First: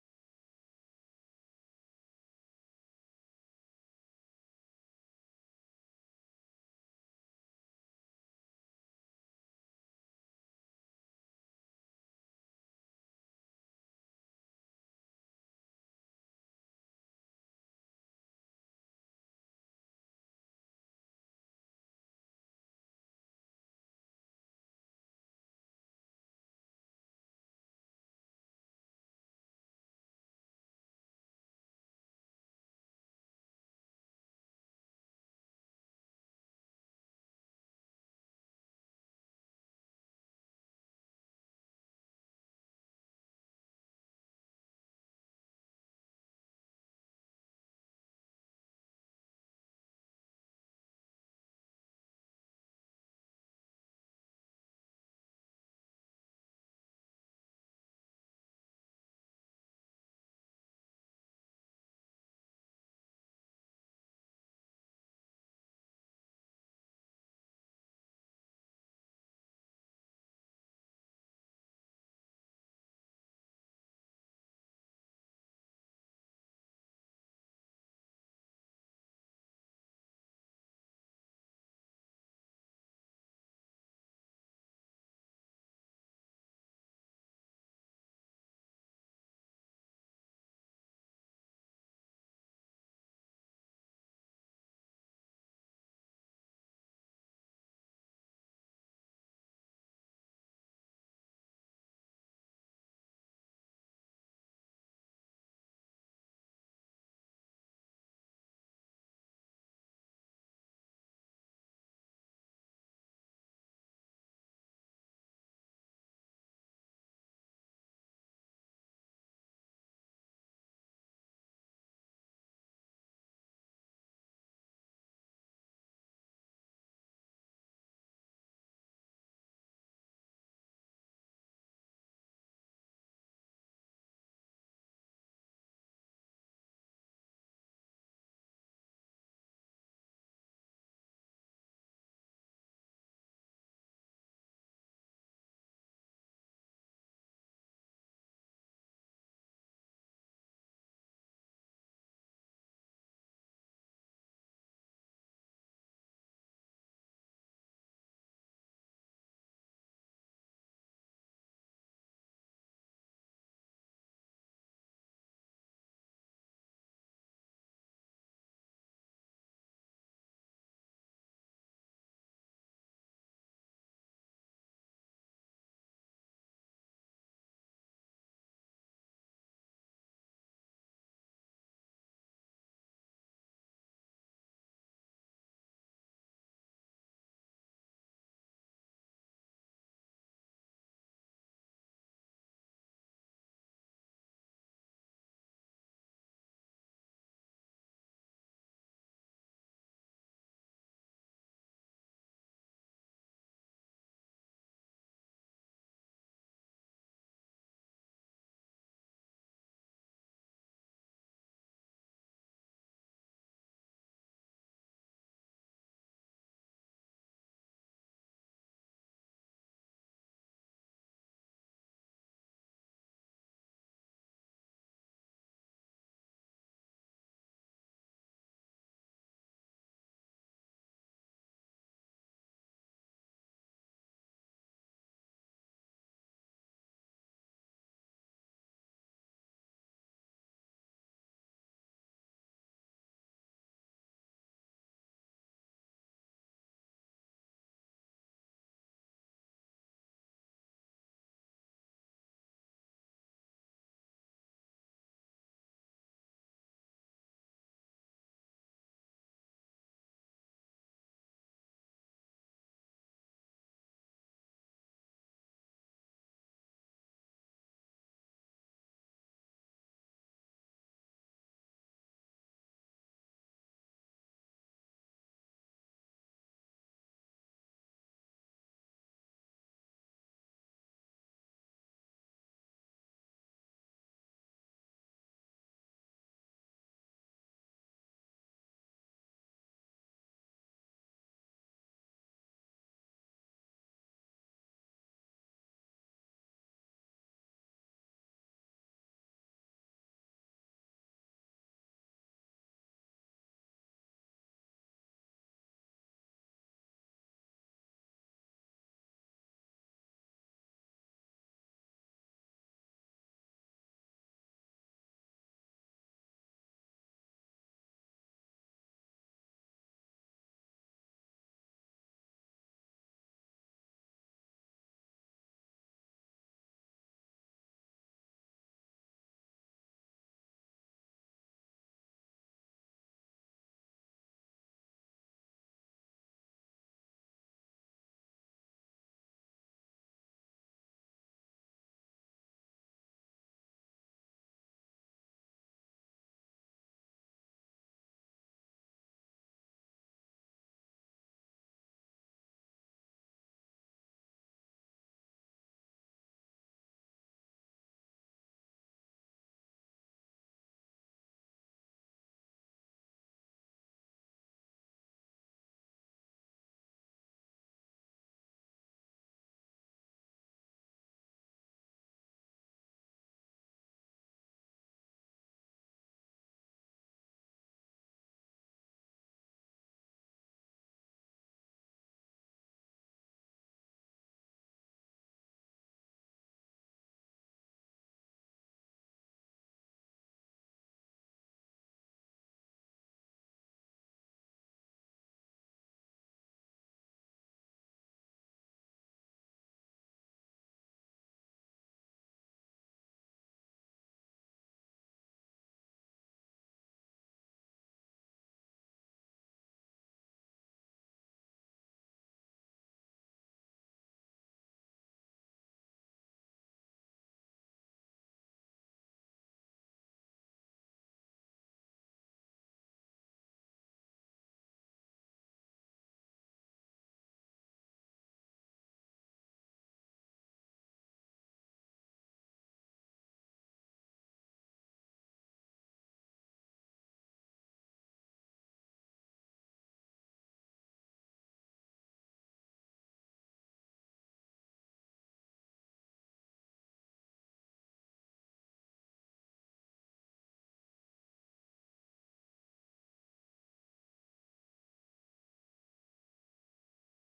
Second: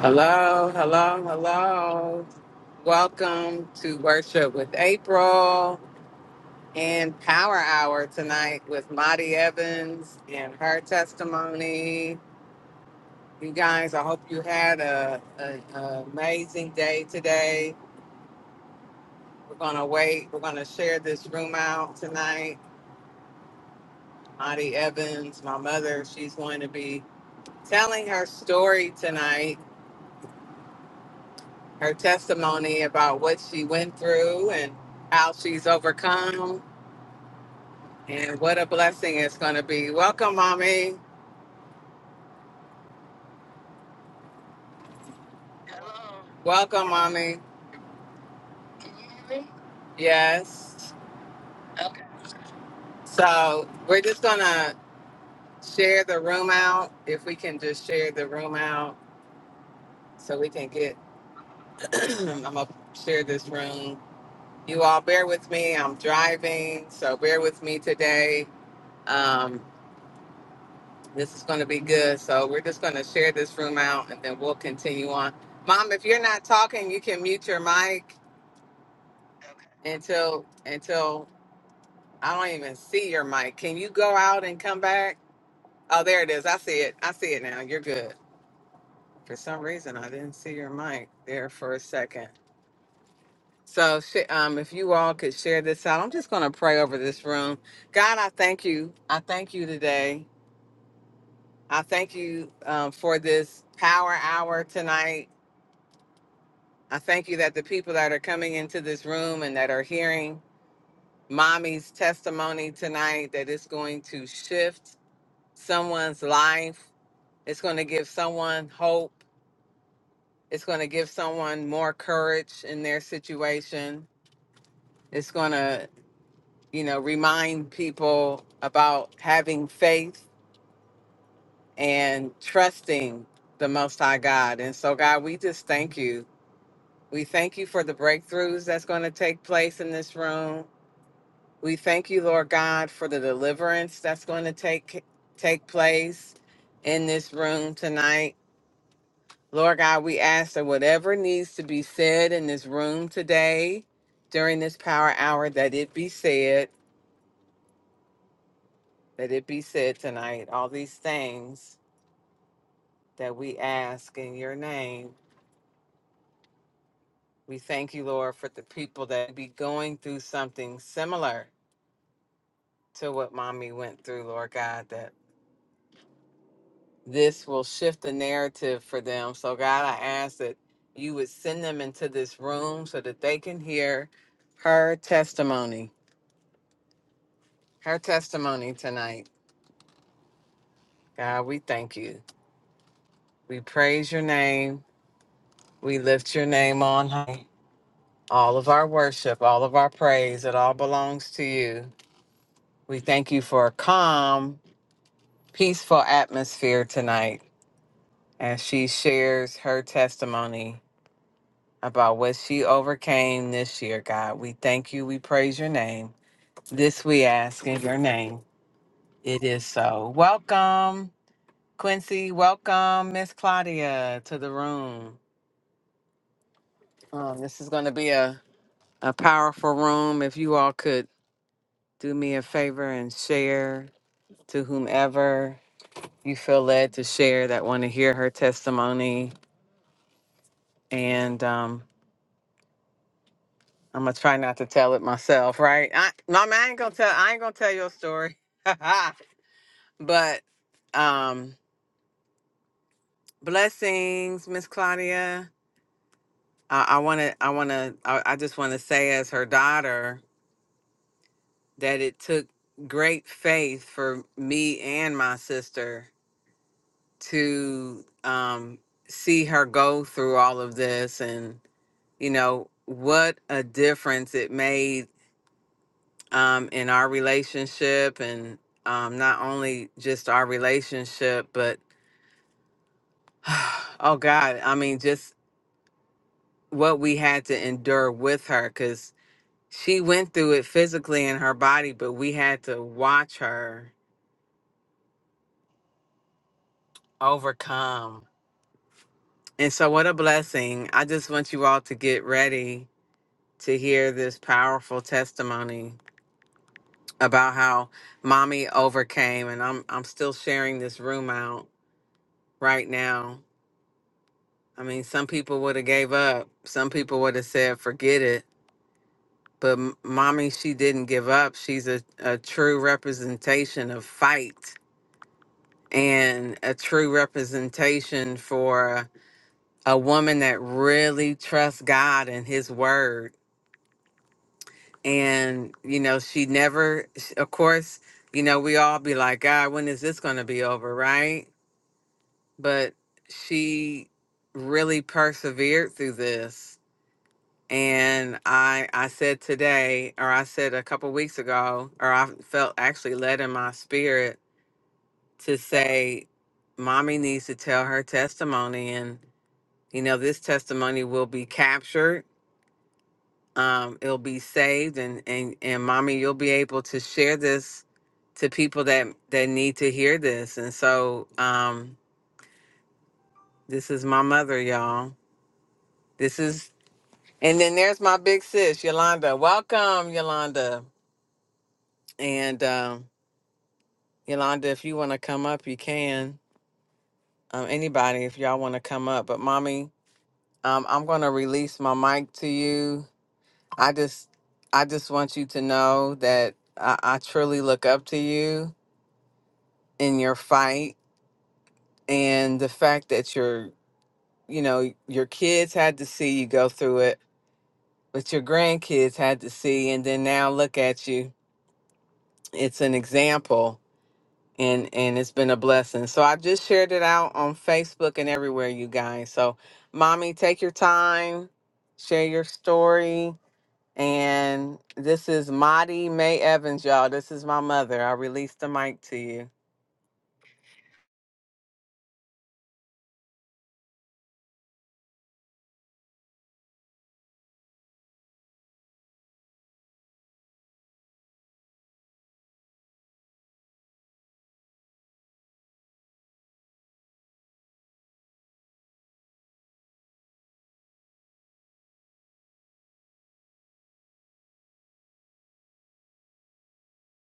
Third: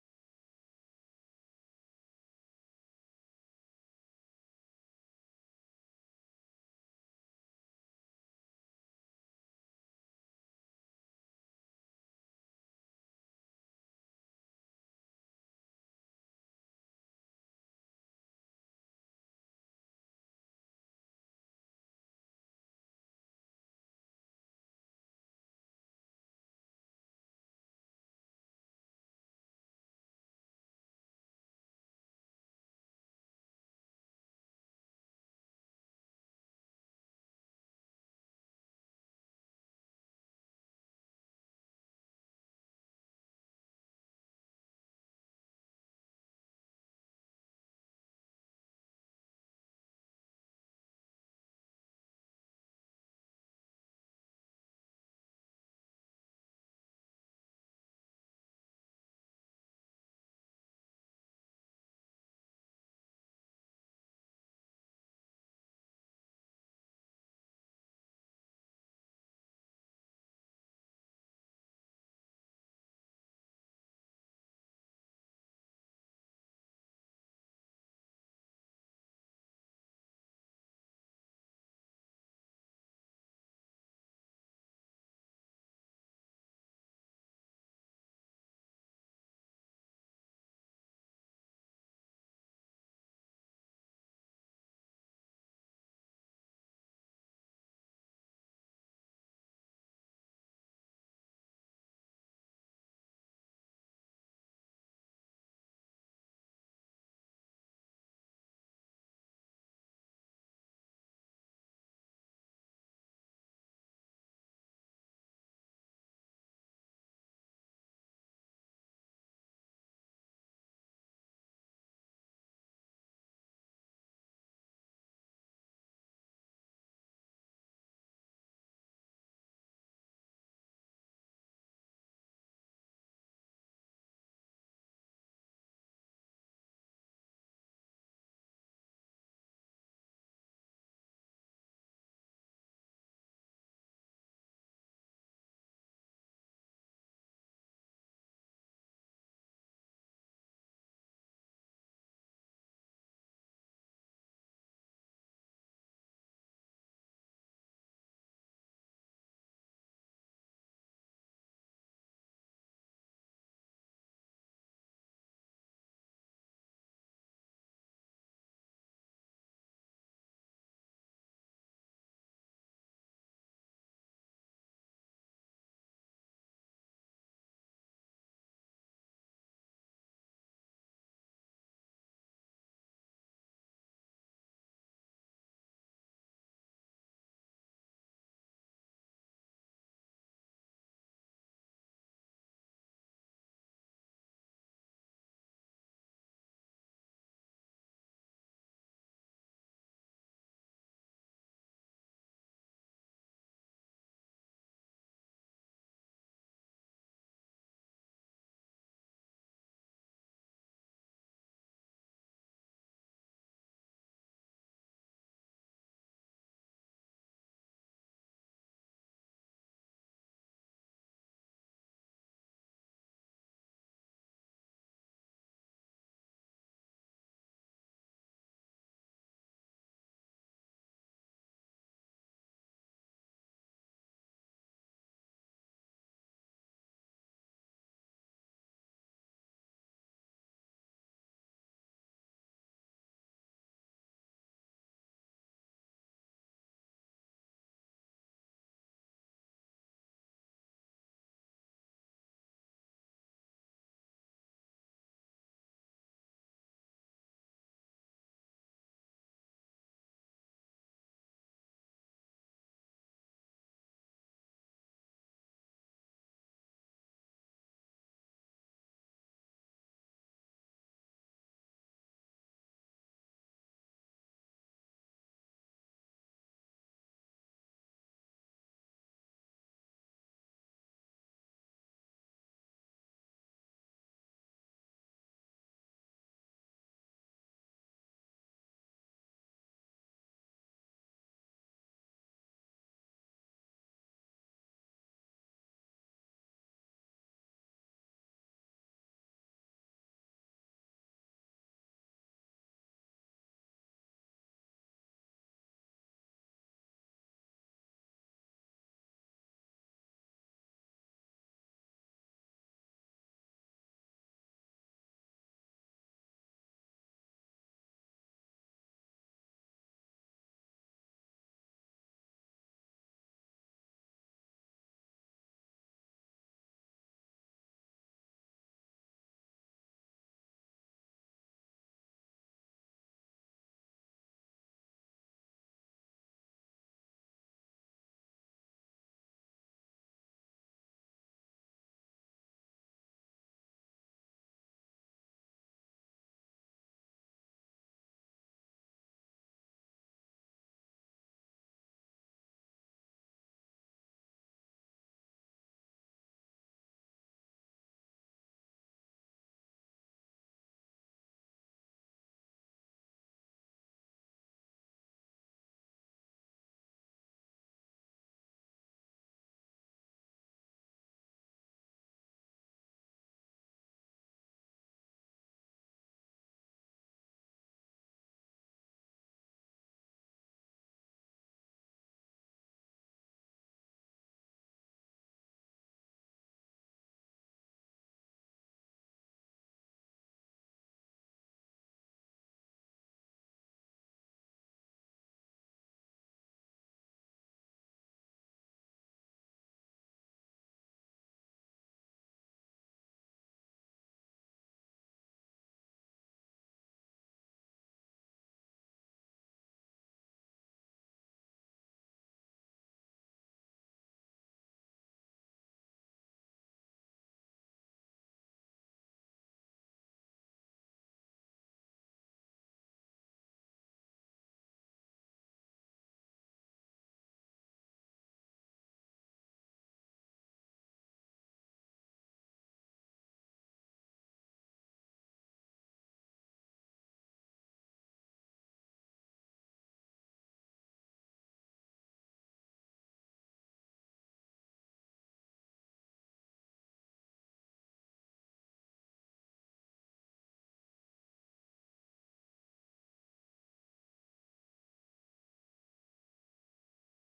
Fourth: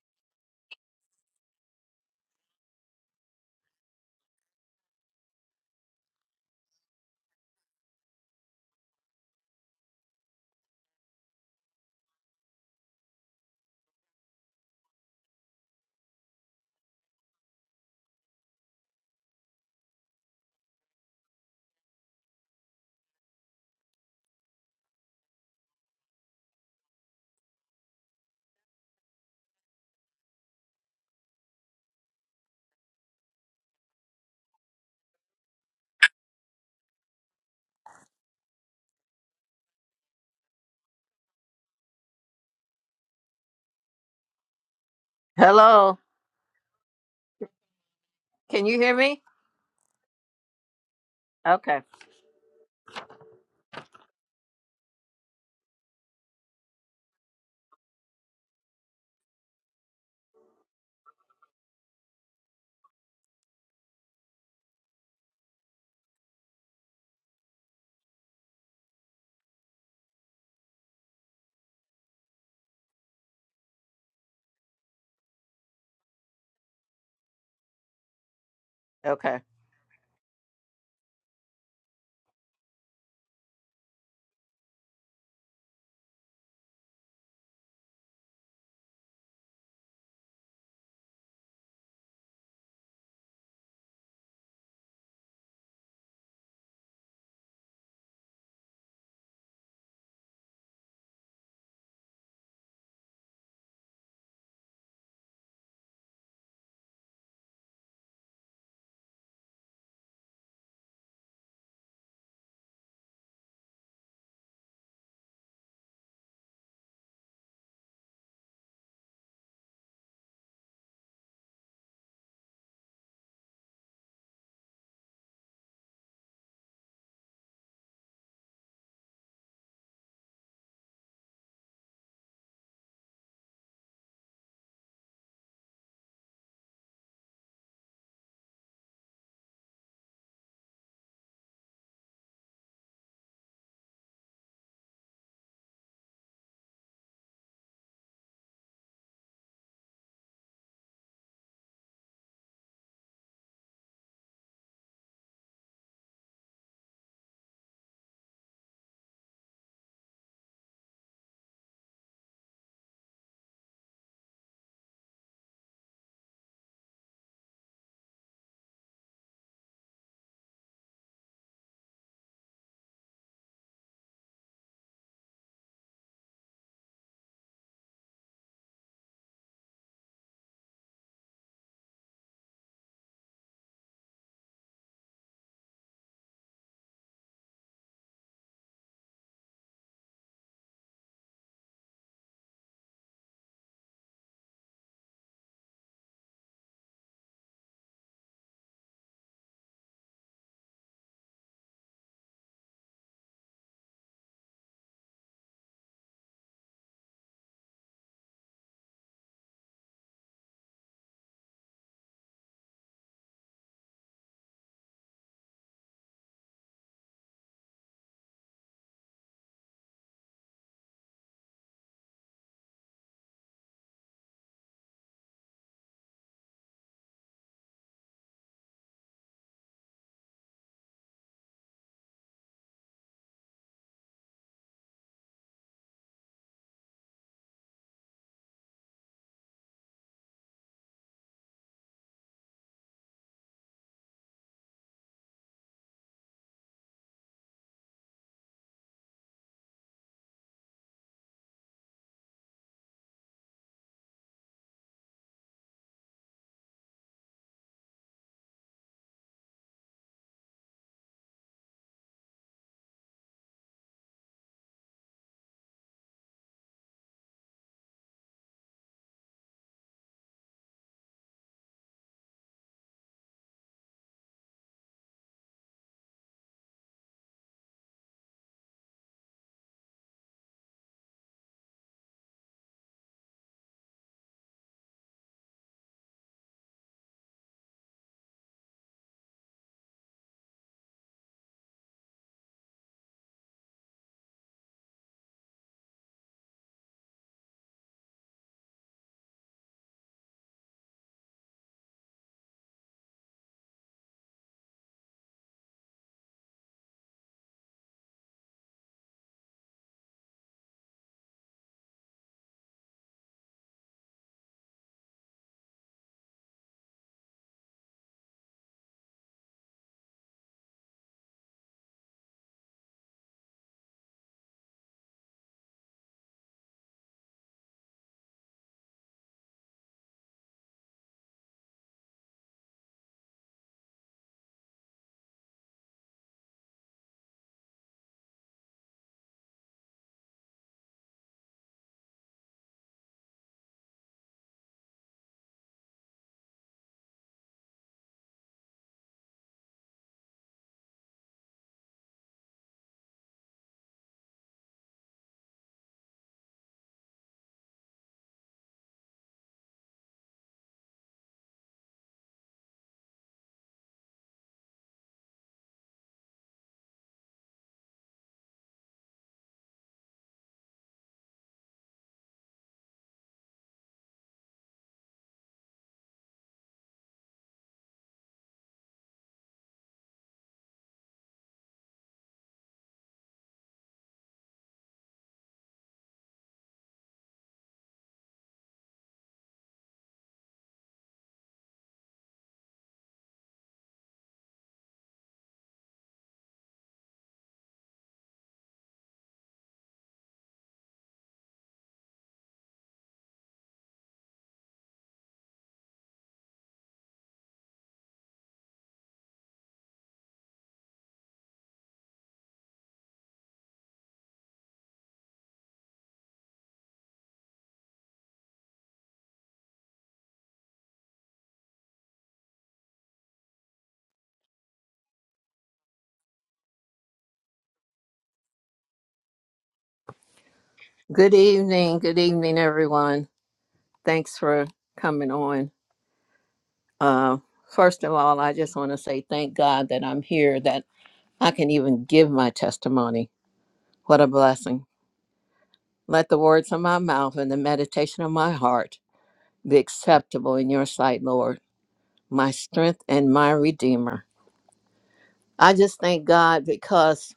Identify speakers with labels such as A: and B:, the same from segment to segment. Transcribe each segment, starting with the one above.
A: Hello, hello, hello. Welcome to Worship with April and Power Hour tonight with Maddie Evans and her testimony. You guys, I hope you had a, a, a amazing day today. We're gonna wait. We're gonna share this room out tonight. Maddie Evans, my mother, she's going to be telling her story tonight, her testimony about what she went through and how she's overcome And what a blessing it's going to be. Welcome, mommy.
B: Hello.
A: Welcome, mommy.
B: Can you hear me?
A: Yes.
B: Okay.
A: So we're just going to share the room out. If we can just share the room out so we can get, I'm going to share this room. You all bear with me. I'm driving. So bear with me today. Um, this is going to be good. So we're just going to share this room out and then we'll continue on. Mom, if you're not talking, you can mute your mic
B: Okay.
A: until until I don't even see your mic. Can you go out and come back? Oh, there it is. I see it. I see it now. You're good. For some reason, I didn't see your mic there for a second. So, sh- um, if you all could share this out, I'm just going to pray over this room. God, I thank you. I thank you today. I thank you um, for this power hour tonight. I thank you that the people that are coming into this room and that are hearing mommy's testimony tonight, that it's going to shift someone's life It's going to give someone hope. It's going to give someone more courage in their situation. It's going to, you know, remind people about having faith and trusting the Most High God. And so, God, we just thank you. We thank you for the breakthroughs that's going to take place in this room. We thank you, Lord God, for the deliverance that's going to take take place in this room tonight. Lord God, we ask that whatever needs to be said in this room today during this power hour, that it be said, that it be said tonight. All these things that we ask in your name. We thank you, Lord, for the people that be going through something similar to what mommy went through, Lord God, that this will shift the narrative for them. So, God, I ask that you would send them into this room so that they can hear her testimony her testimony tonight. God, we thank you. We praise your name. We lift your name on high. All of our worship, all of our praise, it all belongs to you. We thank you for a calm, peaceful atmosphere tonight as she shares her testimony about what she overcame this year, God. We thank you. We praise your name. This we ask in your name. It is so. Welcome, Quincy. Welcome, Miss Claudia, to the room. Um, this is going to be a, a powerful room. If you all could do me a favor and share to whomever you feel led to share that want to hear her testimony. And um, I'm gonna try not to tell it myself, right? I, Mama, I ain't gonna tell. I ain't gonna tell your story. but um, blessings, Miss Claudia. I want to. I want to. I, wanna- I I just want to say, as her daughter. that it took great faith for me and my sister to um, see her go through all of this and you know what a difference it made um, in our relationship and um, not only just our relationship but oh god i mean just what we had to endure with her because she went through it physically in her body but we had to watch her overcome And so, what a blessing. I just want you all to get ready to hear this powerful testimony about how mommy overcame. And I'm, I'm still sharing this room out right now. I mean, some people would have gave up. Some people would have said, forget it. But m- mommy, she didn't give up. She's a, a true representation of fight and a true representation for a woman that really trusts God and his word and you know she never s- of course you know we all be like god when is this going to be over right but she really persevered through this and i i said today or i said a couple weeks ago or i felt actually led in my spirit to say mommy needs to tell her testimony and you know this testimony will be captured um, it'll be saved and and and mommy you'll be able to share this to people that that need to hear this and so um this is my mother y'all this is and then there's my big sis yolanda welcome yolanda and um yolanda if you want to come up you can um anybody if y'all want to come up but mommy um i'm gonna release my mic to you i just i just want you to know that i, I truly look up to you in your fight and the fact that your you know your kids had to see you go through it but your grandkids had to see and then now look at you it's an example and and it's been a blessing so i just shared it out on facebook and everywhere you guys so mommy take your time share your story and this is Maddie May Evans, y'all. This is my mother. I released the mic to you.
B: Good evening. Good evening, everyone. Thanks for coming on. Uh, first of all, I just want to say thank God that I'm here, that I can even give my testimony. What a blessing. Let the words of my mouth and the meditation of my heart be acceptable in your sight, Lord, my strength and my redeemer. I just thank God because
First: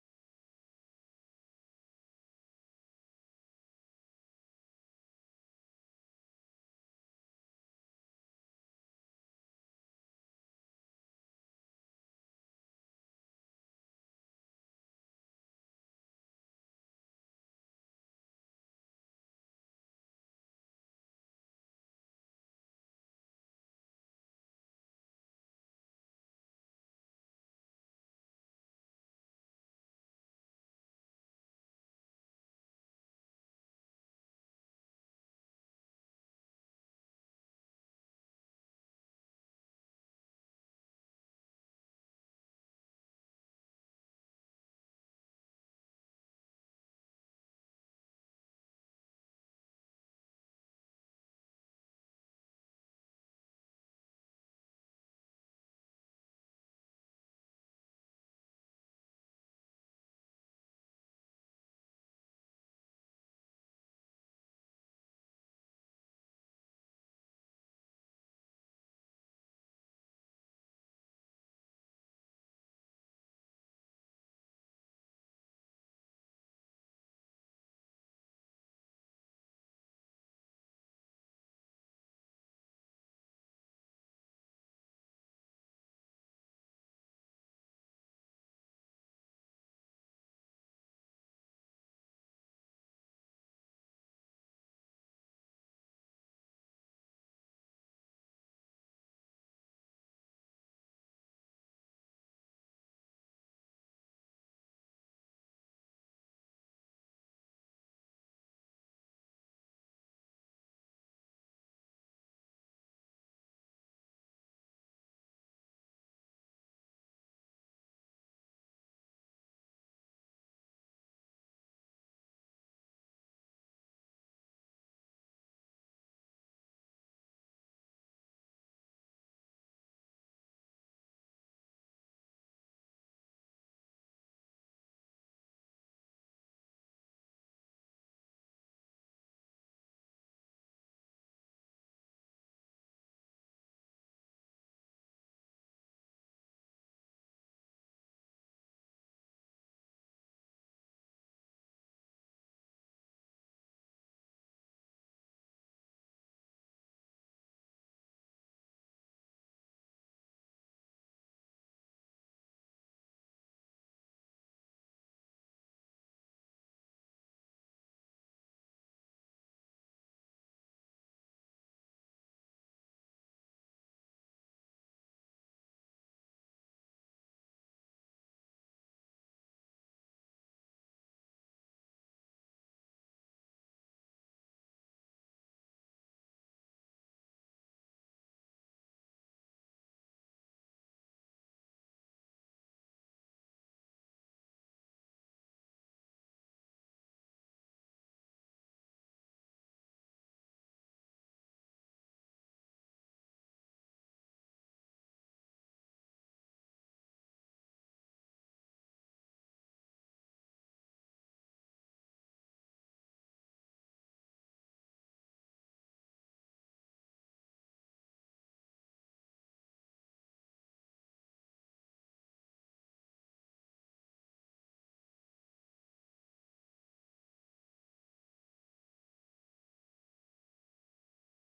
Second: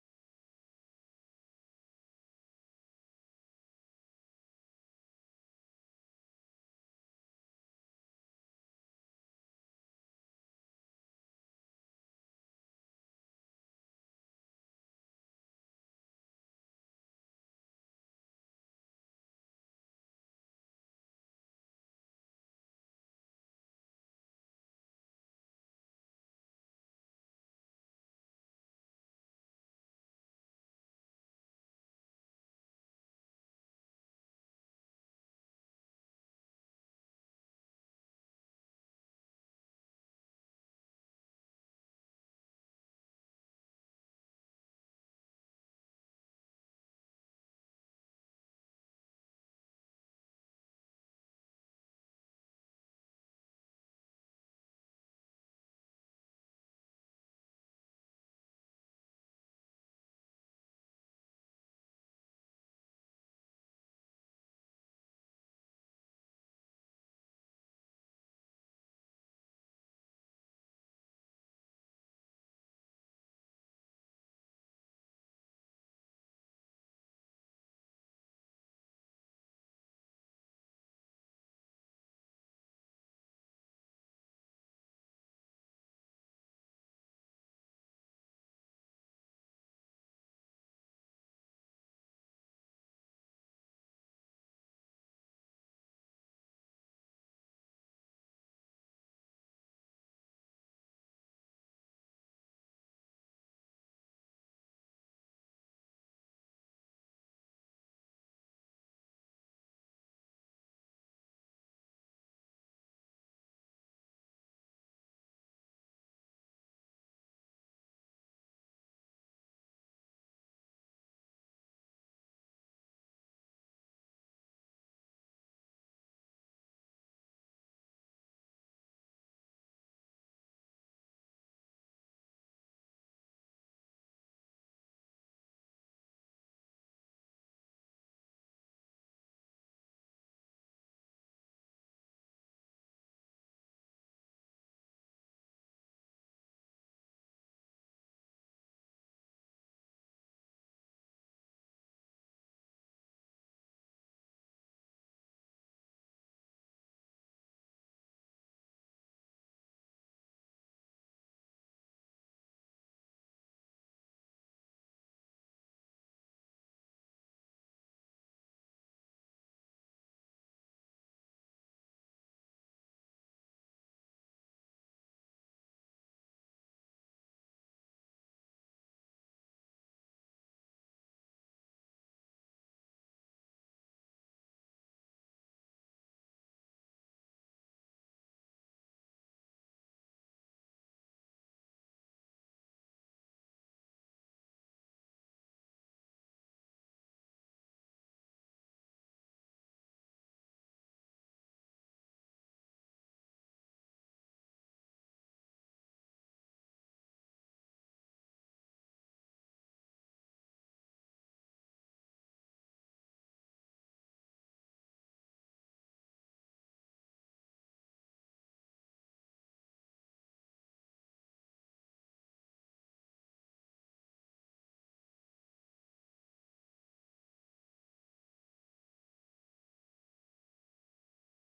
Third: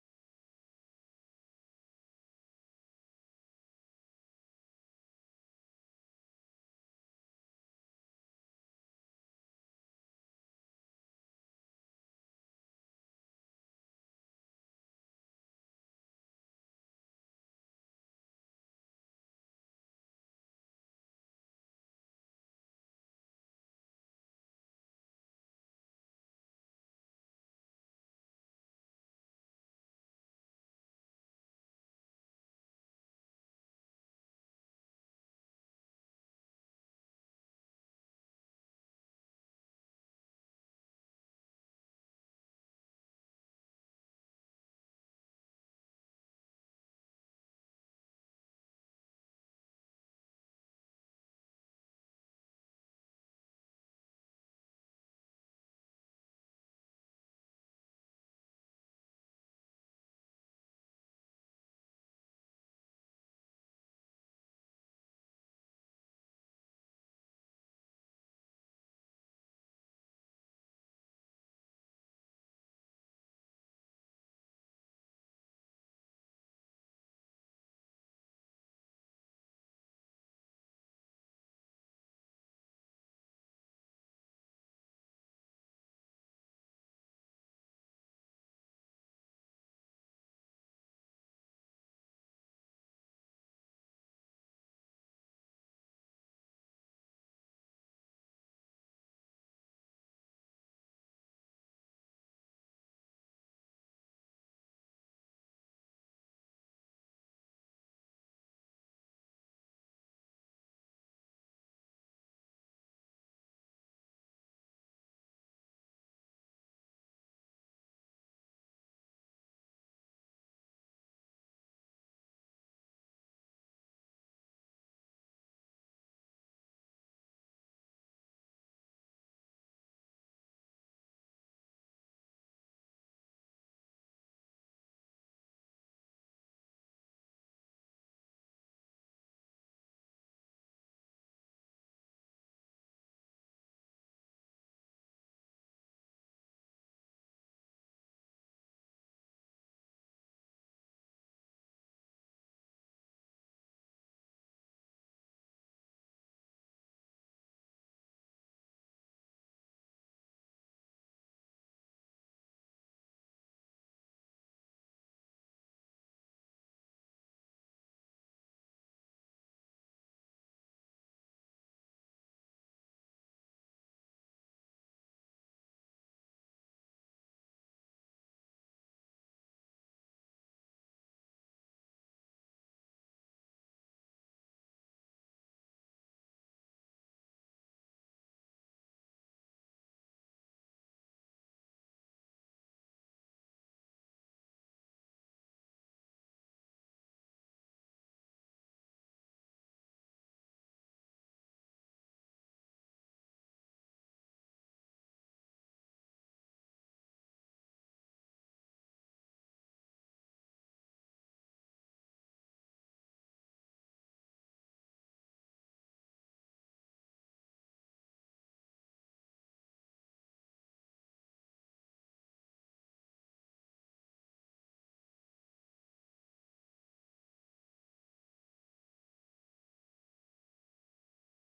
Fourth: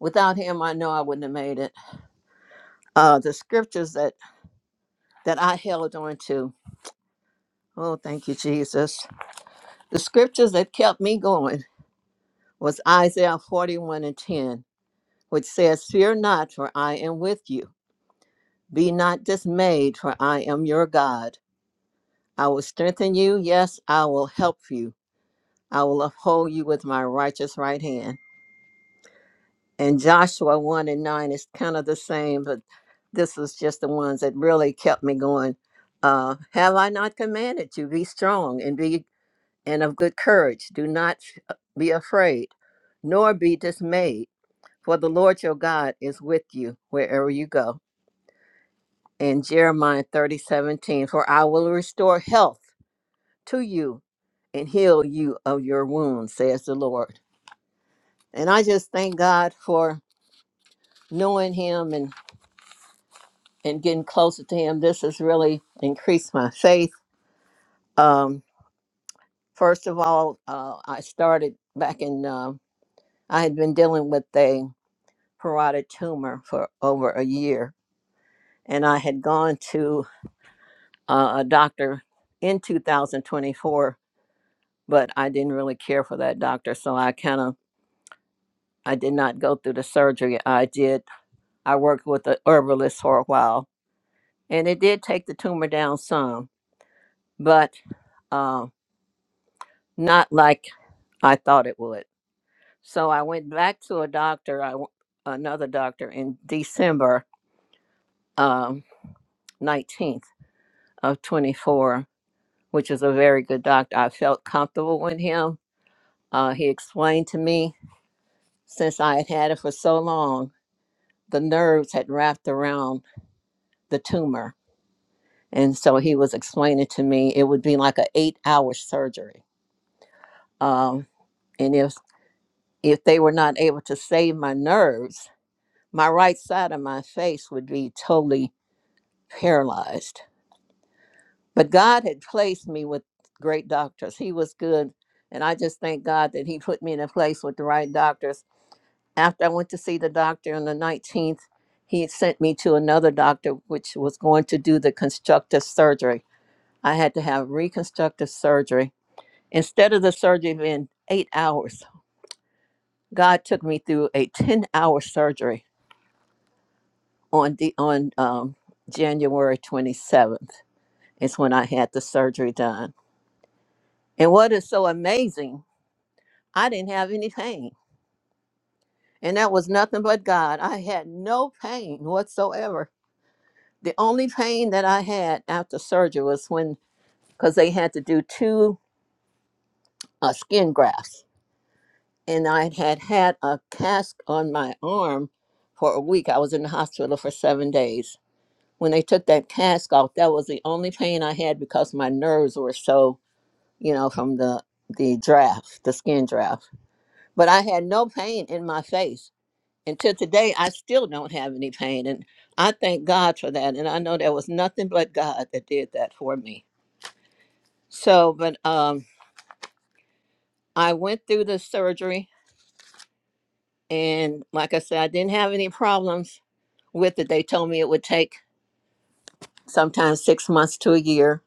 B: without him, I know I wouldn't have made it. Uh, the scriptures that, that I held on to Oh, thank you, Jesus. The scriptures that kept me going was Isaiah 41 and 10, which says, Fear not, for I am with you. Be not dismayed, for I am your God. I will strengthen you. Yes, I will help you. I will uphold you with my righteous right hand. And Joshua 1 and 9 is kind of the same, but this was just the ones that really kept me going. Uh, Have I not commanded you? Be strong and be and of good courage. Do not be afraid, nor be dismayed, for the Lord your God is with you wherever you go. And Jeremiah thirty seventeen, for I will restore health to you and heal you of your wounds, says the Lord. And I just thank God for knowing him and, and getting closer to him. This has really increased my faith. Um, first of all, uh, I started back in, um I had been dealing with a parotid tumor for over a year. And I had gone to uh, a doctor in 2024, but I didn't really care for that doctor. So I kind of, I did not go through the surgery. I did, I worked with the herbalist for a while and it did take the tumor down some, but uh, not like I thought it would. So I went back to a doctor, I, w- another doctor in December um, 19th of 24 which is a very good doctor. I felt comfortable with him. Uh, he explained to me, since I had had it for so long, the nerves had wrapped around the tumor. And so he was explaining to me it would be like an eight hour surgery. Um, and if, if they were not able to save my nerves, my right side of my face would be totally paralyzed. But God had placed me with great doctors. He was good. And I just thank God that He put me in a place with the right doctors after I went to see the doctor on the 19th, he had sent me to another doctor, which was going to do the constructive surgery. I had to have reconstructive surgery. Instead of the surgery being eight hours, God took me through a 10 hour surgery on, the, on um, January 27th, is when I had the surgery done. And what is so amazing, I didn't have any pain. And that was nothing but God. I had no pain whatsoever the only pain that I had after surgery was when, because they had to do two uh, skin grafts, and I had had a cast on my arm for a week. I was in the hospital for seven days. When they took that cast off, that was the only pain I had because my nerves were so, you know, from the the draft, the skin draft. But I had no pain in my face. Until today, I still don't have any pain. And I thank God for that. And I know there was nothing but God that did that for me. So, but um, I went through the surgery, and like I said, I didn't have any problems with it. They told me it would take sometimes six months to a year.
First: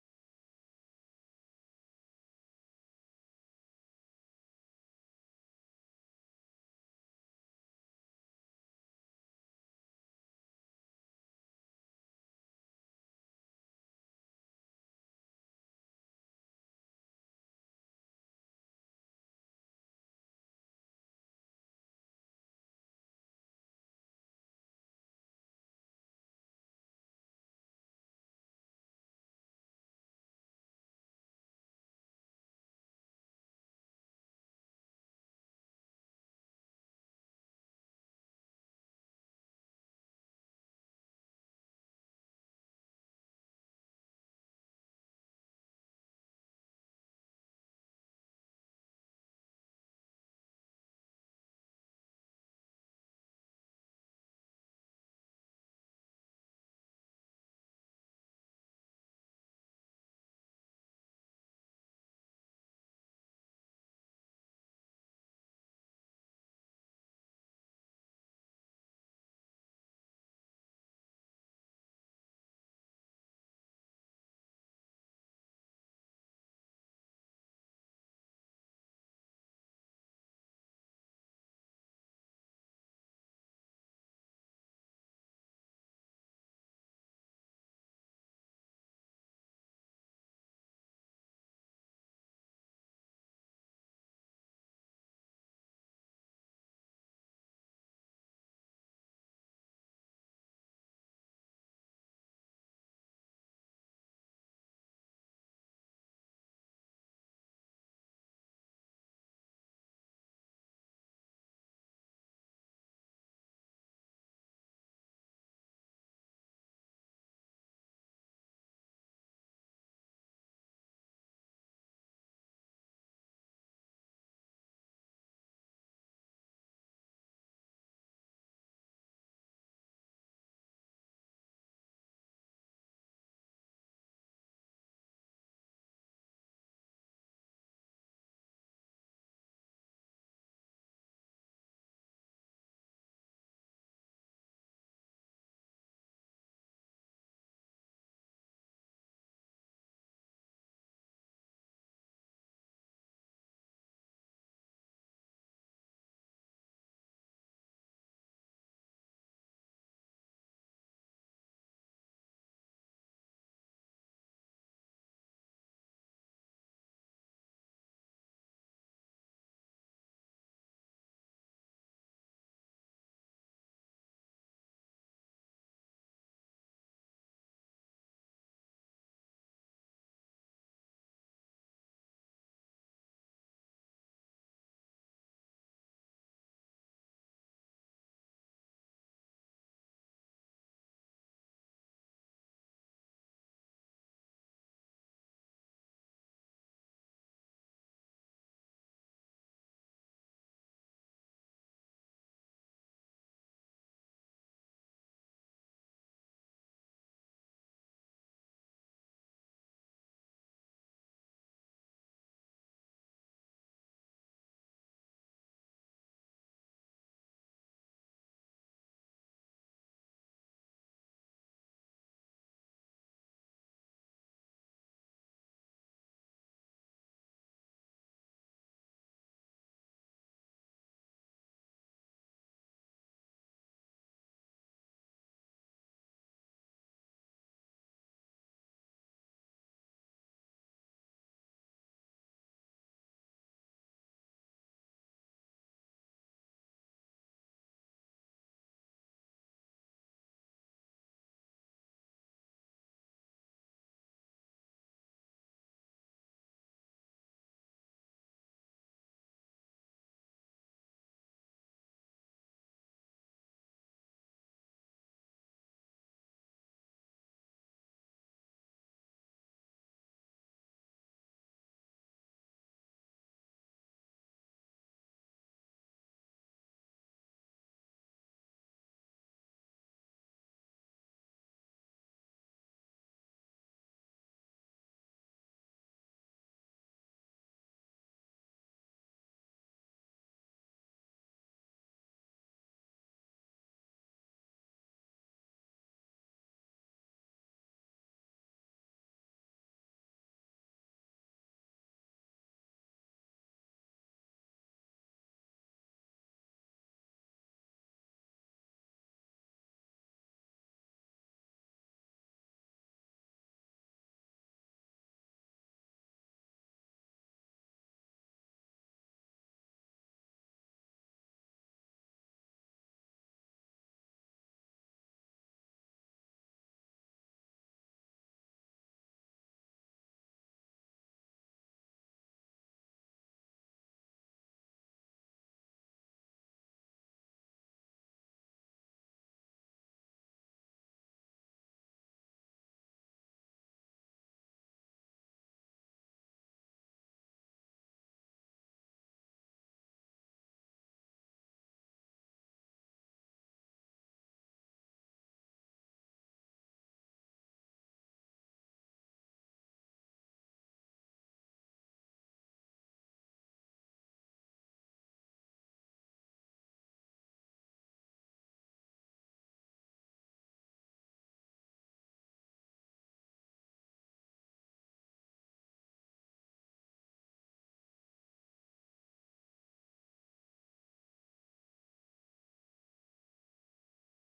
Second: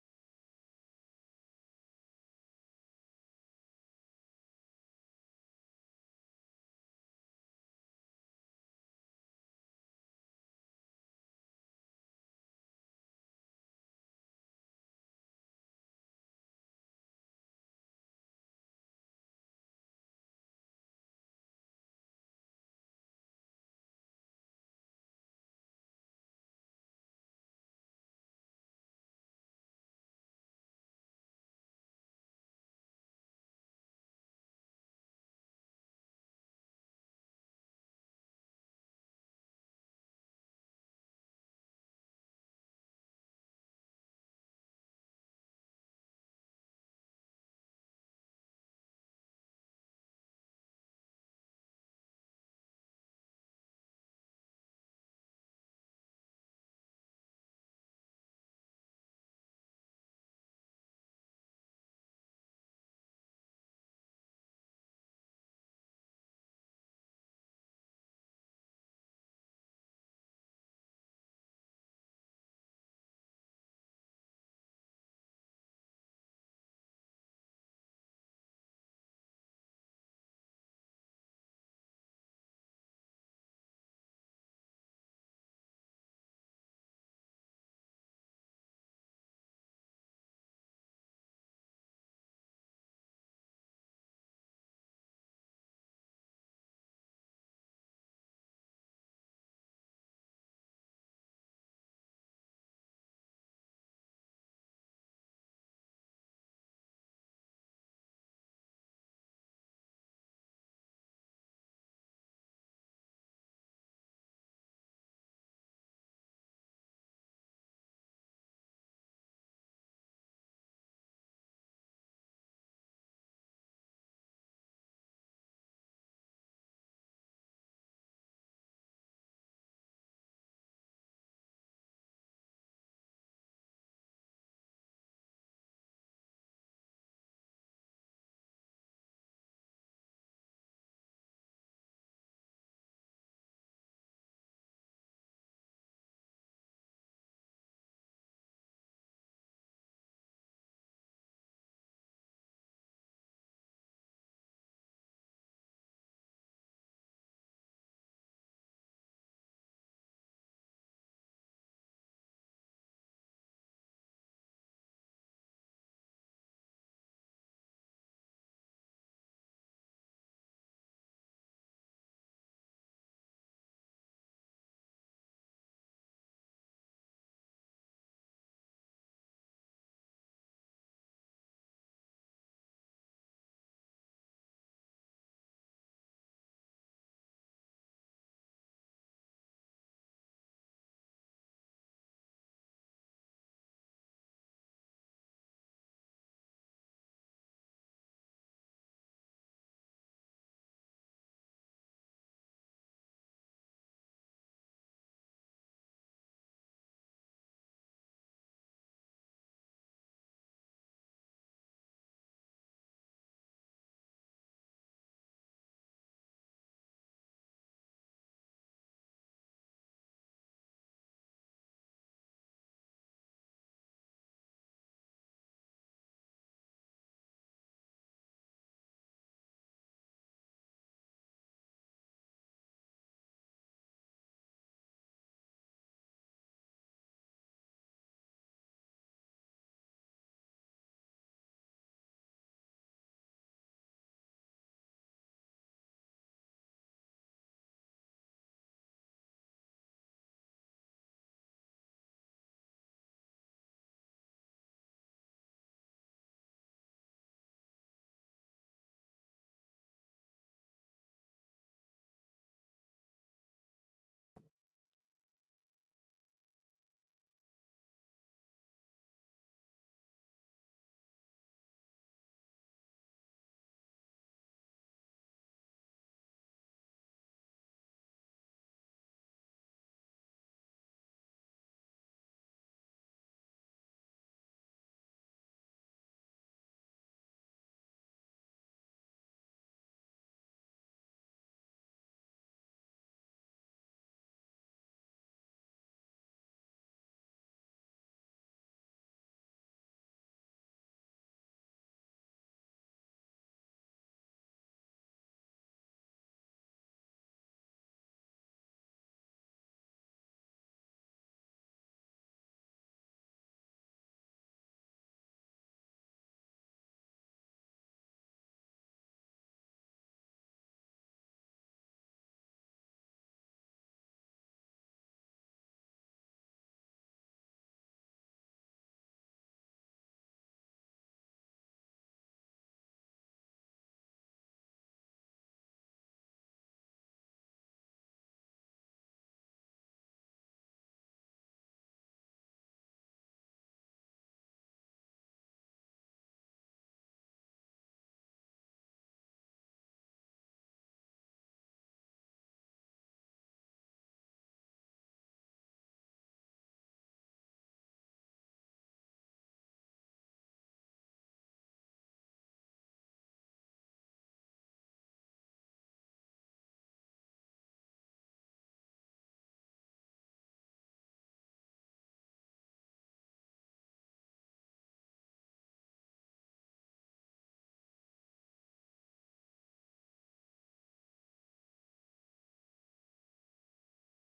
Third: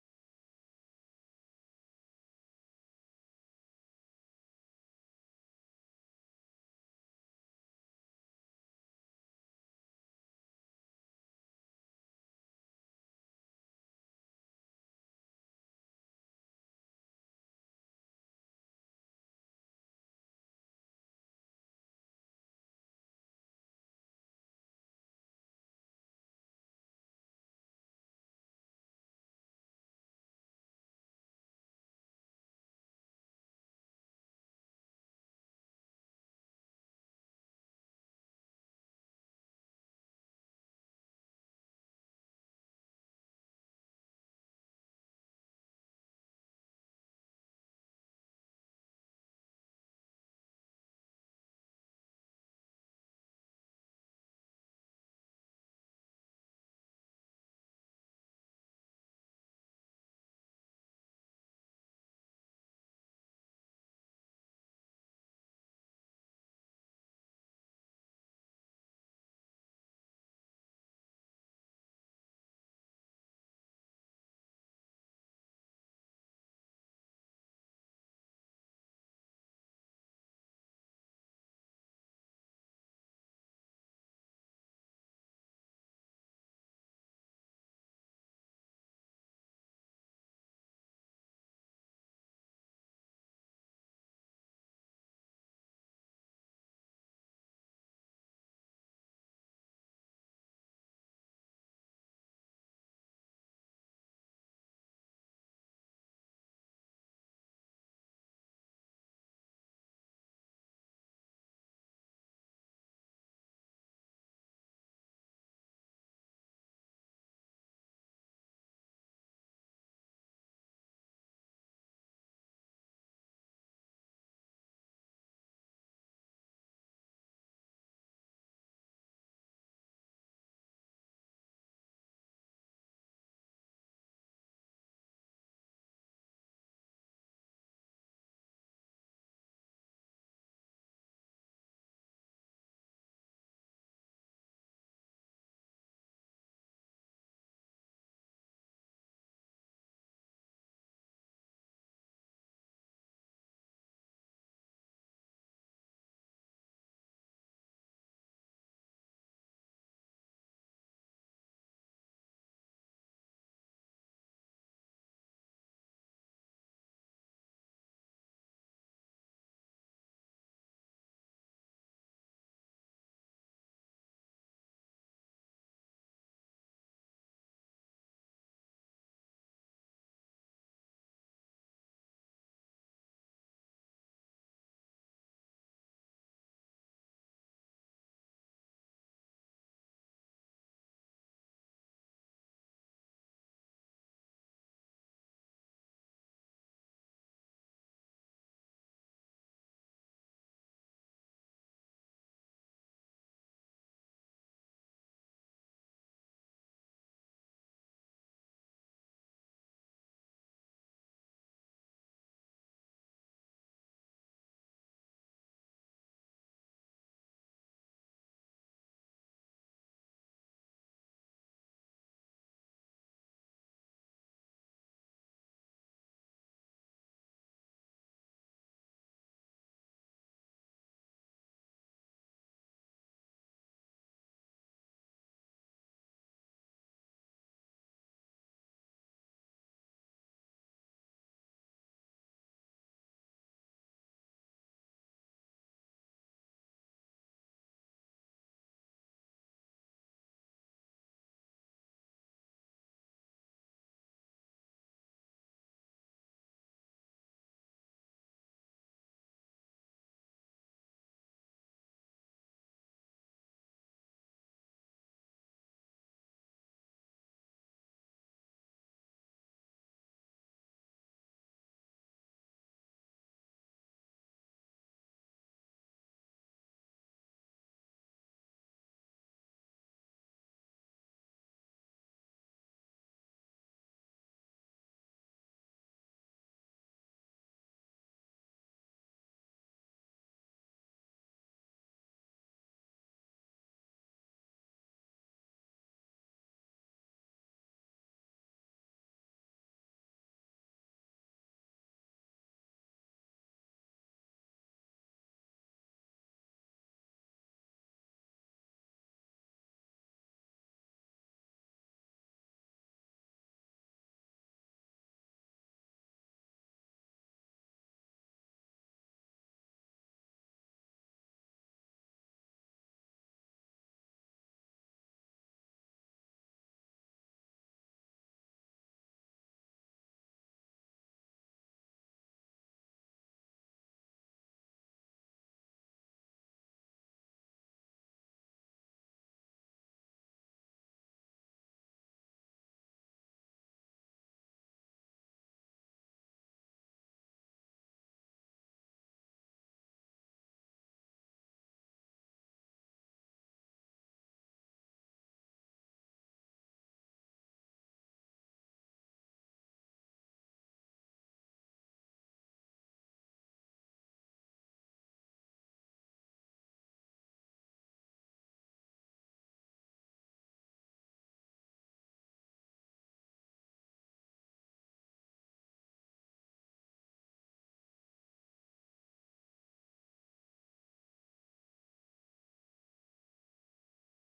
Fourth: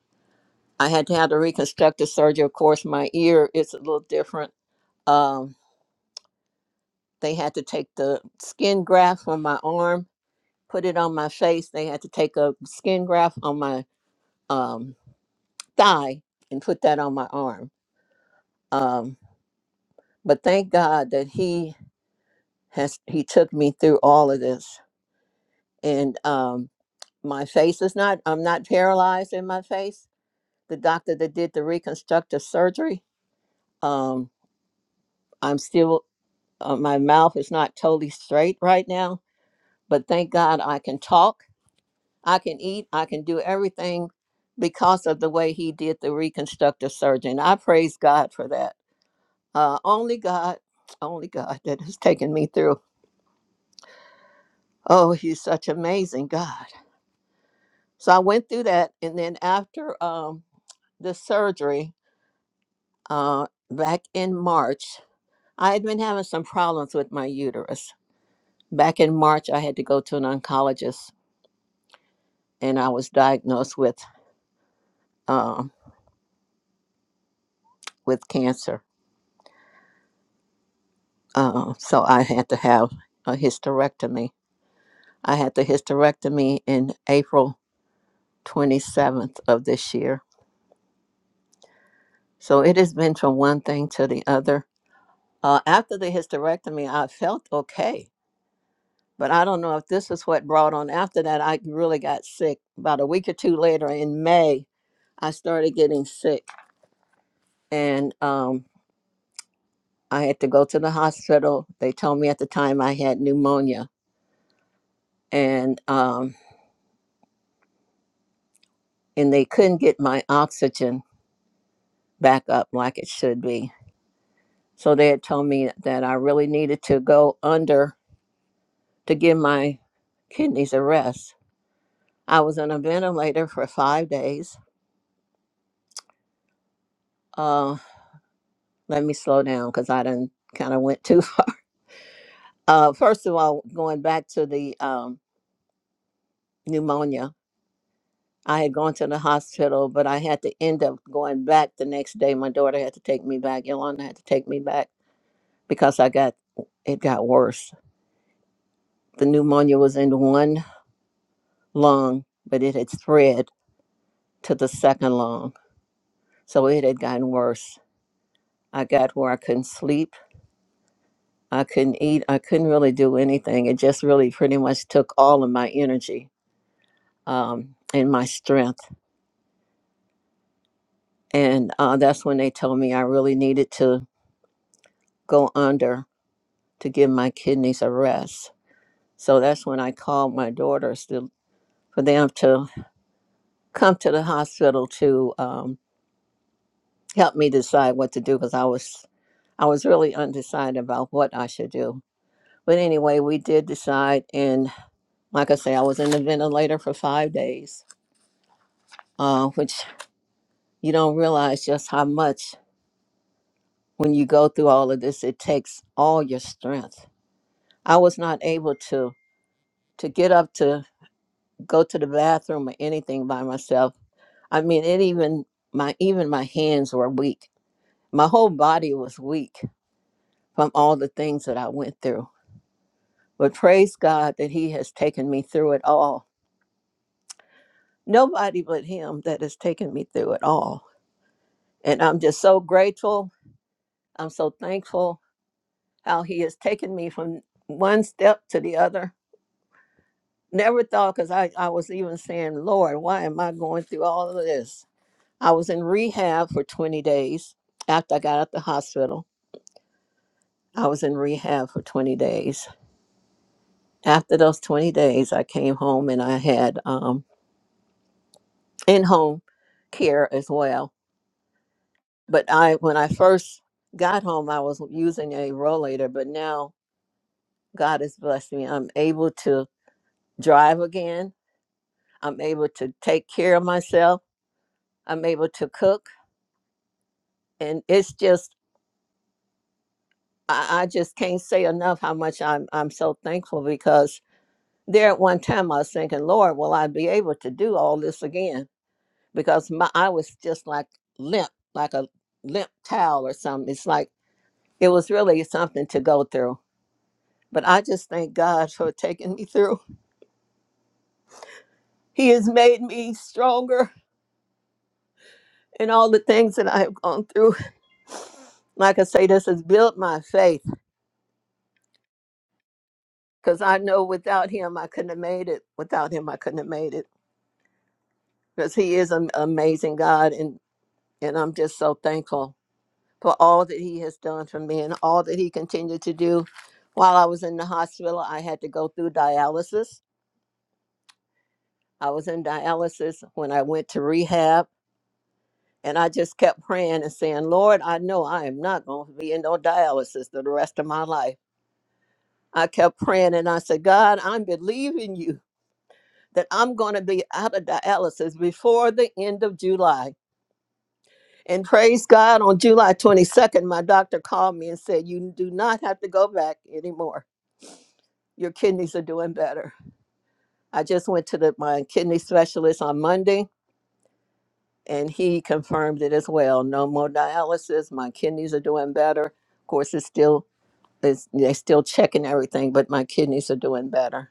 B: I had to have the reconstructive surgery. Of course, my ear is a little different. Um, they had to take the skin graft from my arm, put it on my face. They had to take a skin graft on my um, thigh and put that on my arm. Um, but thank God that he has he took me through all of this and um, my face is not i'm not paralyzed in my face the doctor that did the reconstructive surgery um i'm still uh, my mouth is not totally straight right now but thank god i can talk i can eat i can do everything because of the way he did the reconstructive surgery and i praise god for that uh only god only god that has taken me through oh he's such amazing god so i went through that and then after um the surgery uh, back in March, I had been having some problems with my uterus. Back in March, I had to go to an oncologist, and I was diagnosed with um, with cancer. Uh, so I had to have a hysterectomy. I had the hysterectomy in April 27th of this year. So it has been from one thing to the other. Uh, after the hysterectomy, I felt okay But I don't know if this is what brought on after that. I really got sick about a week or two later in May. I started getting sick and um, I had to go to the hospital. They told me at the time I had pneumonia and um, and they couldn't get my oxygen back up like it should be. So they had told me that I really needed to go under to give my kidneys a rest. I was on a ventilator for five days. Uh, let me slow down because I didn't kind of went too far. Uh, first of all, going back to the um, pneumonia, I had gone to the hospital, but I had to end up going back the next day. My daughter had to take me back. Yolanda had to take me back because I got it got worse. The pneumonia was in one lung, but it had spread to the second lung, so it had gotten worse. I got where I couldn't sleep, I couldn't eat, I couldn't really do anything. It just really pretty much took all of my energy um, and my strength. and uh, that's when they told me I really needed to go under to give my kidneys a rest. So that's when I called my daughters to, for them to come to the hospital to um, help me decide what to do because I was I was really undecided about what I should do. But anyway, we did decide, and like I say, I was in the ventilator for five days, uh, which you don't realize just how much when you go through all of this, it takes all your strength. I was not able to to get up to go to the bathroom or anything by myself. I mean, it even my even my hands were weak. My whole body was weak from all the things that I went through. But praise God that He has taken me through it all. Nobody but Him that has taken me through it all. And I'm just so grateful. I'm so thankful how He has taken me from one step to the other. Never thought, because I, I was even saying, Lord, why am I going through all of this? I was in rehab for 20 days after I got out the hospital. I was in rehab for 20 days. After those 20 days, I came home and I had um, in-home care as well. But I, when I first got home, I was using a rollator. But now God has blessed me. I'm able to drive again. I'm able to take care of myself. I'm able to cook, and it's just I, I just can't say enough how much I'm I'm so thankful because there at one time I was thinking, Lord, will I be able to do all this again? Because my I was just like limp, like a limp towel or something. It's like it was really something to go through. But I just thank God for taking me through. He has made me stronger in all the things that I have gone through. Like I say, this has built my faith because I know without him I couldn't have made it. Without him I couldn't have made it because he is an amazing God, and and I'm just so thankful for all that he has done for me and all that he continued to do. While I was in the hospital, I had to go through dialysis. I was in dialysis when I went to rehab, and I just kept praying and saying, Lord, I know I am not going to be in no dialysis for the rest of my life. I kept praying and I said, God, I'm believing you that I'm going to be out of dialysis before the end of July. And praise God, on July 22nd, my doctor called me and said, You do not have to go back anymore your kidneys are doing better. I just went to the, my kidney specialist on Monday and he confirmed it as well. No more dialysis. My kidneys are doing better. Of course, it's still it's, they're still checking everything, but my kidneys are doing better.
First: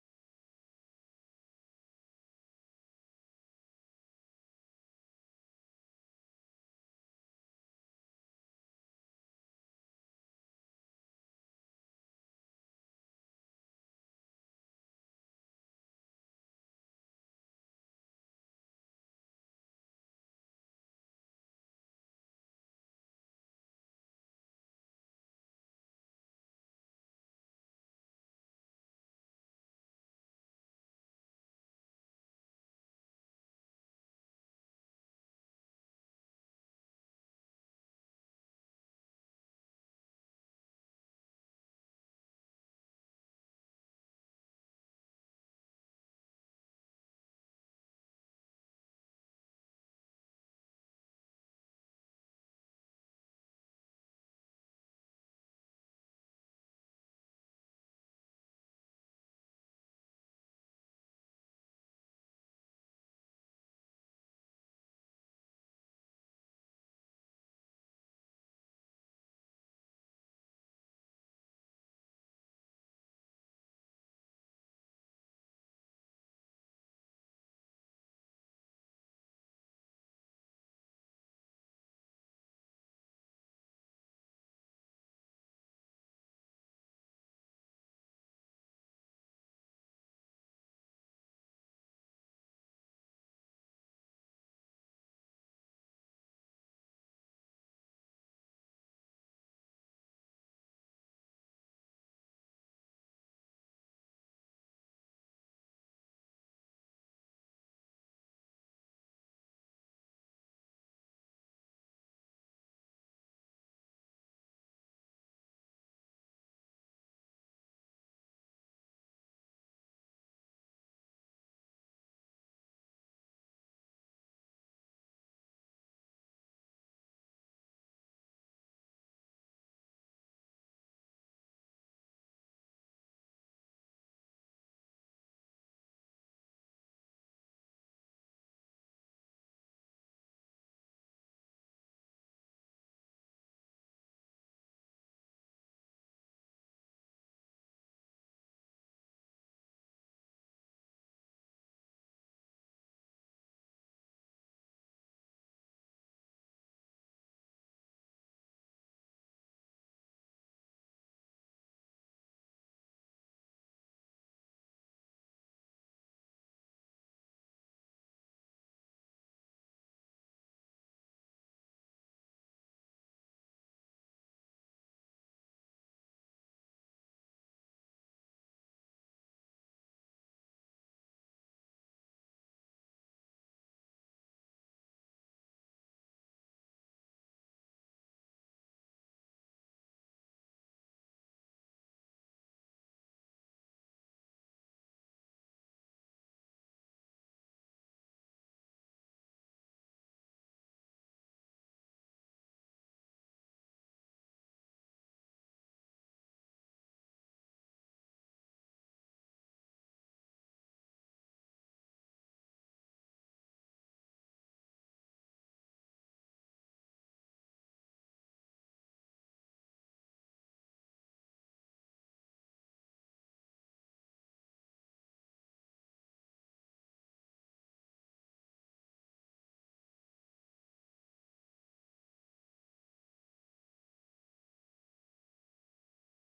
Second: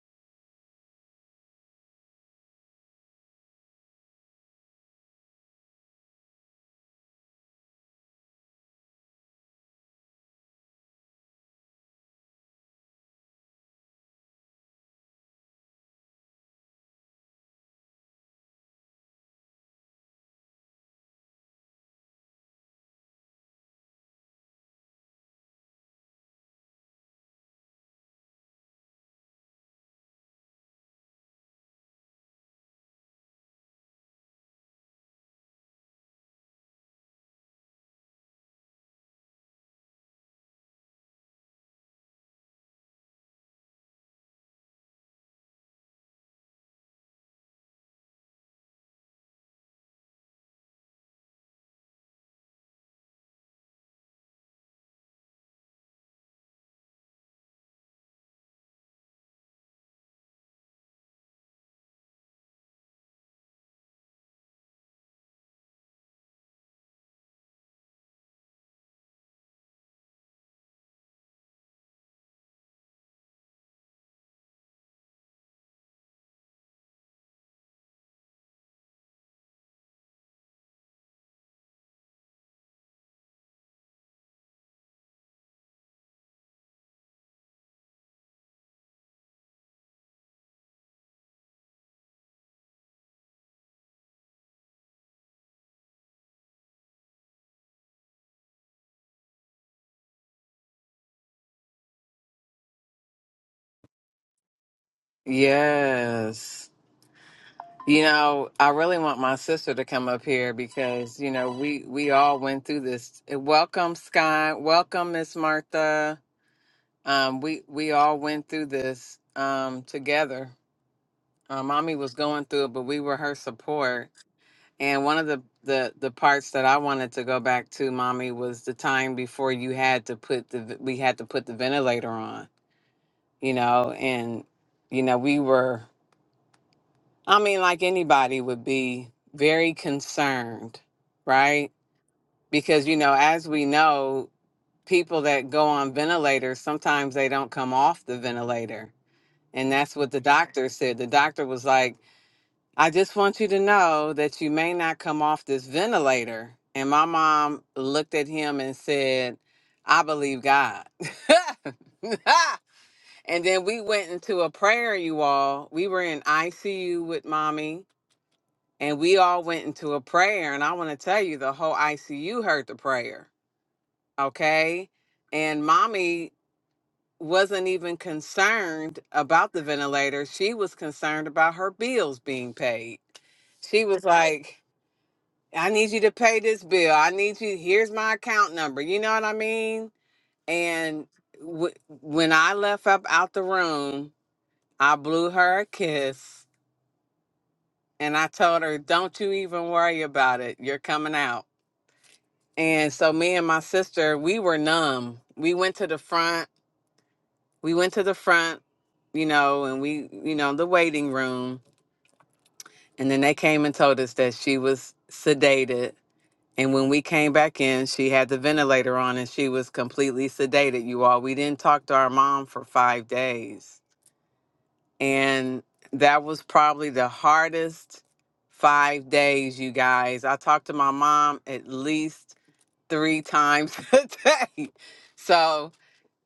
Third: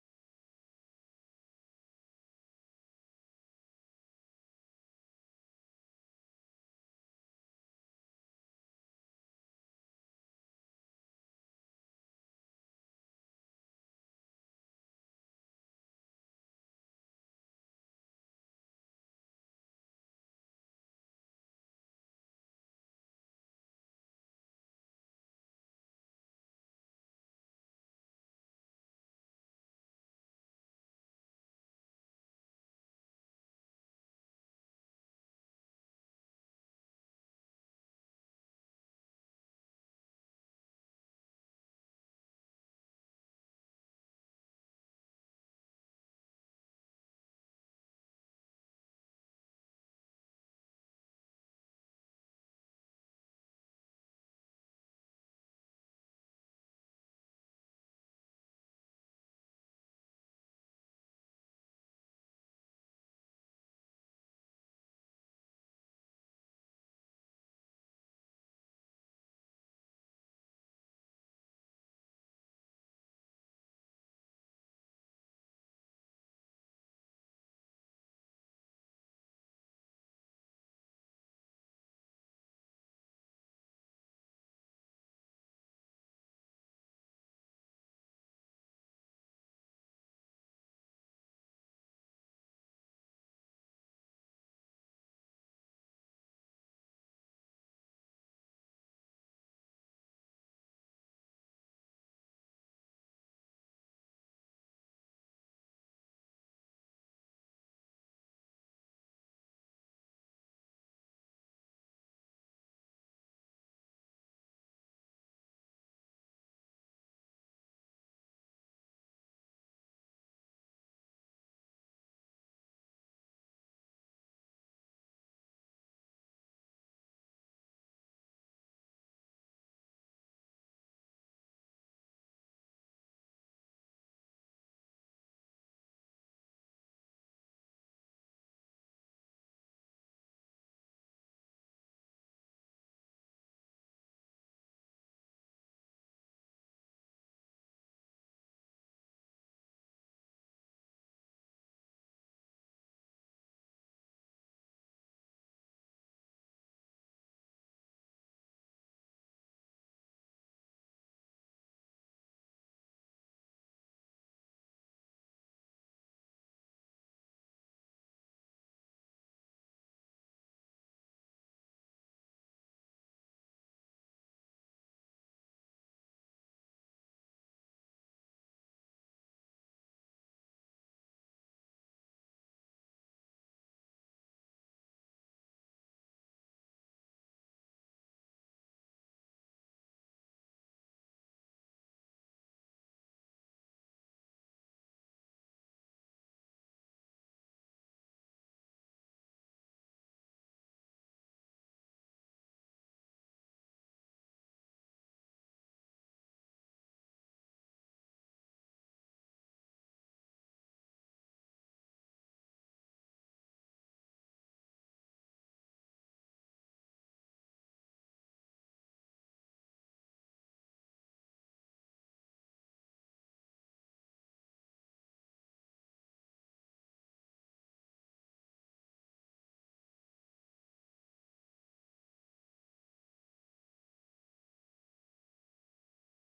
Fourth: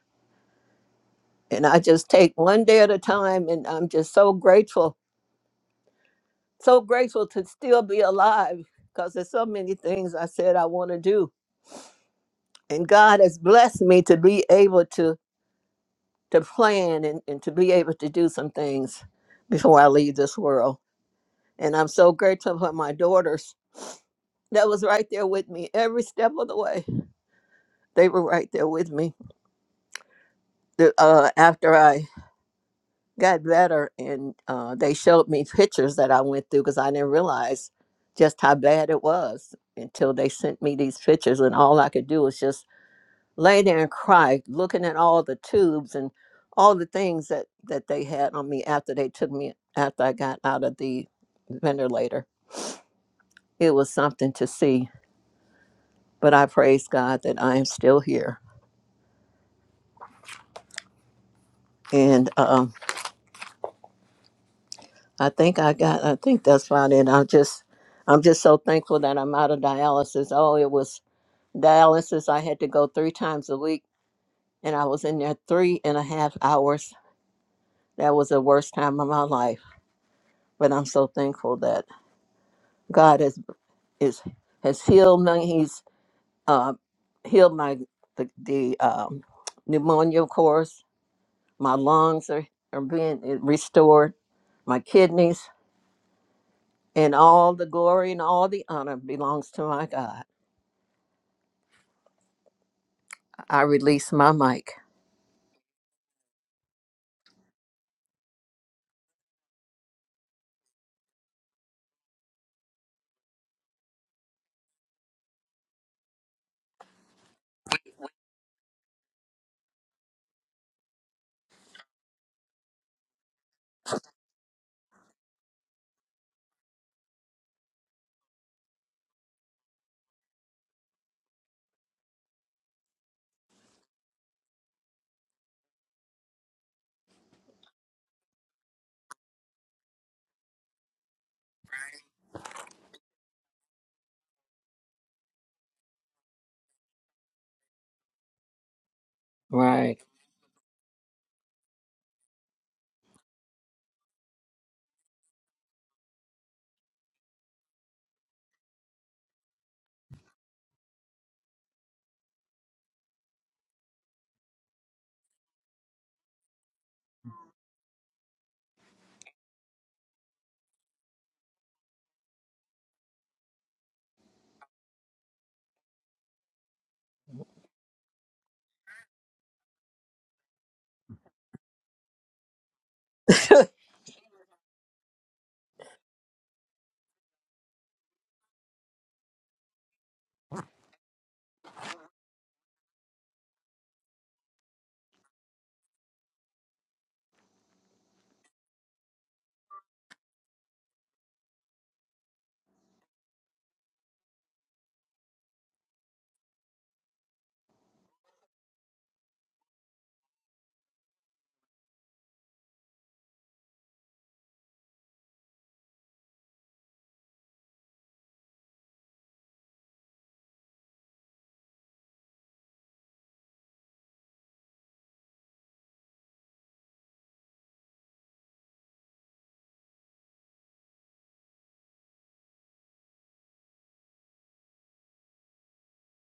B: And I just take one day at a time, and I'm just so grateful, so grateful to still be alive because there's so many things I said I want to do, and God has blessed me to be able to to plan and, and to be able to do some things before I leave this world. And I'm so grateful for my daughters that was right there with me every step of the way. They were right there with me. The, uh, after I got better and uh, they showed me pictures that I went through because I didn't realize just how bad it was until they sent me these pictures. And all I could do was just lay there and cry, looking at all the tubes and all the things that that they had on me after they took me after I got out of the ventilator. It was something to see, but I praise God that I am still here, and um, I think I got. I think that's about it. I'm just, I'm just so thankful that I'm out of dialysis. Oh, it was dialysis. I had to go three times a week, and I was in there three and a half hours. That was the worst time of my life, but I'm so thankful that God has. is has healed me. He's uh, healed my the, the um, pneumonia, of course. My lungs are, are being restored. My kidneys and all the glory and all the honor belongs to my God. I release my mic.
A: Yes. You know, I really want my sister to come up here because you know we we all went through this. Eh, Welcome, Sky. Welcome, Miss Martha. Um, we we all went through this um, together. Uh, mommy was going through it, but we were her support. And one of the the the parts that I wanted to go back to, mommy, was the time before you had to put the we had to put the ventilator on. You know, and you know we were. I mean, like anybody would be very concerned, right? Because, you know, as we know, people that go on ventilators, sometimes they don't come off the ventilator. And that's
B: Right.
A: what the doctor said. The doctor was like, I just want you to know that you may not come off this ventilator. And my mom looked at him and said, I believe God. and then we went into a prayer, you all. We were in ICU with mommy and we all went into a prayer and i want to tell you the whole icu heard the prayer okay and mommy wasn't even concerned about the ventilator she was concerned about her bills being paid she was like i need you to pay this bill i need you here's my account number you know what i mean and w- when i left up out the room i blew her a kiss and i told her don't you even worry about it you're coming out And so me and my sister, we were numb. We went to the front. We went to the front, you know, and we, you know, the waiting room. And then they came and told us that she was sedated. And when we came back in, she had the ventilator on and she was completely sedated, you all. We didn't talk to our mom for five days. And that was probably the hardest five days, you guys. I talked to my mom at least three times a day. So,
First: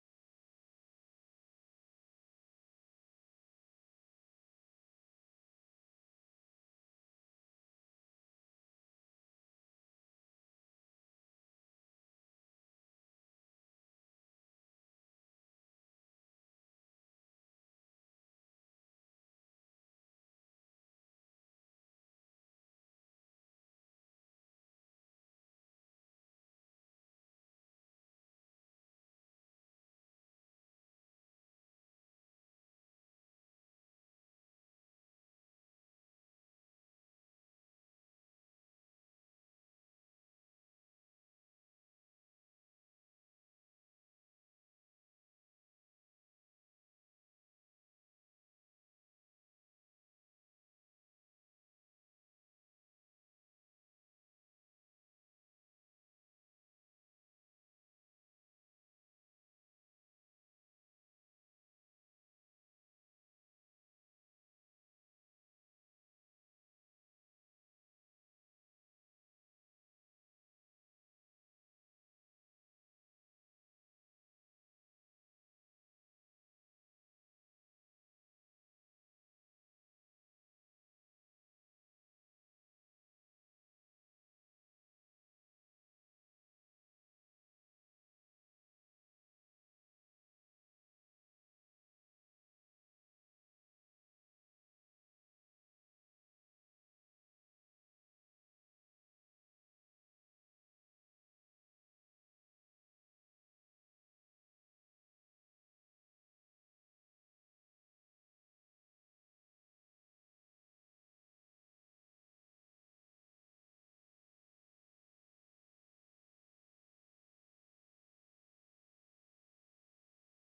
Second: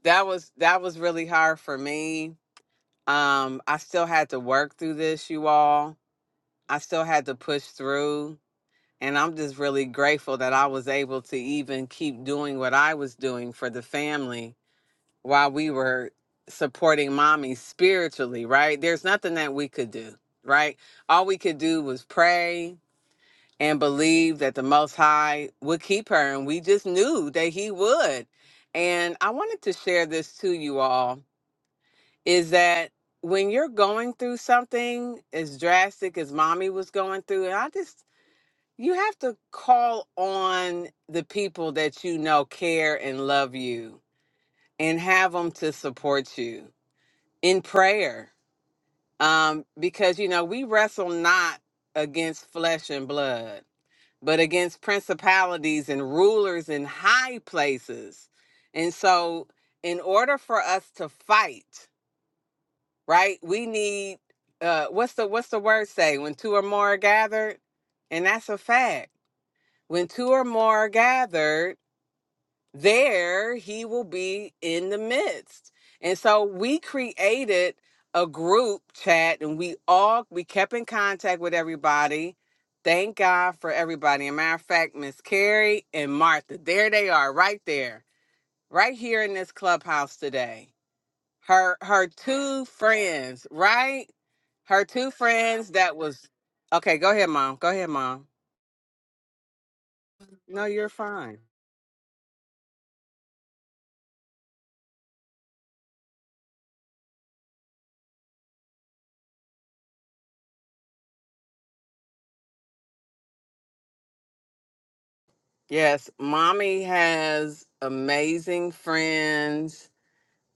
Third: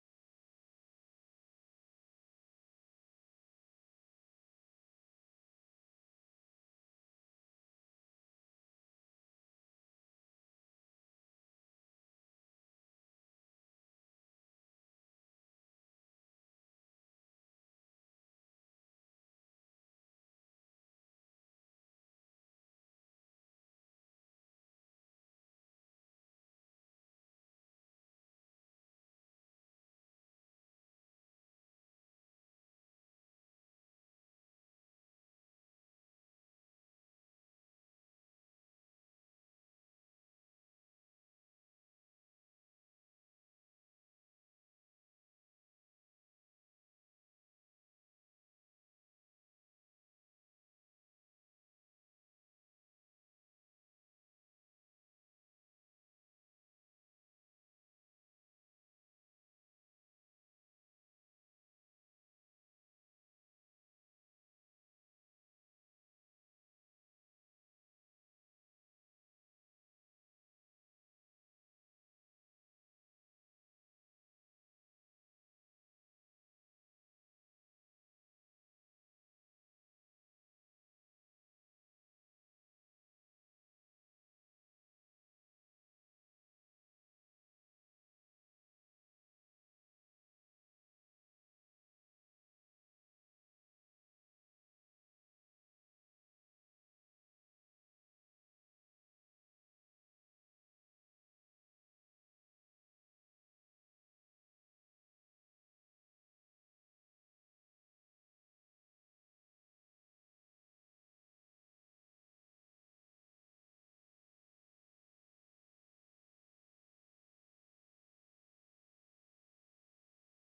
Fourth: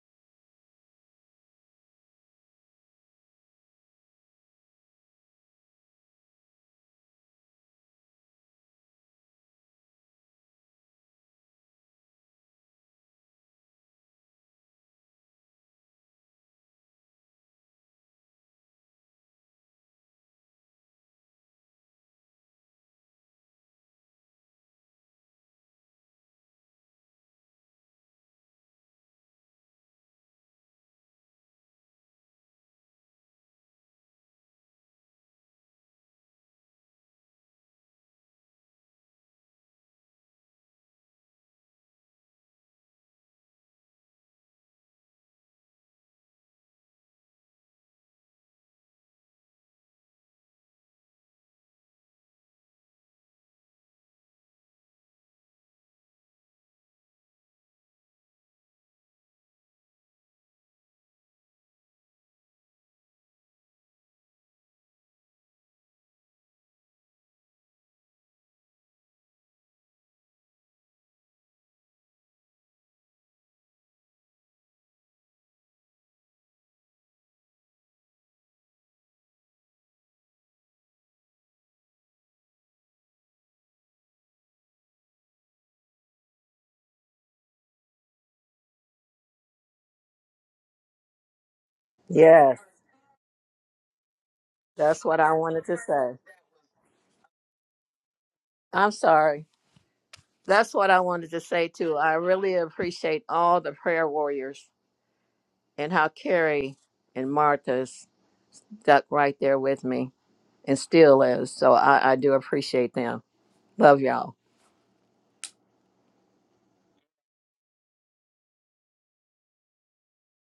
A: that was that was really hard for me. Um, I still had to work through this, you all. I still had to push through, and I'm just really grateful that I was able to even keep doing what I was doing for the family while we were supporting mommy spiritually, right? There's nothing that we could do, right? All we could do was pray and believe that the most high would keep her and we just knew that he would. And I wanted to share this to you all is that when you're going through something as drastic as mommy was going through, and I just, you have to call on the people that you know care and love you and have them to support you in prayer. Um, because, you know, we wrestle not against flesh and blood, but against principalities and rulers in high places. And so, in order for us to fight, right? We need uh what's the what's the word say when two or more are gathered? And that's a fact. When two or more are gathered, there he will be in the midst. And so we created a group chat and we all we kept in contact with everybody. Thank God for everybody. And matter of fact, Miss Carrie and Martha, there they are, right there, right here in this clubhouse today her her
B: Yes,
A: two friends, right? Her
B: that's
A: two
B: what I wanted
A: friends
B: to
A: that
B: say.
A: was okay, go ahead, mom. Go ahead, mom.
B: I'm sorry.
A: No,
B: That's what
A: you're
B: I wanted
A: fine.
B: to say too. I really appreciate all the prayer warriors and how Carrie and Martha stuck right there with me. and still is. So I, I do appreciate them. Love y'all.
A: Yes, mommy has amazing friends.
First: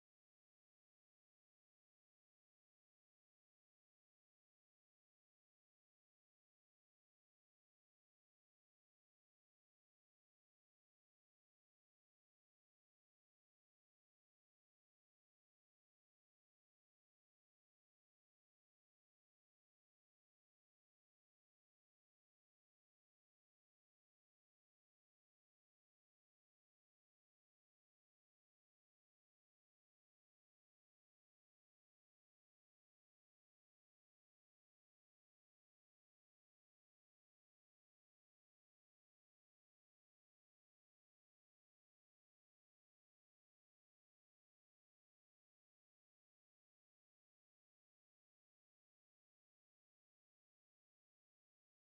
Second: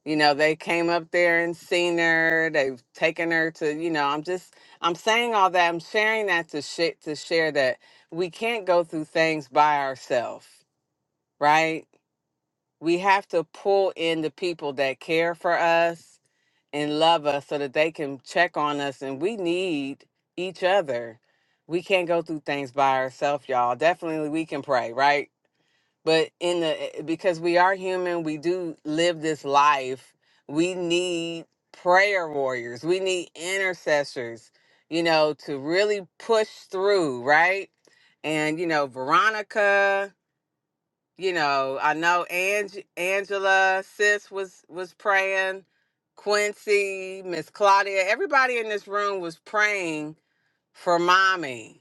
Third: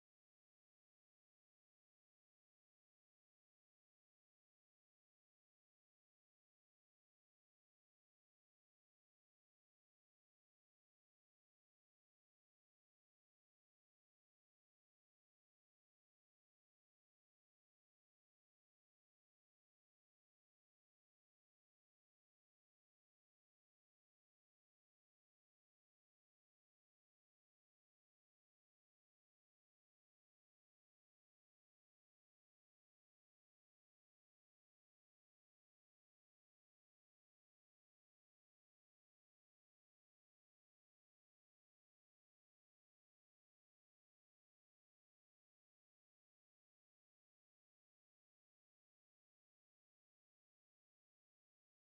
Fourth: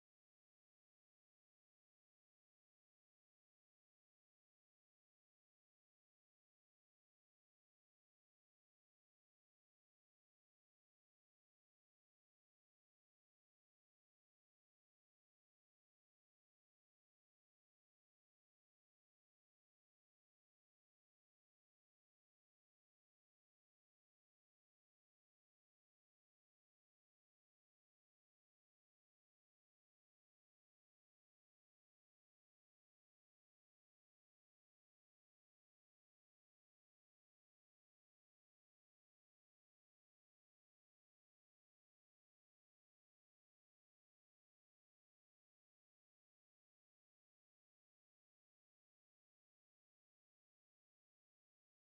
A: You know, they came up there and seen her. They've taken her to, you know, I'm just I'm saying all that. I'm sharing that to shit to share that we can't go through things by ourselves, right? we have to pull in the people that care for us and love us so that they can check on us and we need each other we can't go through things by ourselves y'all definitely we can pray right but in the eh, because we are human we do live this life we need prayer warriors we need intercessors you know to really push through right and you know veronica you know, I know Ange- Angela, sis was was praying, Quincy, Miss Claudia, everybody in this room was praying for mommy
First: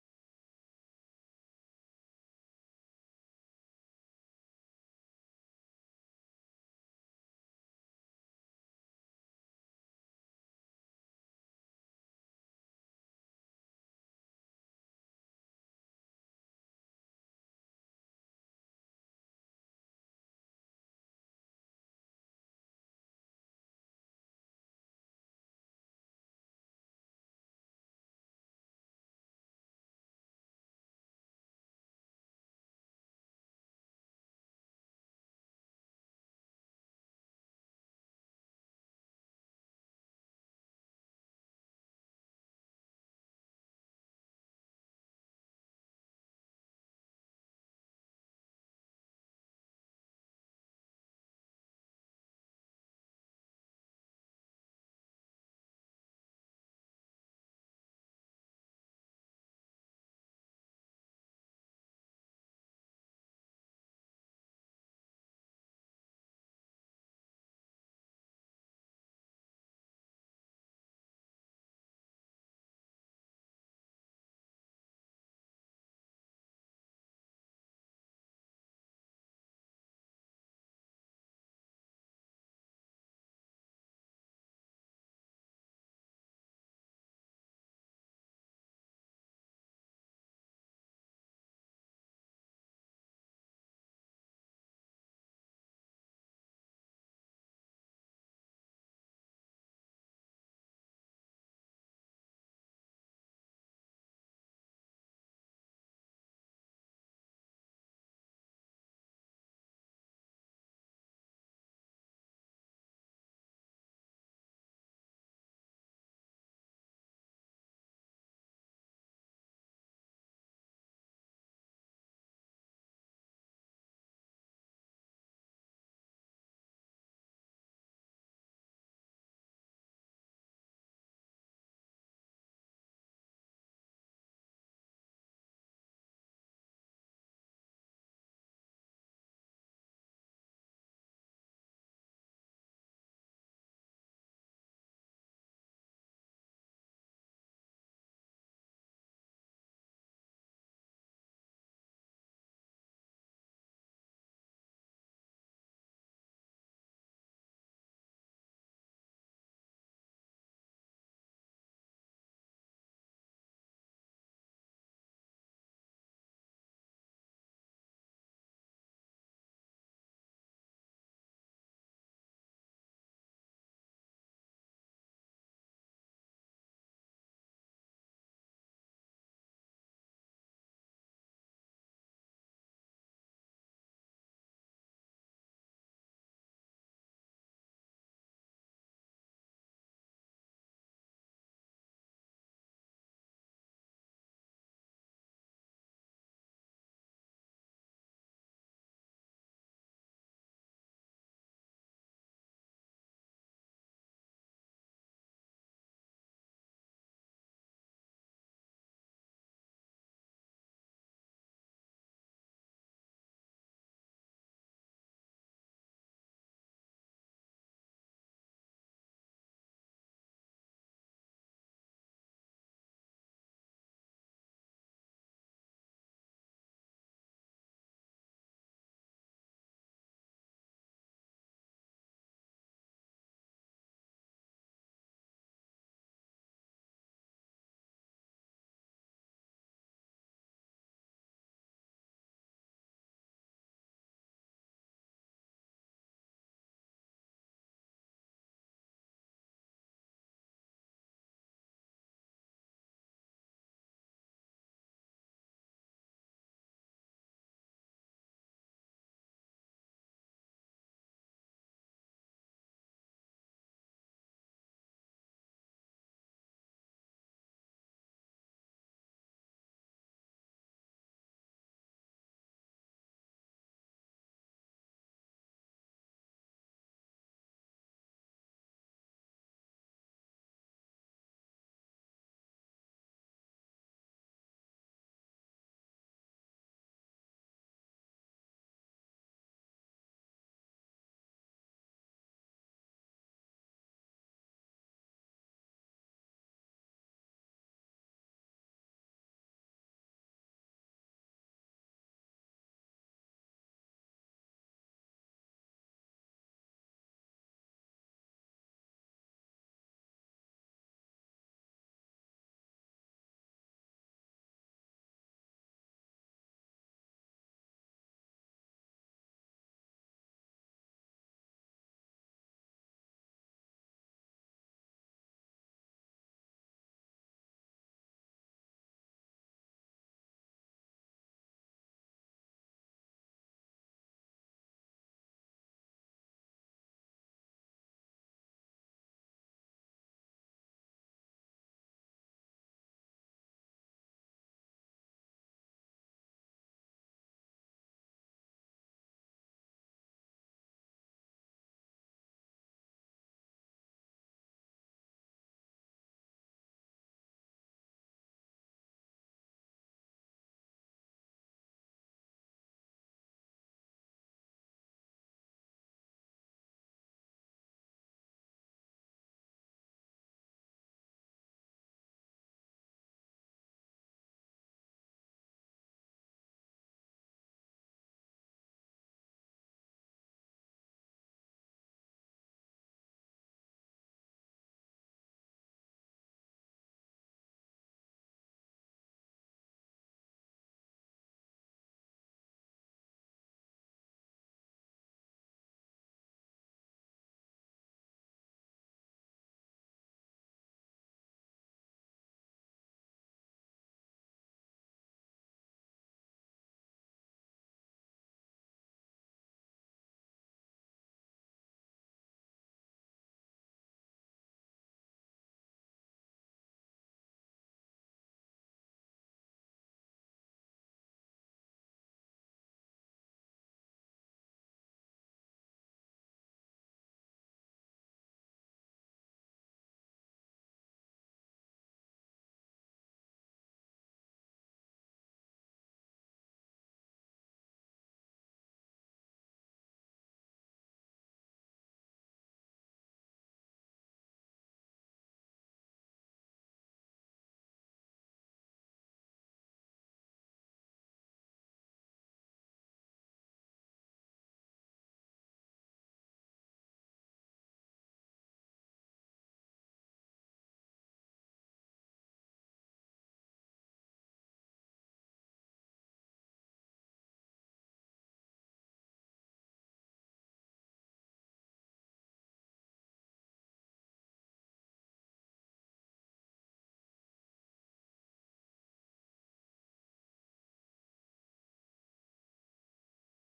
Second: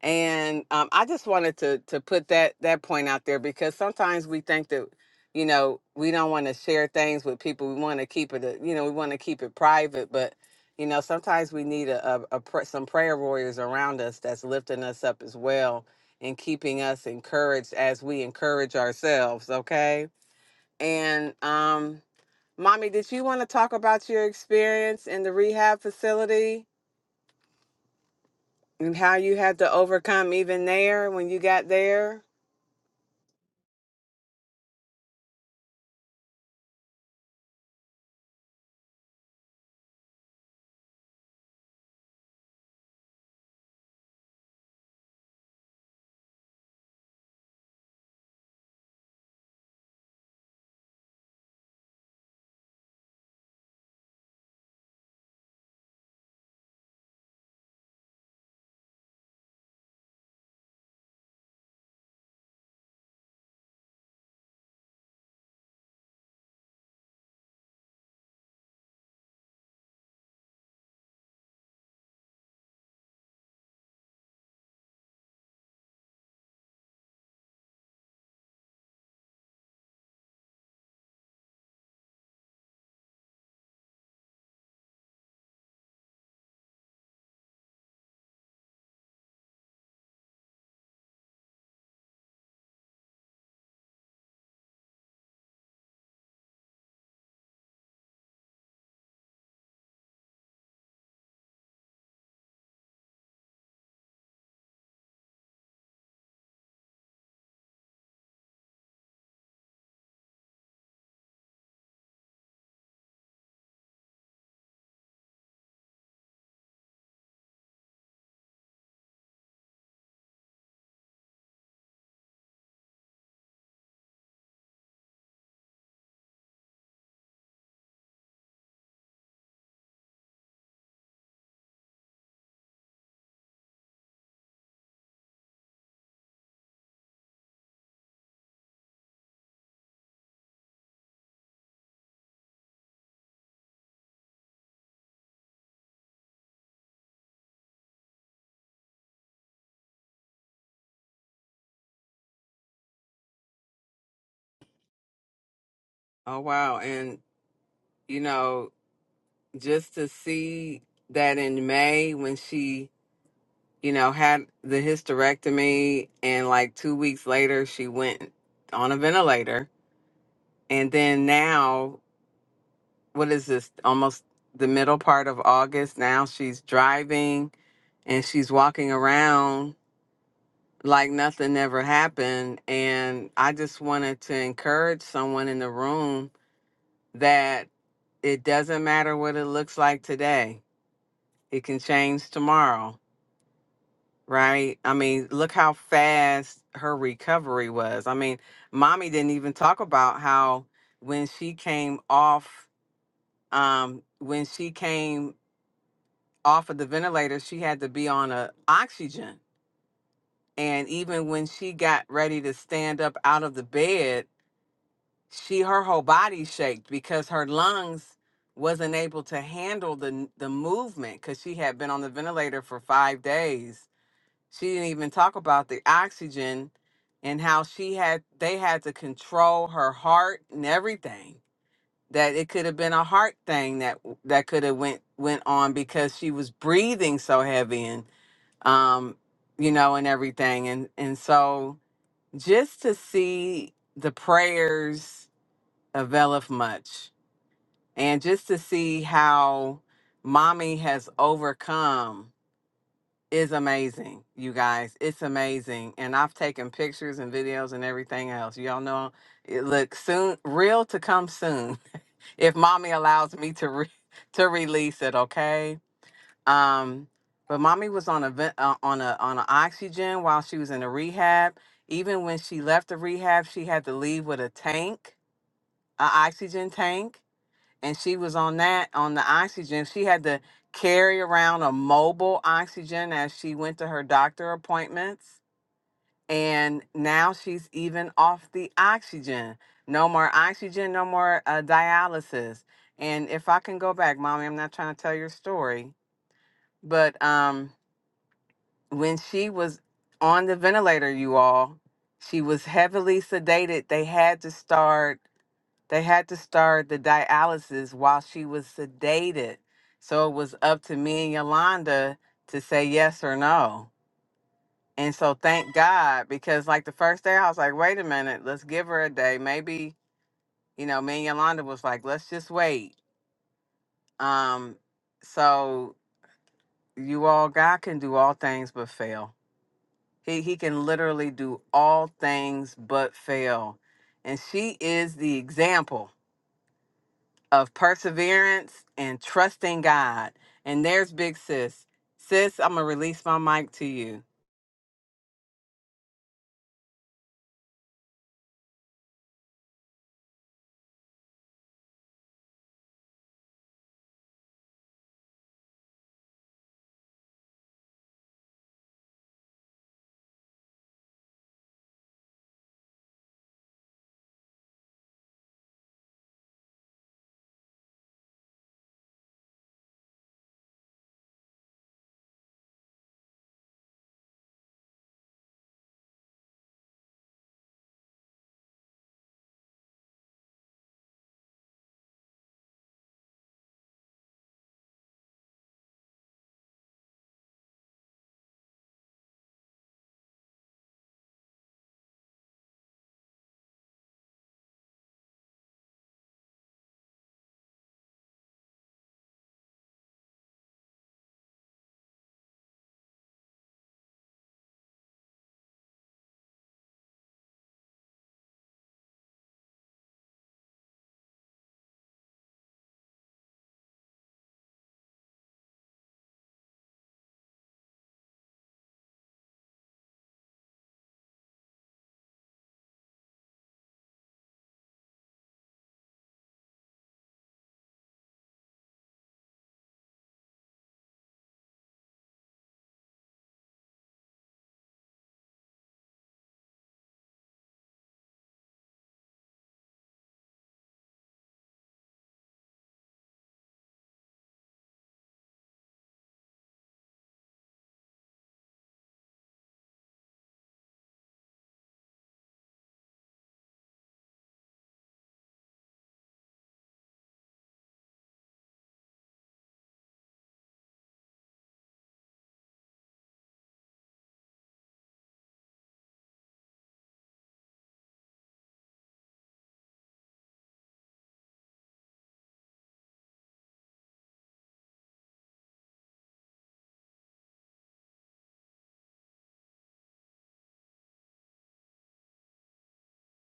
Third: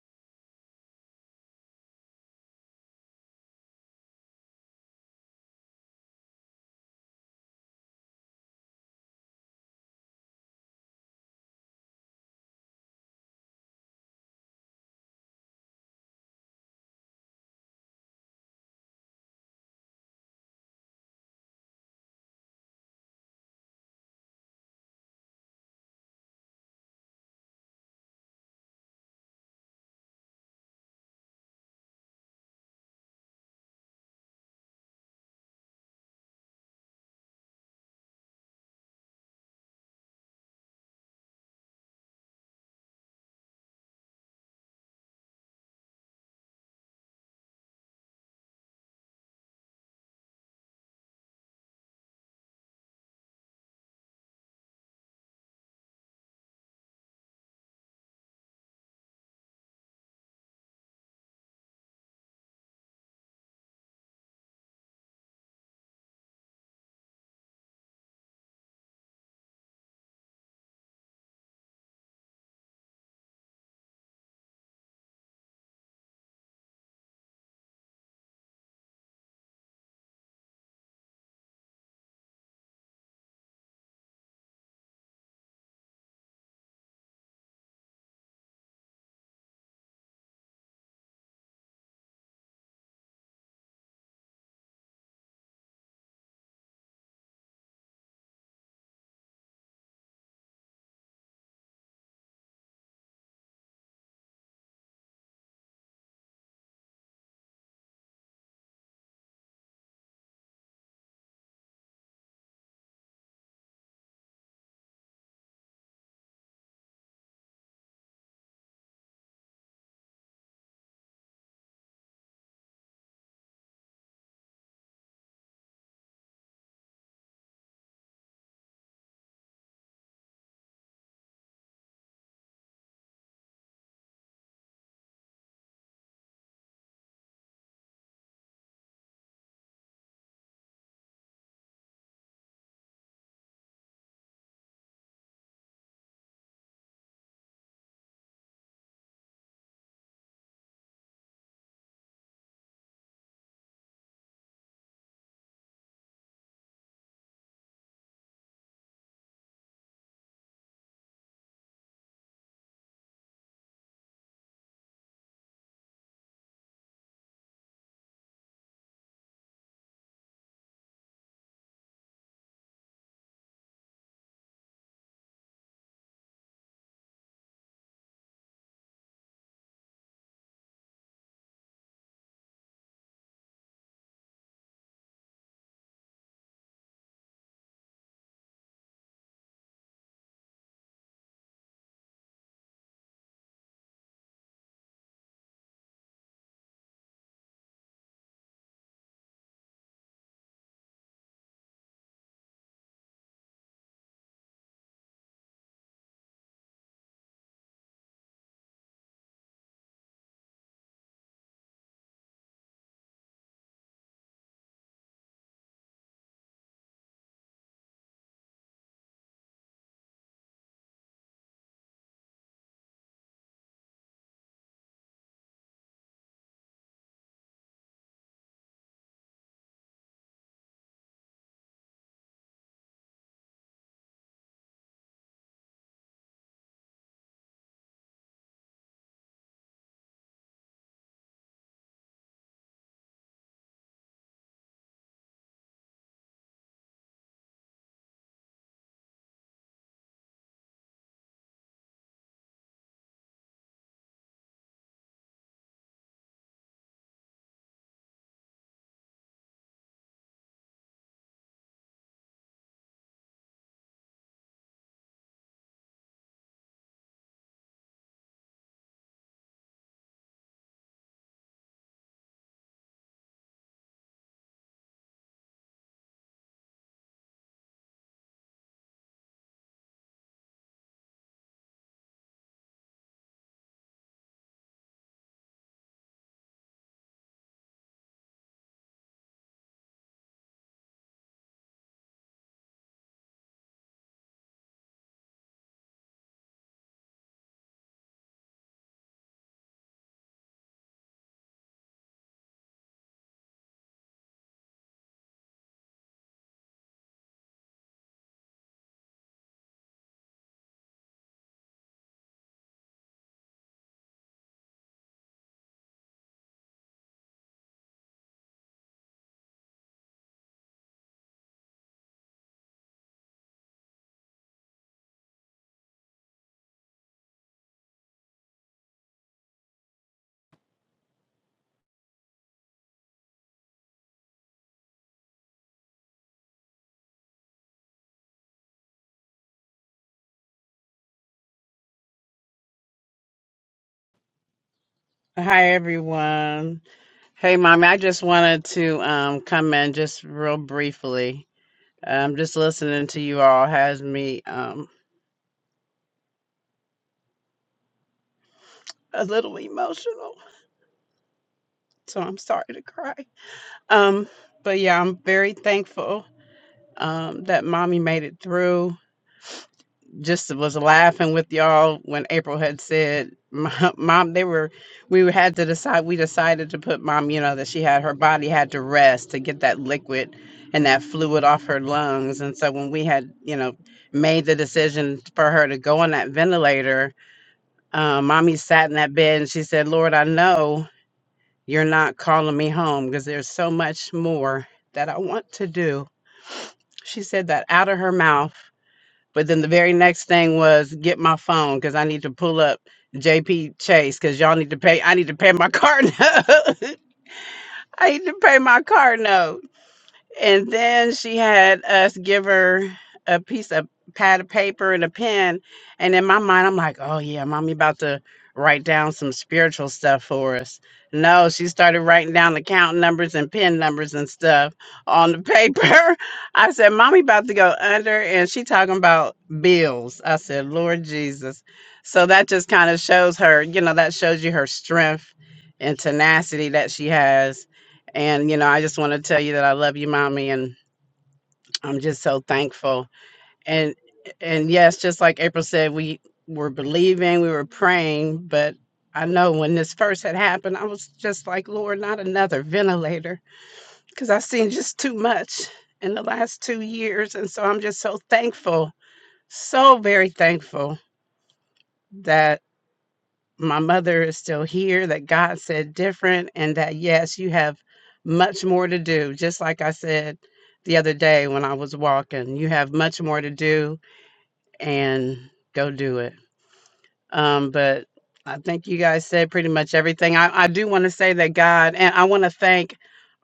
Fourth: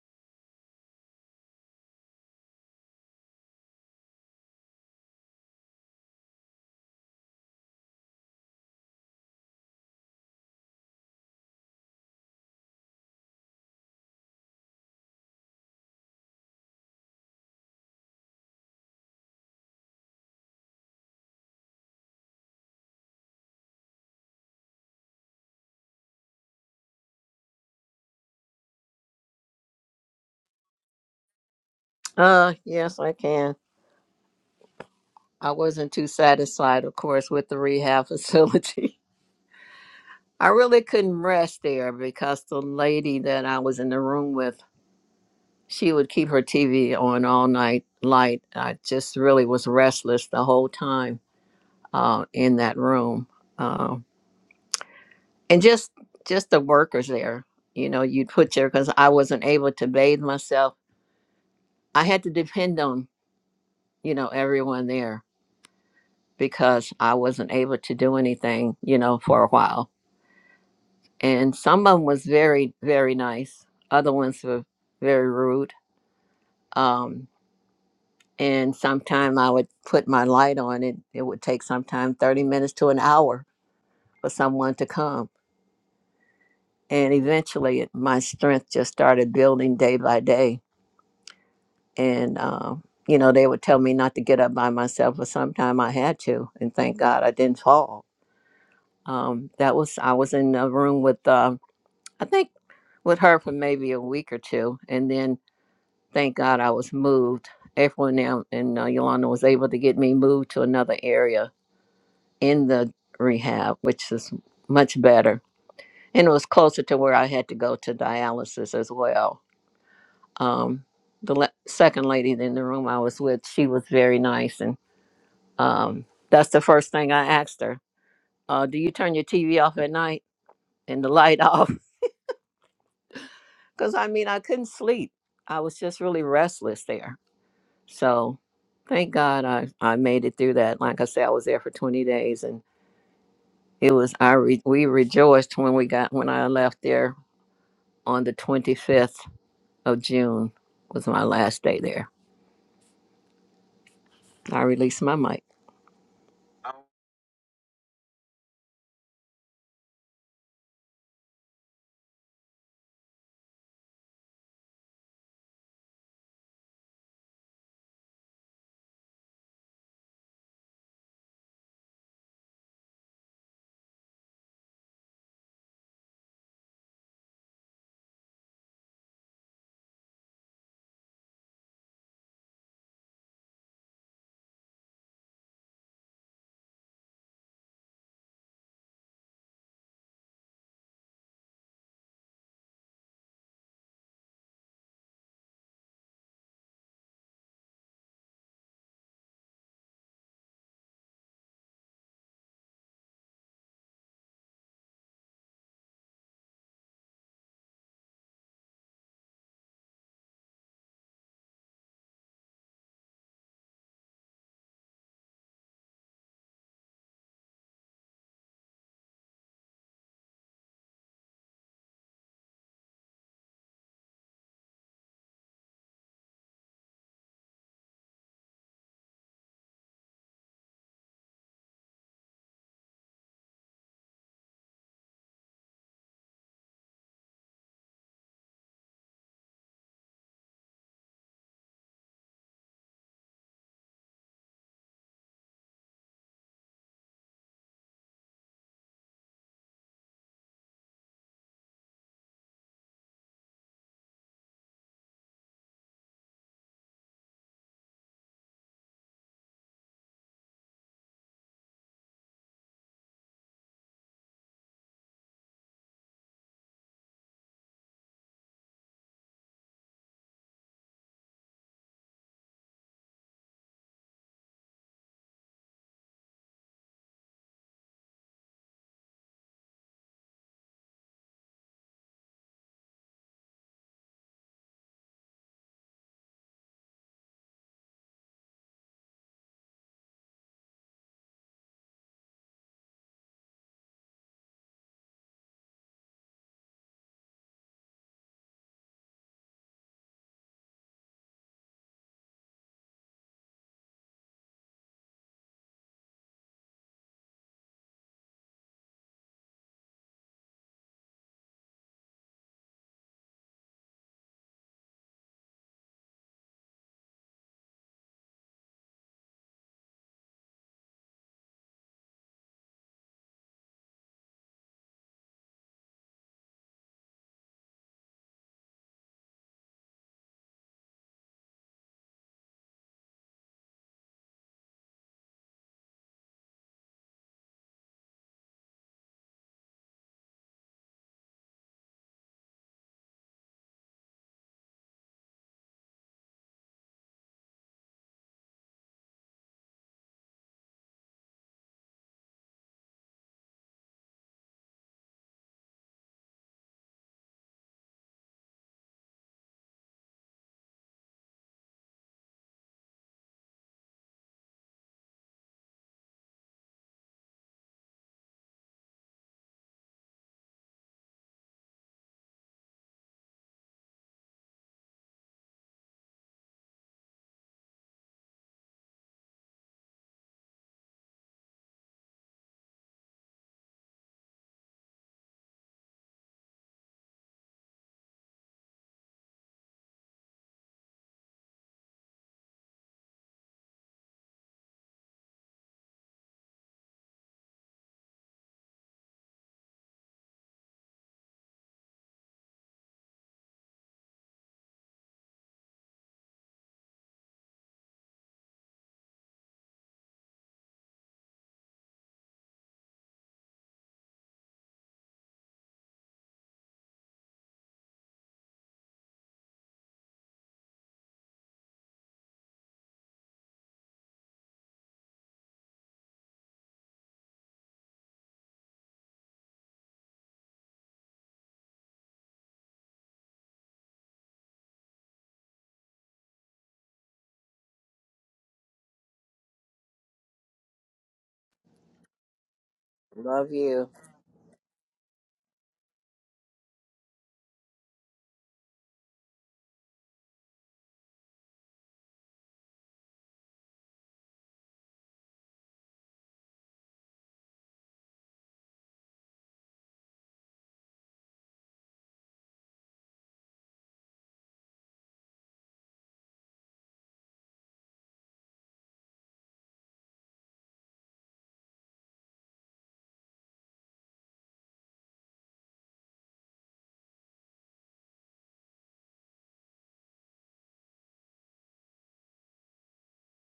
A: and um, I just wanted to to put that that point out there because sometimes we think that you know we don't want to share things with people. We want to keep it, a- you know, we want to keep it private. But you know, sometimes we need a, a, a pr- some prayer warriors around us that's lifting us up as well and keeping us encouraged as we encourage ourselves. Okay, and um, mommy, did you want to talk about your experience in the rehab facility? And how you had to overcome even there when you got there?
B: Uh yes, I can. I wasn't too satisfied, of course, with the rehab facility. I really couldn't rest there because the lady that I was in the room with, she would keep her TV on all night light. I just really was restless the whole time uh, in that room, um, and just just the workers there. You know, you'd put your because I wasn't able to bathe myself. I had to depend on you know, everyone there because I wasn't able to do anything, you know, for a while. And some of them was very, very nice. Other ones were very rude. Um, and sometime I would put my light on it. It would take sometime 30 minutes to an hour for someone to come. And eventually it, my strength just started building day by day. And, um, you know, they would tell me not to get up by myself, but sometime I had to. And thank God I didn't fall Um, that was I was in a room with uh, I think with her for maybe a week or two, and then thank God I was moved. Everyone now and uh, Yolanda was able to get me moved to another area in the rehab, which is much better, and it was closer to where I had to go to dialysis as well. Um, the le- second lady in the room I was with, she was very nice, and um, that's the first thing I asked her. Uh, do you turn your TV off at night and the light off? because I mean, I couldn't sleep. I was just really restless there. So thank God I, I made it through that. Like I said, I was there for 20 days and it was, I re, we rejoiced when we got, when I left there on the 25th of June was my last day there. I released my mic.
A: Oh wow. And you know, just to see that in May when she, you know, had the hysterectomy and like 2 weeks later she went on a ventilator and then now what is this almost the middle part of August now she's driving and she's walking around like nothing ever happened and I just wanted to encourage someone in the room that it doesn't matter what it looks like today It can change tomorrow, right? I mean, look how fast her recovery was. I mean, mommy didn't even talk about how when she came off, um, when she came off of the ventilator, she had to be on a oxygen. And even when she got ready to stand up out of the bed, she her whole body shaked because her lungs wasn't able to handle the the movement because she had been on the ventilator for five days she didn't even talk about the oxygen and how she had they had to control her heart and everything that it could have been a heart thing that that could have went went on because she was breathing so heavy and um you know and everything and and so just to see the prayers availeth much and just to see how mommy has overcome is amazing, you guys. It's amazing. And I've taken pictures and videos and everything else. Y'all know it looks soon real to come soon. if mommy allows me to re- to release it, okay? Um but mommy was on a vent- uh, on a on a oxygen while she was in a rehab. Even when she left the rehab, she had to leave with a tank, a oxygen tank and she was on that on the oxygen. She had to carry around a mobile oxygen as she went to her doctor appointments. And now she's even off the oxygen. No more oxygen, no more uh, dialysis. And if I can go back, mommy, I'm not trying to tell your story, but um, when she was on the ventilator, you all, she was heavily sedated. They had to start they had to start the dialysis while she was sedated. So it was up to me and Yolanda to say yes or no. And so thank God, because like the first day I was like, wait a minute, let's give her a day. Maybe, you know, me and Yolanda was like, let's just wait. Um, so you all, God can do all things but fail. He he can literally do all things but fail. And she is the example. of perseverance and trusting God. And there's Big Sis. Sis, I'm going to release my mic to you.
C: Hi everyone. Hey mommy, I just wanted to um come in just real briefly. Um just listening to you all has me um a little emotional. So I'm sorry to cry. Um but yeah, I'm very thankful um that mommy made it through. just was laughing with y'all when April had said, "Mom, Mom," they were, we had to decide. We decided to put Mom, you know, that she had her body had to rest to get that liquid and that fluid off her lungs. And so when we had, you know, made the decision for her to go on that ventilator, uh, Mommy sat in that bed and she said, "Lord, I know you're not calling me home because there's so much more that I want to do." She said that out of her mouth but then the very next thing was get my phone because I need to pull up JP Chase because y'all need to pay. I need to pay my car note. I need to pay my car note. And then she had us give her a piece of pad of paper and a pen. And in my mind, I'm like, oh yeah, mommy about to write down some spiritual stuff for us. No, she started writing down account numbers and pin numbers and stuff on the paper. I said, Mommy about to go under and she talking about bills. I said, Lord Jesus. So that just kind of shows her, you know, that shows you her strength and tenacity that she has and you know, I just want to tell you that I love you, mommy, and I'm just so thankful.
B: Love you.
C: And and yes, just like April said, we were believing, we were praying, but I know when this first had happened, I was just like, Lord, not another ventilator, because I've seen just too much in the last two years, and so I'm just so thankful, so very thankful that. my mother is still here, that God said different, and that yes, you have much more to do. Just like I said the other day when I was walking, you have much more to do and go do it. Um, but I think you guys said pretty much everything. I, I do want to say that God, and I want to thank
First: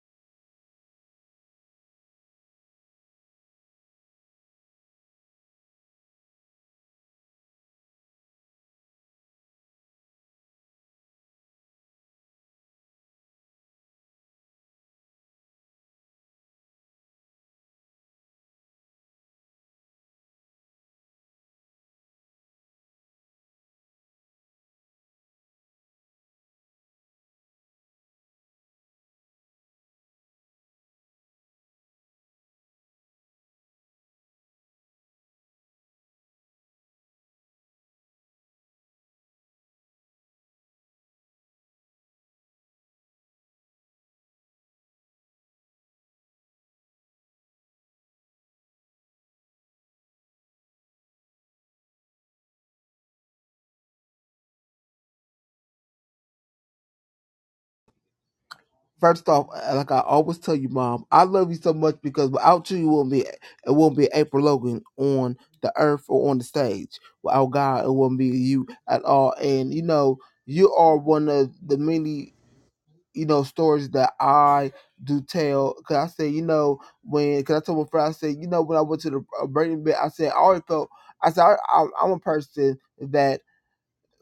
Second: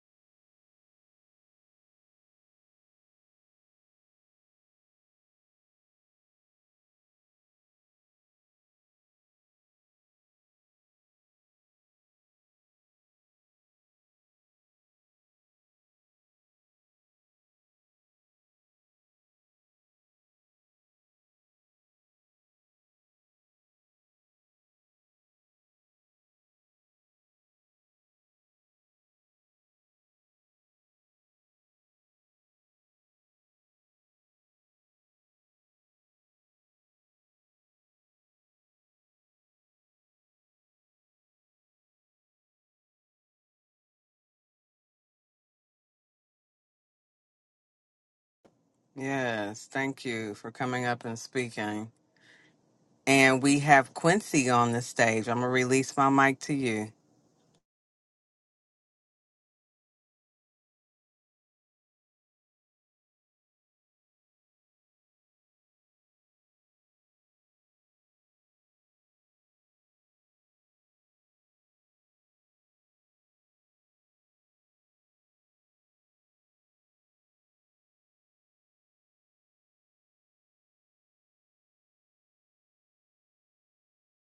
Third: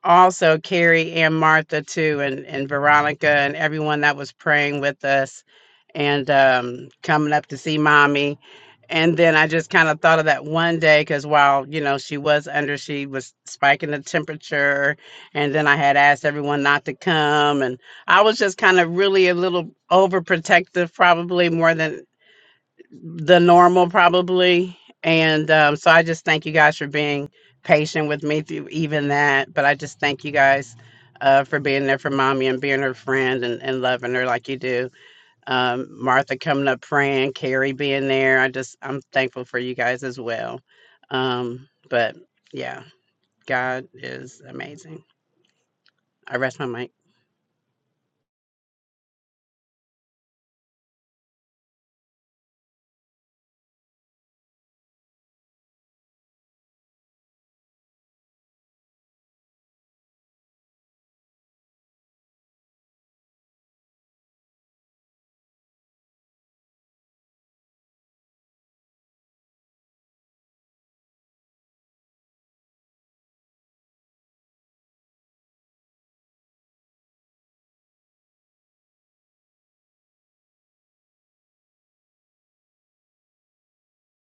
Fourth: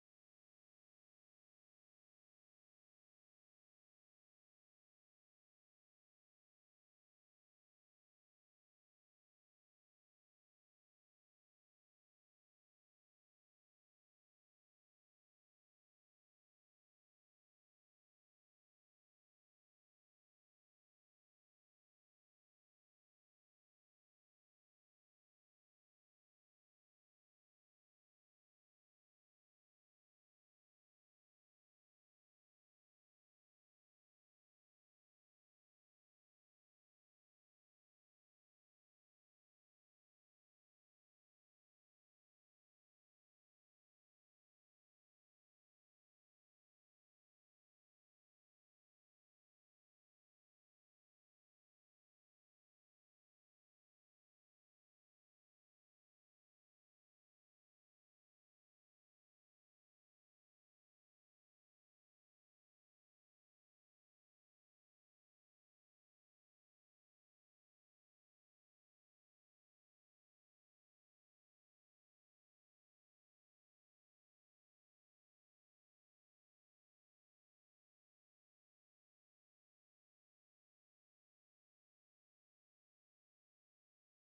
C: also Carrie and Martha too, and, and Veronica and everyone that was praying with us and um, coming up to see mommy. And then I just kind of thought of that one day because while, you know, she was under, she was spiking the temperature. And then I had asked everyone not to come. And I was just kind of really a little overprotective, probably more than the normal probably and um, so i just thank you guys for being patient with me through even that but i just thank you guys uh, for being there for mommy and being her friend and, and loving her like you do um, martha coming up praying carrie being there i just i'm thankful for you guys as well um, but yeah god is amazing i rest my mic
A: Yes, thank you for coming up and speaking. And we have Quincy on the stage. I'm going to release my mic to you.
D: First off, like I always tell you, Mom, I love you so much because without you, it won't be it won't be April Logan on the earth or on the stage. Without God, it won't be you at all. And you know, you are one of the many you know stories that I do tell. Cause I say, you know, when cause I told my friend, I said, you know, when I went to the uh, Brady bit, I said I always felt. I said I, I, I'm a person that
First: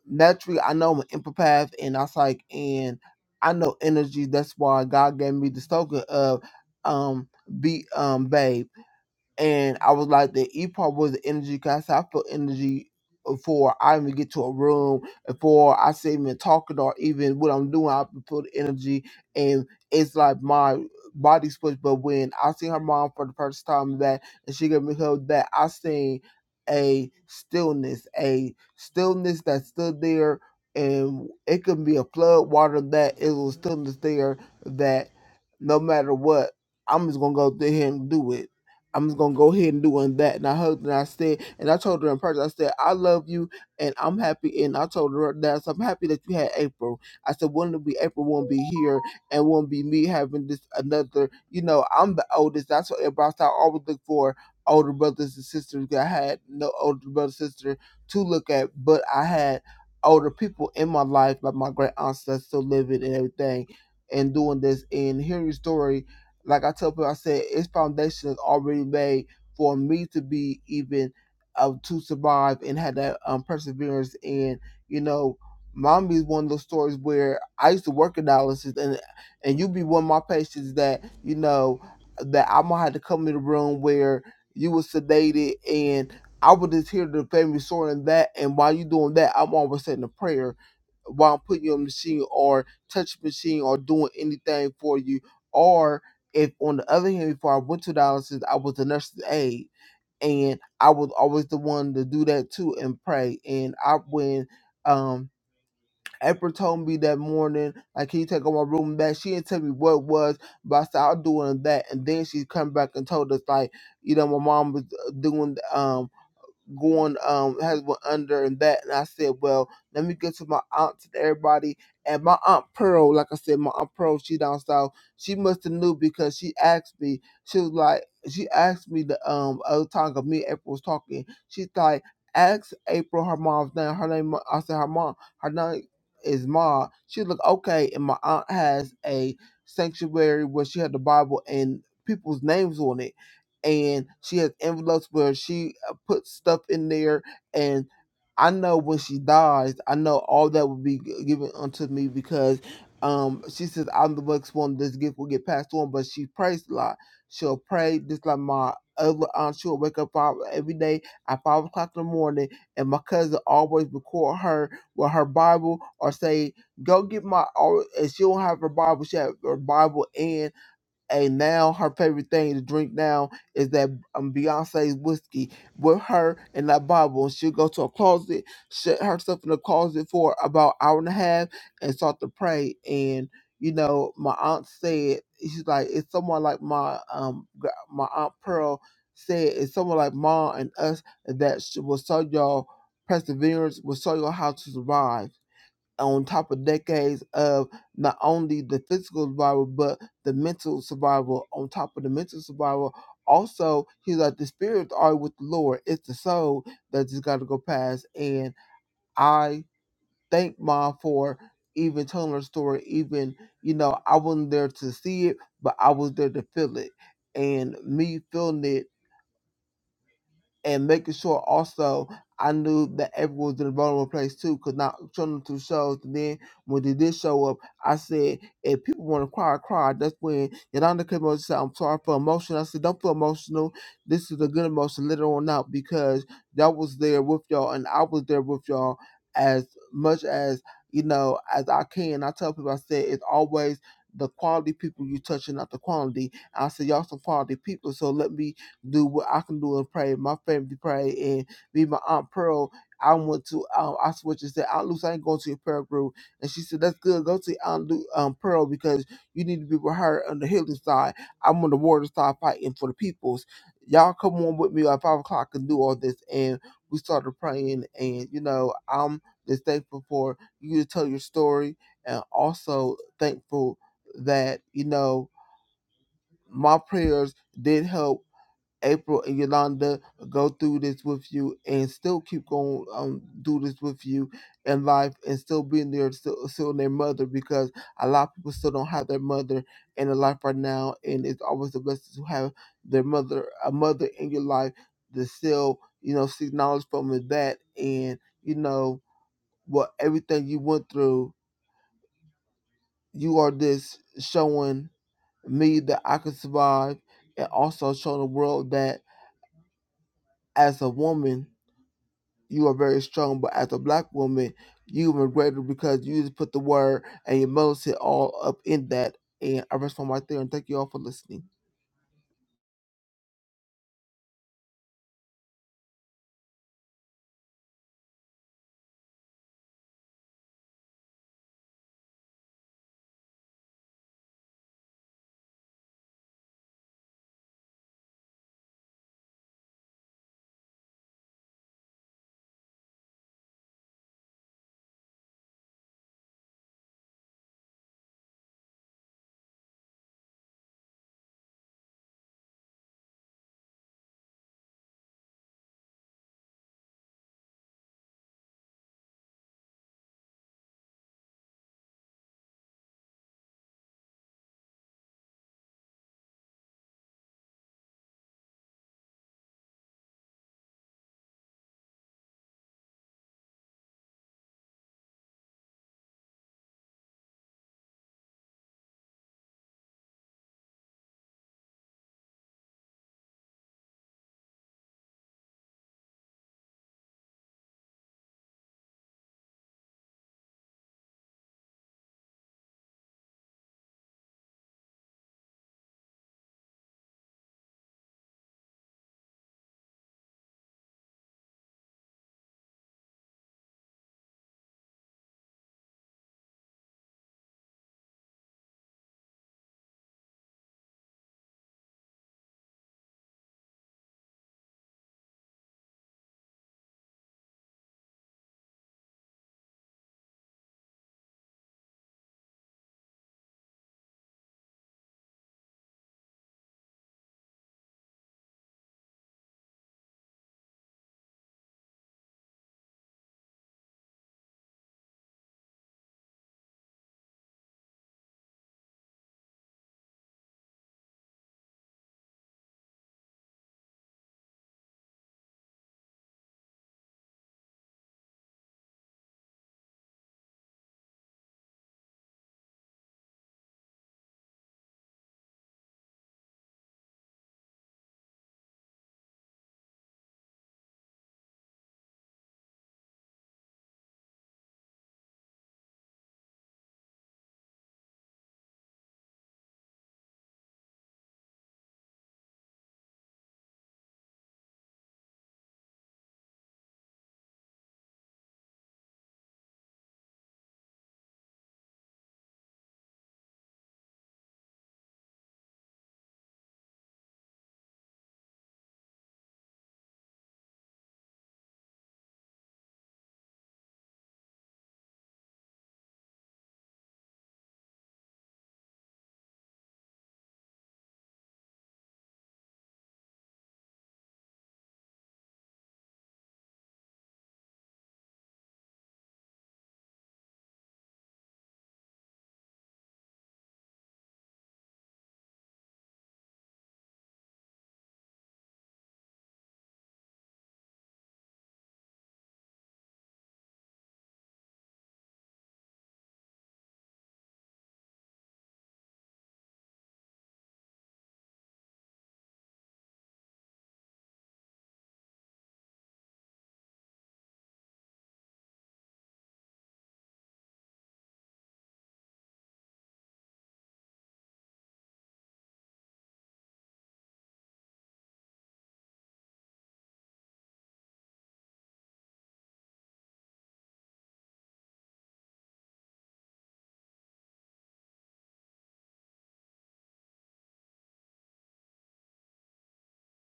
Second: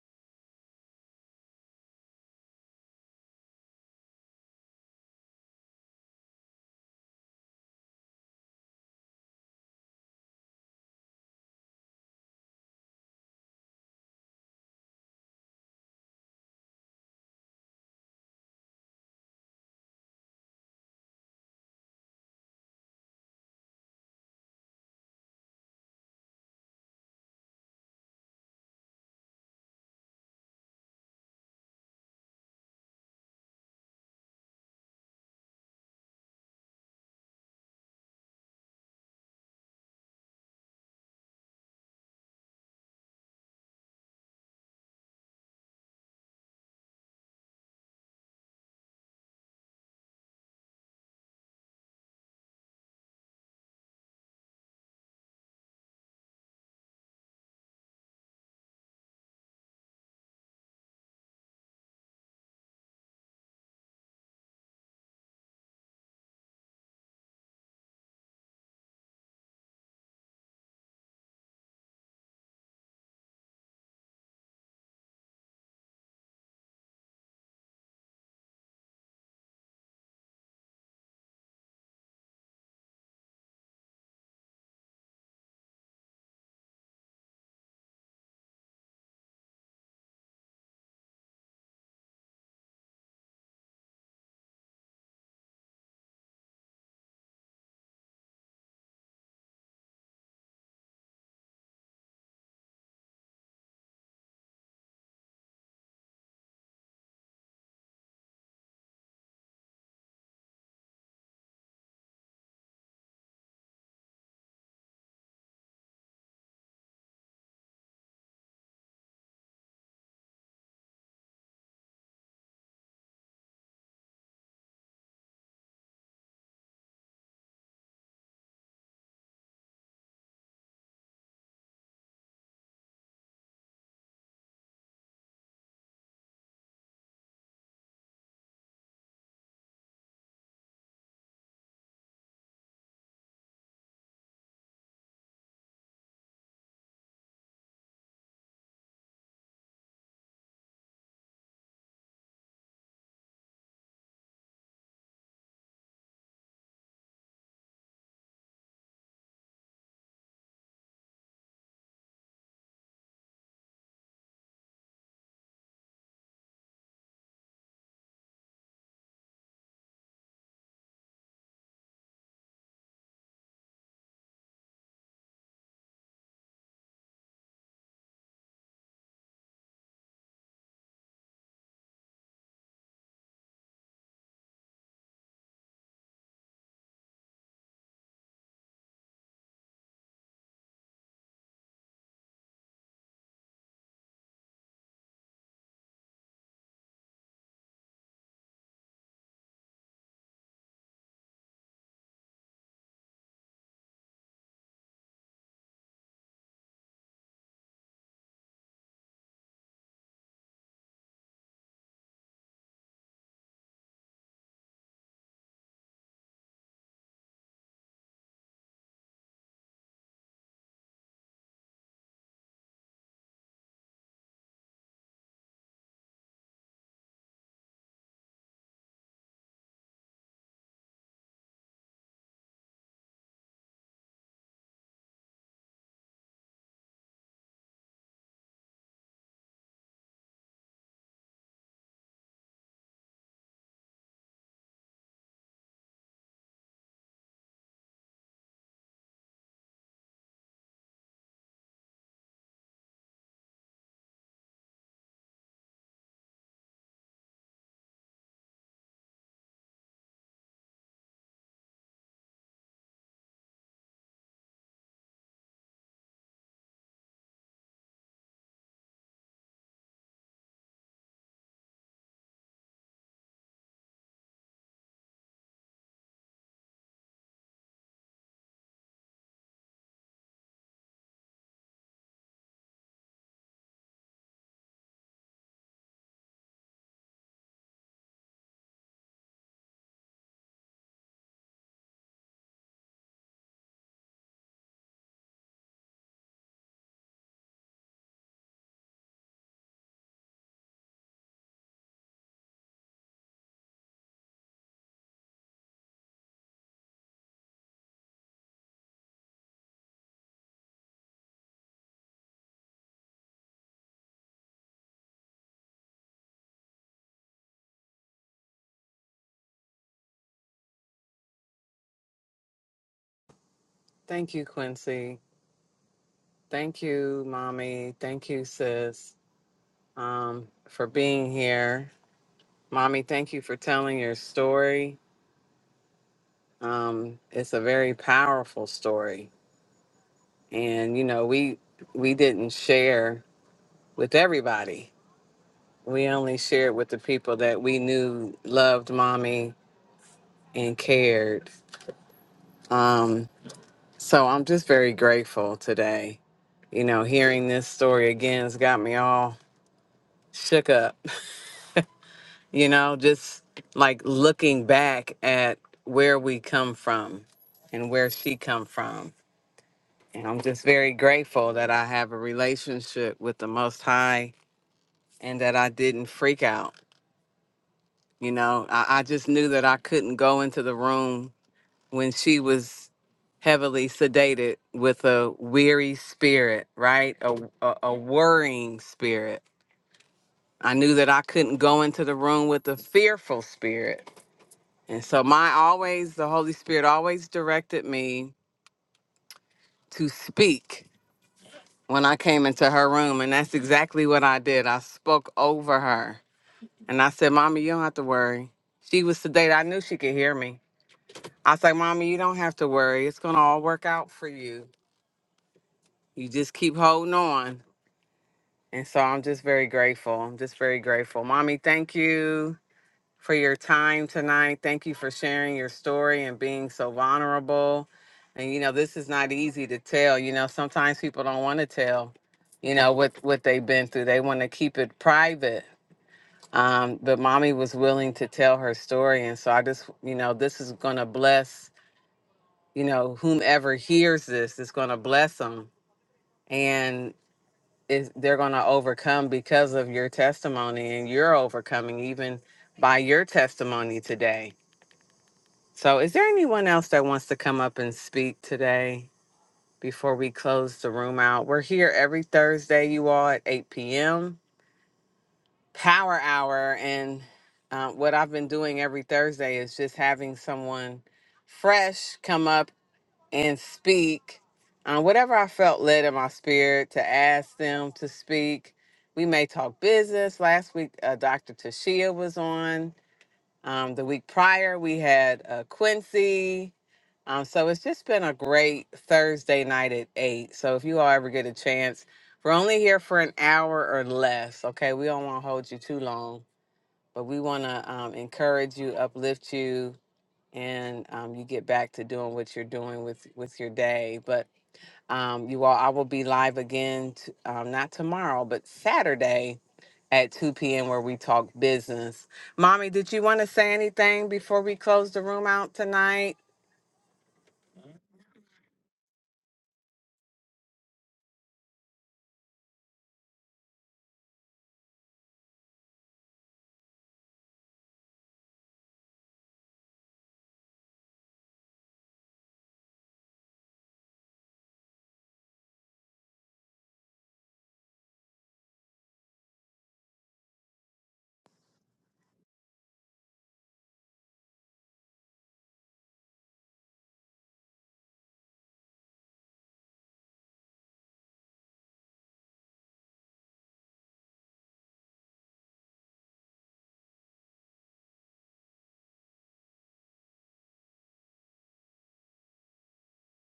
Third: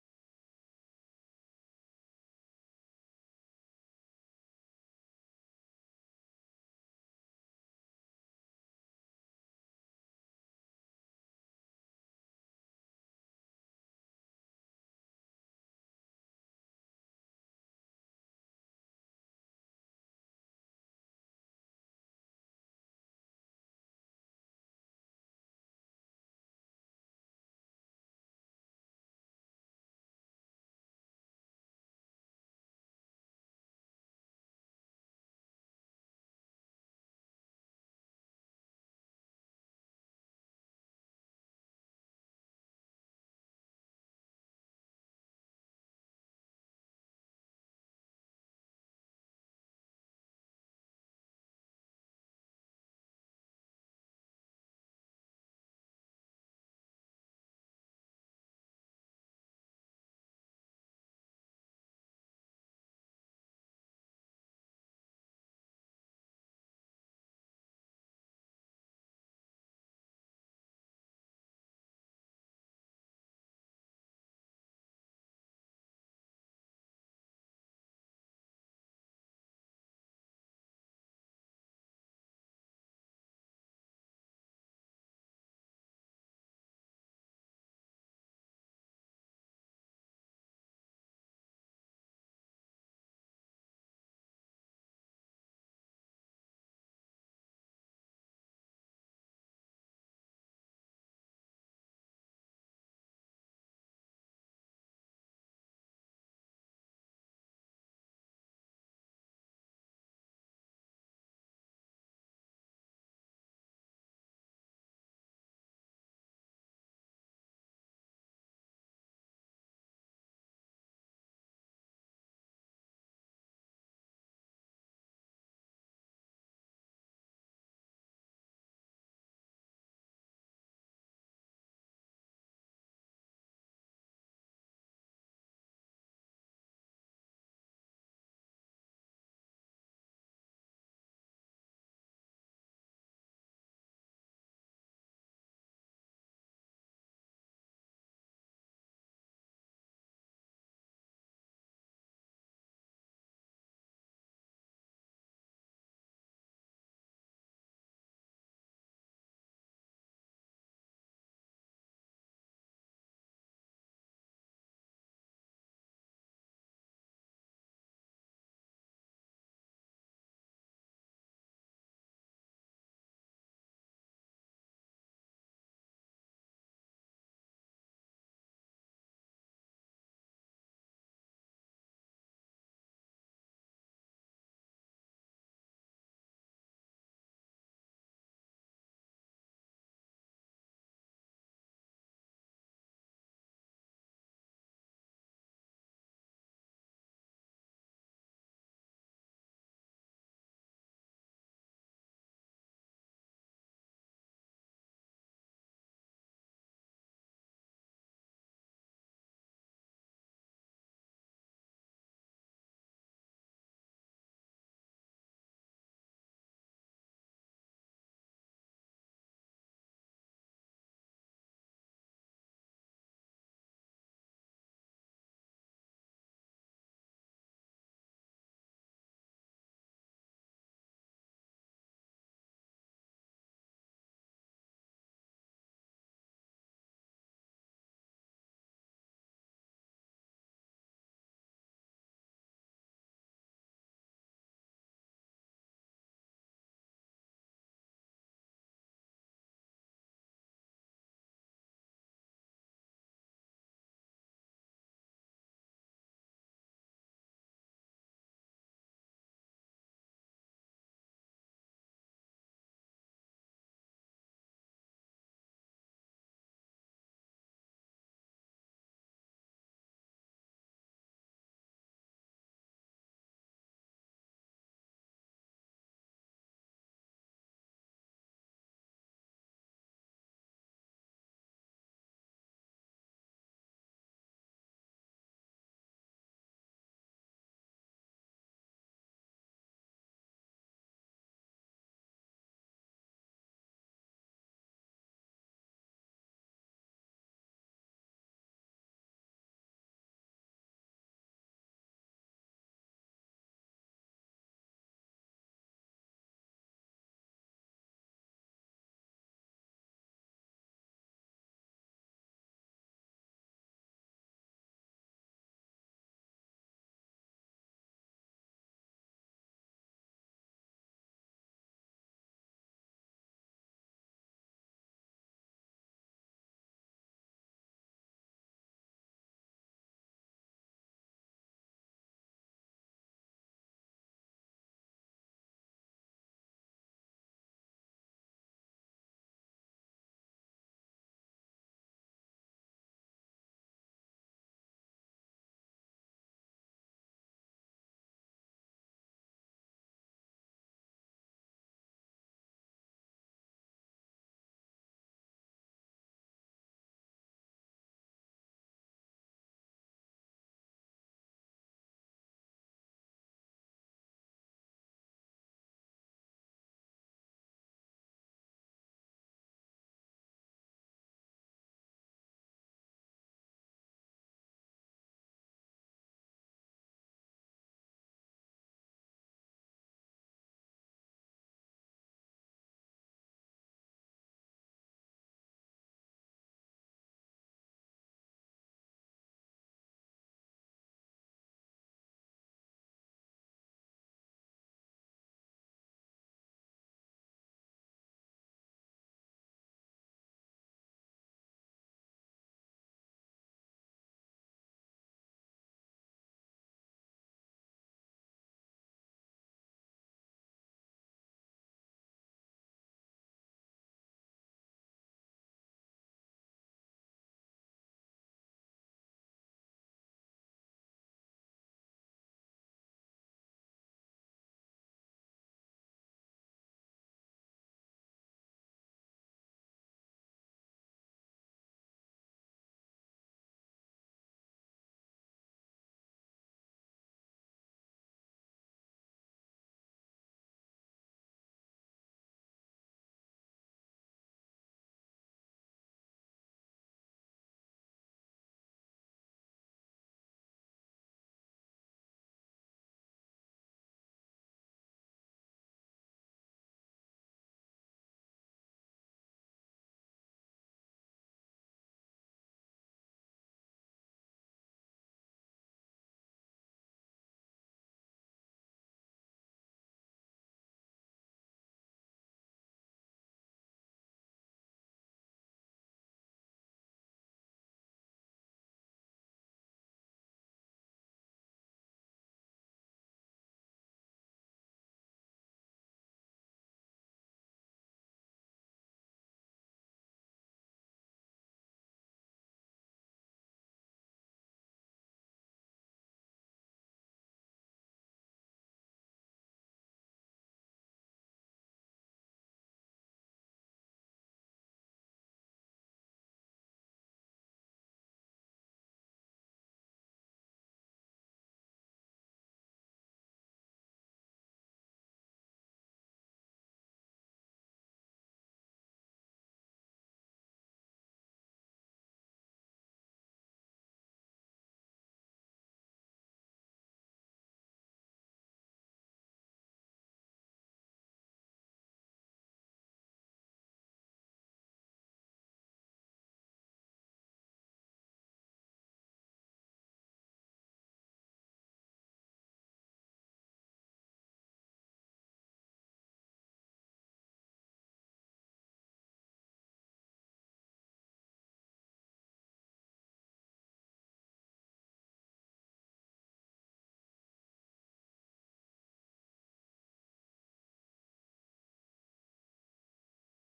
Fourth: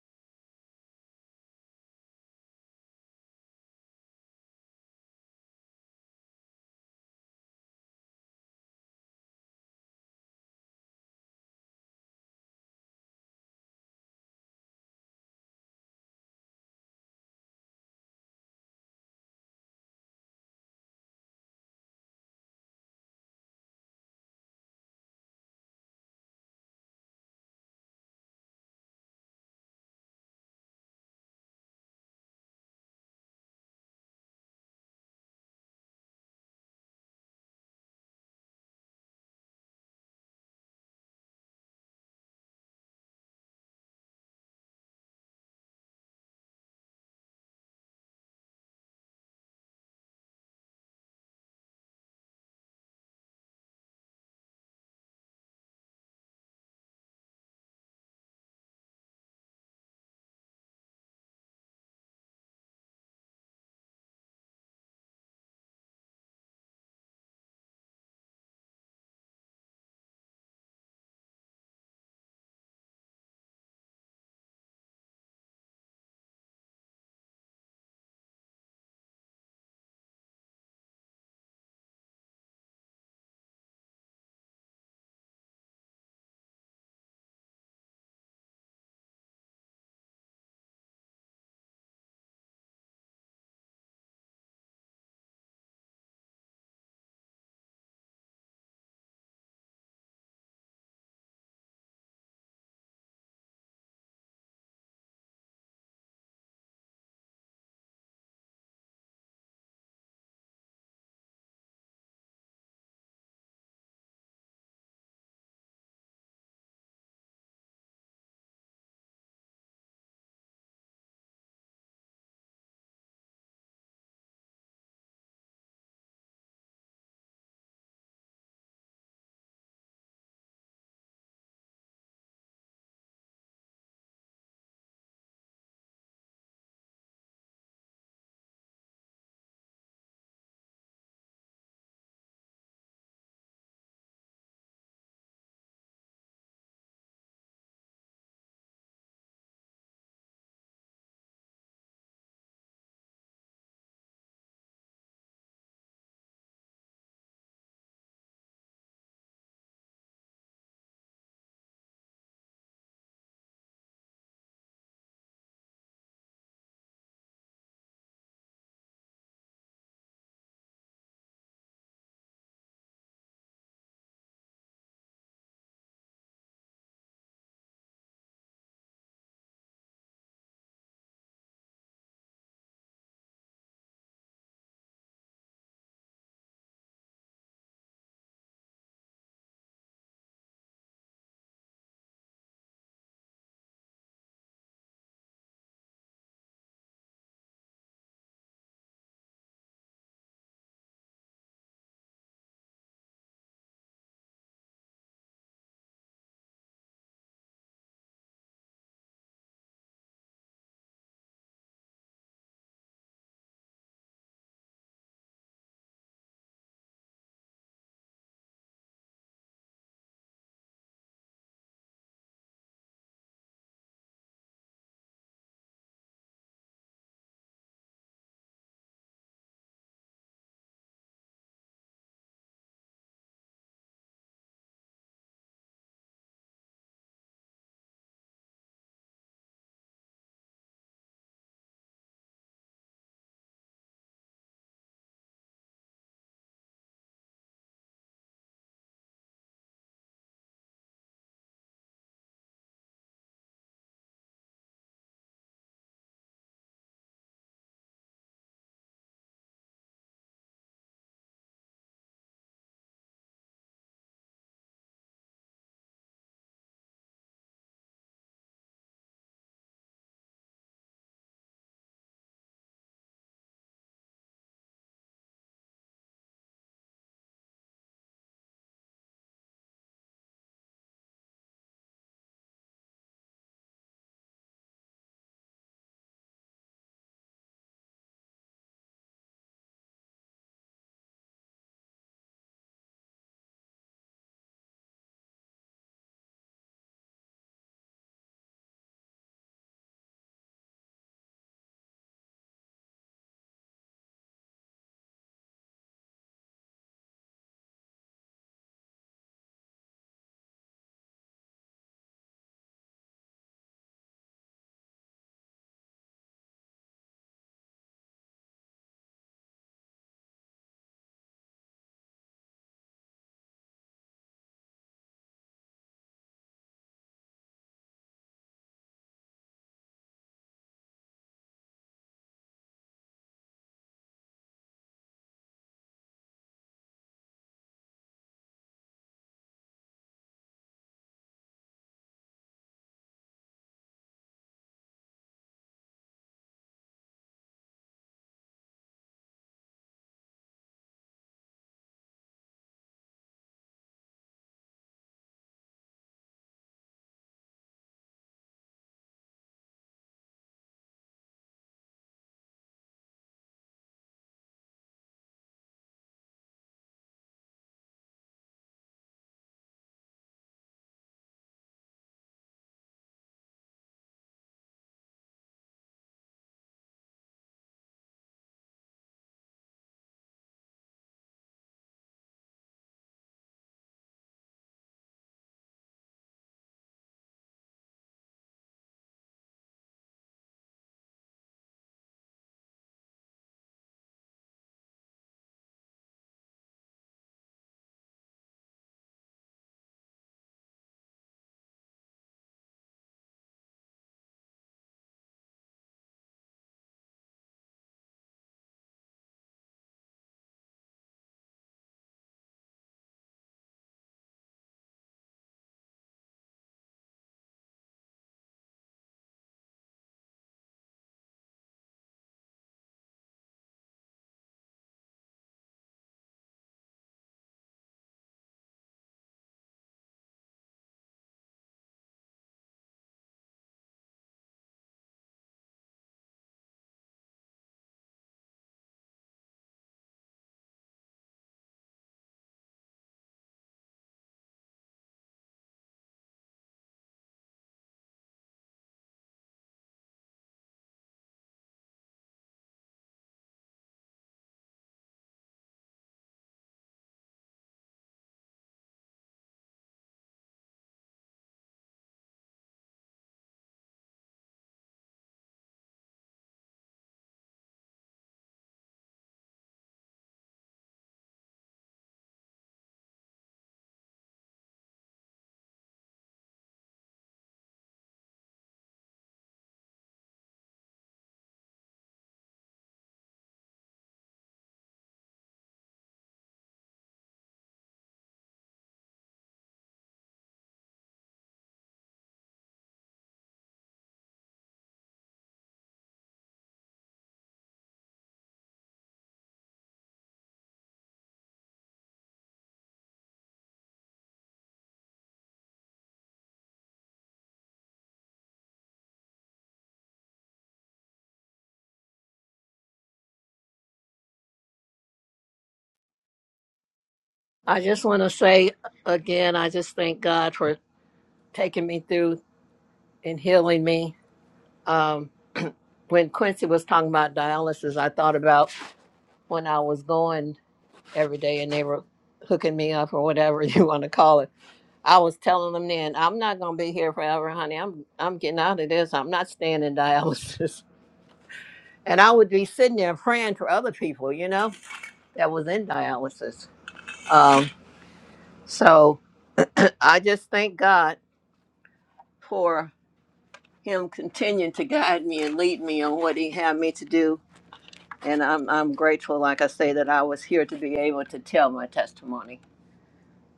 D: naturally I know I'm an empath and I was like and I know energy. That's why God gave me this token of um be um babe and I was like, the E part was the energy because I felt energy before I even get to a room, before I say even talking or even what I'm doing, I put energy, and it's like my body switch. But when I seen her mom for the first time that, and she gave me her that, I seen a stillness, a stillness that's still there, and it could be a flood water that it was stillness there that no matter what, I'm just gonna go through here and do it I'm just gonna go ahead and do on that. And I hugged her and I said, and I told her in person, I said, I love you and I'm happy. And I told her that I'm happy that you had April. I said, wouldn't it be April won't be here and won't be me having this another, you know, I'm the oldest. That's what everybody I always look for older brothers and sisters. I had no older brother sister to look at, but I had older people in my life, like my great aunts that's still living and everything and doing this and hearing your story like I tell people, I said its foundation is already made for me to be even uh, to survive and have that um, perseverance. And you know, mommy is one of those stories where I used to work in dialysis, and and you be one of my patients that you know that I'm gonna have to come in the room where you were sedated and. I would just hear the family story and that, and while you doing that, I'm always saying a prayer while I'm putting you on the machine or touch machine or doing anything for you. or. If on the other hand, before I went to dialysis, I was the nurse's aide, and I was always the one to do that too and pray. And I when um April told me that morning, like, can you take all my room back? She didn't tell me what it was, but I said I'll do it and that. And then she come back and told us like, you know, my mom was uh, doing. Um, going um has went under and that and I said, Well, let me get to my aunt and everybody and my aunt Pearl, like I said, my aunt Pearl, she down south, she must have knew because she asked me, she was like she asked me the um other time 'cause me and April was talking, she's like, ask April her mom's name, her name I said her mom, her name is Ma. She looked Okay, and my aunt has a sanctuary where she had the Bible and people's names on it and she has envelopes where she put stuff in there and I know when she dies, I know all that will be g- given unto me because um she says I'm the next one this gift will get passed on, but she prays a lot. She'll pray just like my other aunt, she'll wake up five every day at five o'clock in the morning and my cousin always record her with her Bible or say, Go get my or and she don't have her Bible, she have her Bible and and now her favorite thing to drink now is that um, Beyonce's whiskey with her in that bottle. And she'll go to a closet, shut herself in the closet for about an hour and a half, and start to pray. And you know, my aunt said she's like it's someone like my um gr- my aunt Pearl said it's someone like mom and us that sh- will show y'all perseverance, will show you all how to survive on top of decades of not only the physical survival but the mental survival on top of the mental survival also he's like the spirits are with the lord it's the soul that just got to go past and i thank mom for even telling her story even you know i wasn't there to see it but i was there to feel it and me feeling it and making sure also I knew that everyone was in a vulnerable place too, because now showing them two shows. And then when they did show up, I said, if people want to cry, cry. That's when Yolanda came over and said, I'm sorry for emotion. I said, don't feel emotional. This is a good emotion later on out because y'all was there with y'all and I was there with y'all as much as, you know, as I can. I tell people, I said, it's always the quality people you touching, not the quantity. I said, y'all some quality people, so let me do what I can do and pray. My family pray and me, and my aunt Pearl. I went to um, I switched and said, Aunt Luce, I ain't going to your prayer group. And she said, That's good. Go to Aunt Lu- um, Pearl because you need to be with her on the healing side. I'm on the water side fighting for the peoples. Y'all come on with me at five o'clock and do all this. And we started praying. And you know, I'm just thankful for you to tell your story, and also thankful that you know my prayers did help April and Yolanda go through this with you and still keep going um do this with you in life and still being there still still their mother because a lot of people still don't have their mother in their life right now and it's always a blessing to have their mother a mother in your life to still, you know, seek knowledge from with that and you know what everything you went through, you are this showing me that I can survive and also showing the world that as a woman you are very strong. But as a black woman, you were greater because you just put the word and your mouth all up in that. And I rest my right there. And thank you all for listening.
A: Thank you, Quincy. Thank you, Mommy. Thank you, Sis, um, for being here. Mommy, thank you for telling your story. Um, it's a very powerful story. And, you know, we we didn't share with everybody. We only shared with the people that we knew loved mommy and cared. Um, so I'm just very grateful today. You know, hearing this story again has got me all shook up. You know, just like looking back at where we come from and where she come from. And I'm just very grateful that I have a relationship with the Most High and that I didn't freak out You know, I, I just knew that I couldn't go into the room when she was heavily sedated with a weary spirit, right? A, a, a worrying spirit. I knew that I couldn't go into the room with a fearful spirit. And so, my always, the Holy Spirit always directed me to speak when I came into her room. And that's exactly what I did. I spoke over her. And I said, Mommy, you don't have to worry. She was sedated. I knew she could hear me. I was like, Mommy, you don't have to worry. It's going to all work out for you. You just keep holding on. And so I'm just very grateful. I'm just very grateful. Mommy, thank you for your time tonight. Thank you for sharing your story and being so vulnerable. And, you know, this is not easy to tell. You know, sometimes people don't want to tell, you know, what, what they've been through, they want to keep it private. Um, but mommy was willing to tell her story. And so I just, you know, this is going to bless you know, whomever hears this is going to bless them and is they're going to overcome because of your testimony and you're overcoming even by your testimony today. So, is there anyone else that wants to come up and speak today before we close the room out? We're here every Thursday, you all, at 8 p.m. Power Hour. And uh, what I've been doing every Thursday is just having someone fresh come up and speak on whatever I felt led in my spirit to ask them to speak. We may talk business. Last week, uh, Dr. Tashia was on. Um, the week prior, we had uh, Quincy. Um, so it's just been a great Thursday night at 8. So if you all ever get a chance, we're only here for an hour or less. Okay. We don't want to hold you too long, but we want to um, encourage you, uplift you, and um, you get back to doing what you're doing with with your day. But um, you all, I will be live again, t- um, not tomorrow, but Saturday at 2 p.m. where we talk business. Mommy, did you want to say anything before we close the room out tonight?
B: I just want to say again, I just thank God for taking me through and healing me. Um, when Quincy was talking about dialysis, I thought about when I was going. every day and they were hooking me up or whatever you want to call it. I was telling them then, I'm not gonna be here forever, honey. I'm I'm getting out of this. I'm not staying in dialysis. And I would be sitting there praying for other people, you know, that was in dialysis. Um, so I just thank God for him continuing to guide me and lead me on what he had me to do. And I'm I'm grateful, like I say, that I was here to be able to tell my testimony.